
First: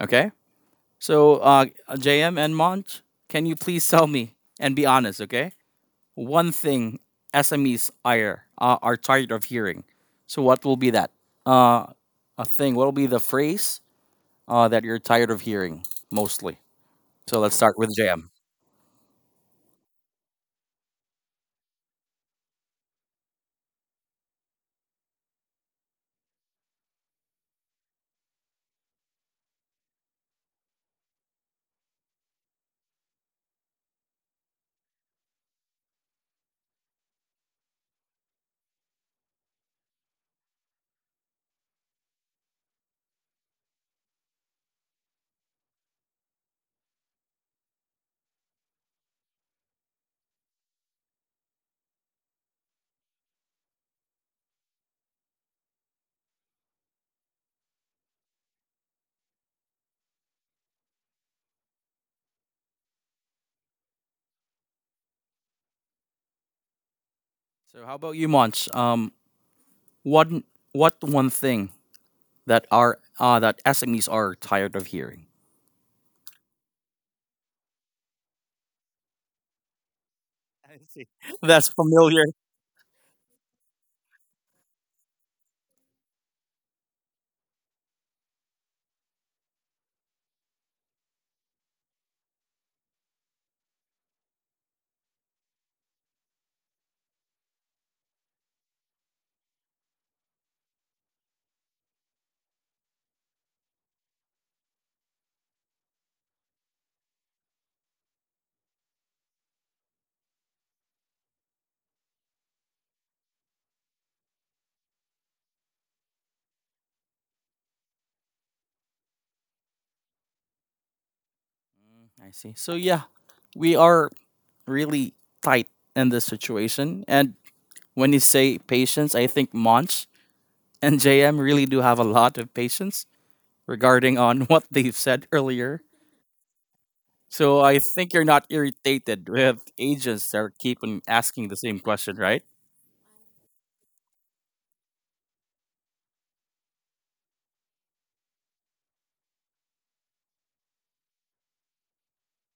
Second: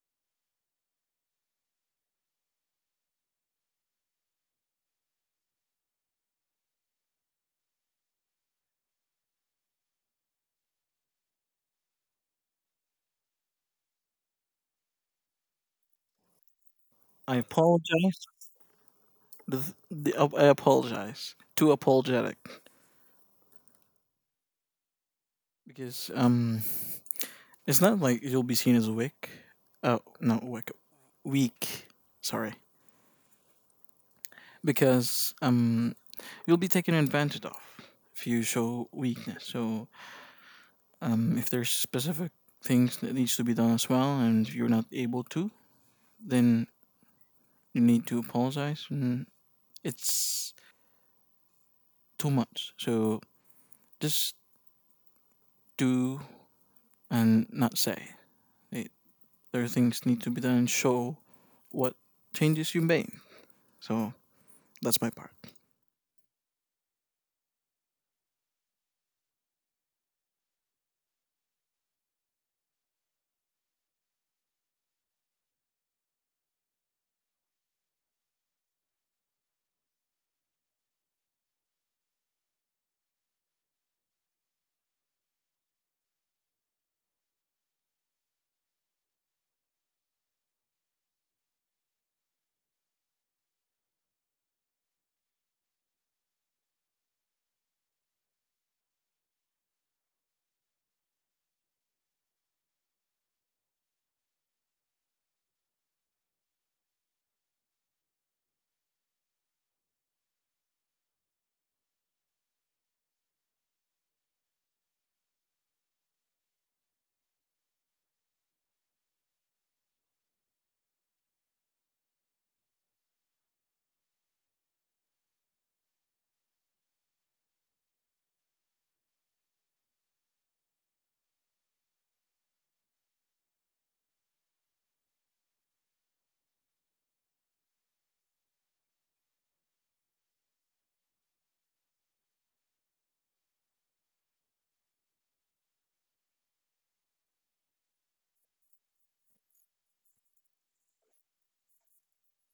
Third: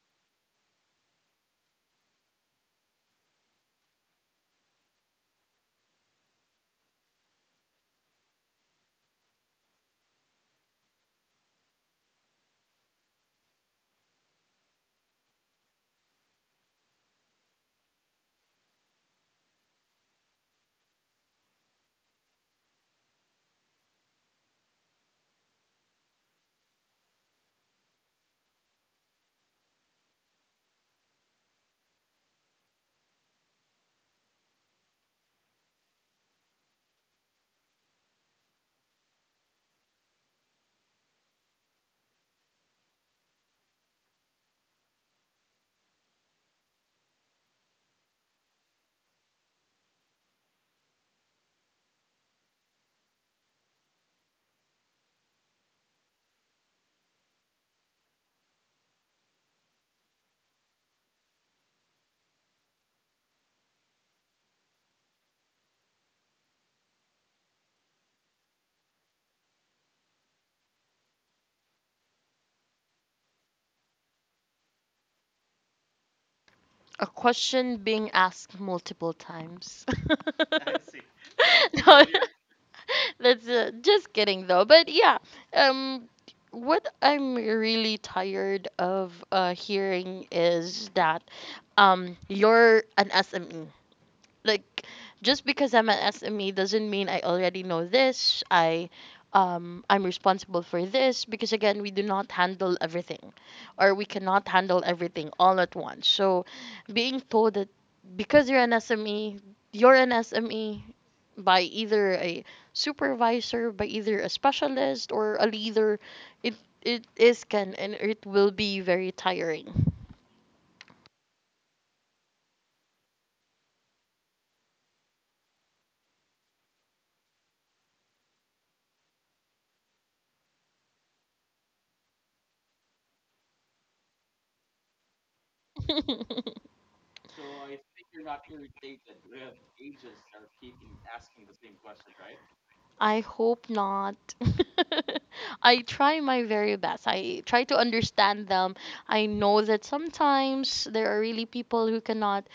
A: Okay. So JM and Munch, can you please tell me and be honest? Okay. One thing SMEs are tired of hearing. So what will be that? Uh, a thing. What will be the phrase that you're tired of hearing mostly?
C: I
A: So let's start with
C: apologize.
A: JM.
C: the, oh, I apologize. Too apologetic, because it's not like you'll be seen as weak. Oh, not weak, weak. Sorry, because you'll be taken advantage of if you show weakness. So if there's specific things that needs to be done as well, and you're not able to, then you need to apologize. And it's too much. So just do and not say. Eh, there are things need to be done and show what changes you made. So that's my part.
A: So how about you, Monch? What what one thing that are that SMEs are tired of hearing?
B: A question being asked multiple times. [laughs] I
A: I
B: see.
A: see. [laughs] That's
B: [laughs] No,
A: familiar.
B: [laughs] that's just kidding though. But yeah, um, what I'm really tired of hearing is that you're an SME. Like, just because I'm an SME doesn't mean I already know this. I'm responsible for this, because again, we do not handle everything, or we cannot handle everything all at once. So being told that because you're an SME, you're an SME by either a supervisor, by either a specialist or a leader, it it is can and it will be very tiring.
A: I see. So yeah, we are really tight in this situation. And when you say patience, I think Monch and JM really do have a lot of patience regarding on [laughs] what they've said earlier.
B: [laughs]
A: So I think you're not irritated with agents that are keeping asking the same question, right?
B: I hope not. [laughs] I try my very best. I try to understand them. I know that sometimes there are really people who cannot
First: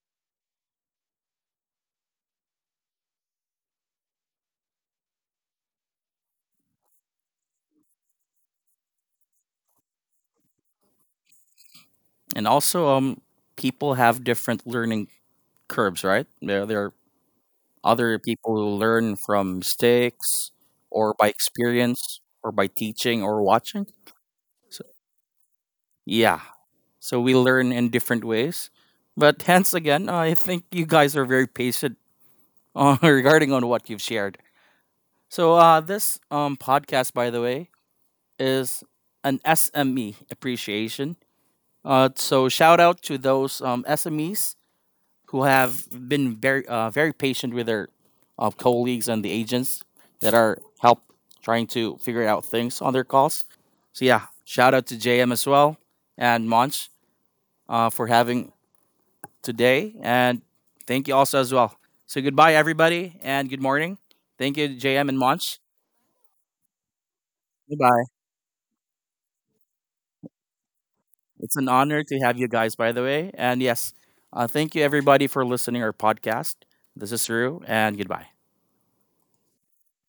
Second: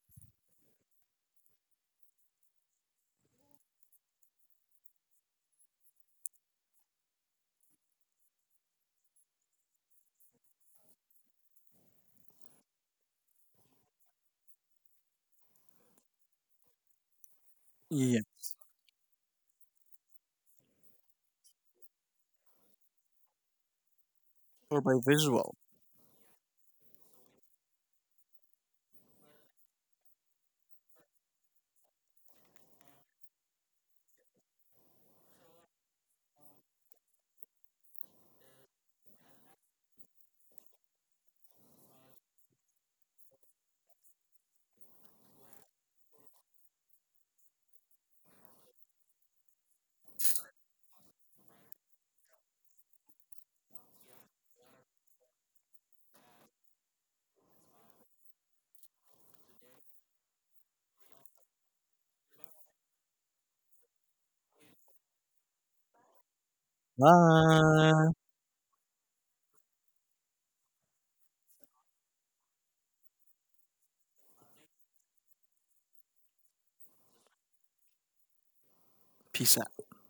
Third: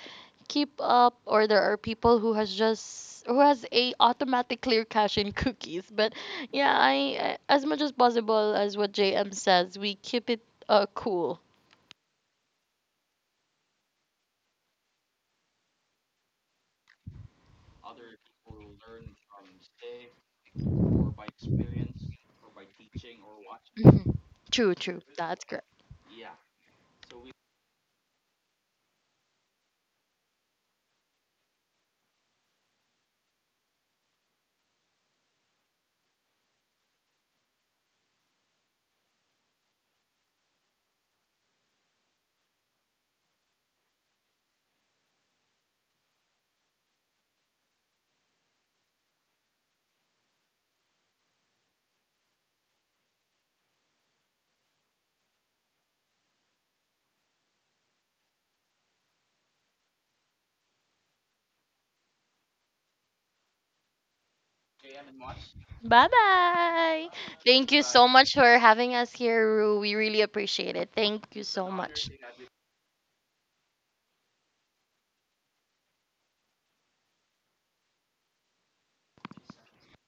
B: keep up, or there are people who has a automatic clear cache in cookies. But yeah, as much as possible, as what JM says, we keep it cool. [laughs]
A: And also, people have different learning curves, right? There are other
C: Yeah.
A: people who learn from mistakes or by experience or by teaching or watching.
B: Mhm. True,
C: Or
A: So
C: by
B: true. That's
C: visual.
B: correct.
A: yeah, so we learn in different ways. But hence again, I think you guys are very patient [laughs] regarding on what you've shared. So this podcast, by the way, is an SME appreciation. So shout out to those SMEs who have been very very patient with their colleagues and the agents that are help trying to figure out things on their calls. So yeah, shout out to JM as well and Monch for having today, and thank you also as well. So goodbye everybody, and good morning. Thank you JM and Monch.
B: Bye bye. Thank you
A: Goodbye.
B: so
C: Bye.
B: much for having us here, Rue. We really appreciate it. Thank you
A: It's an
B: so
A: honor
B: much.
A: to have you guys, by the way. And yes, thank you everybody for listening our podcast. This is Rue, and goodbye.
C: Peace out.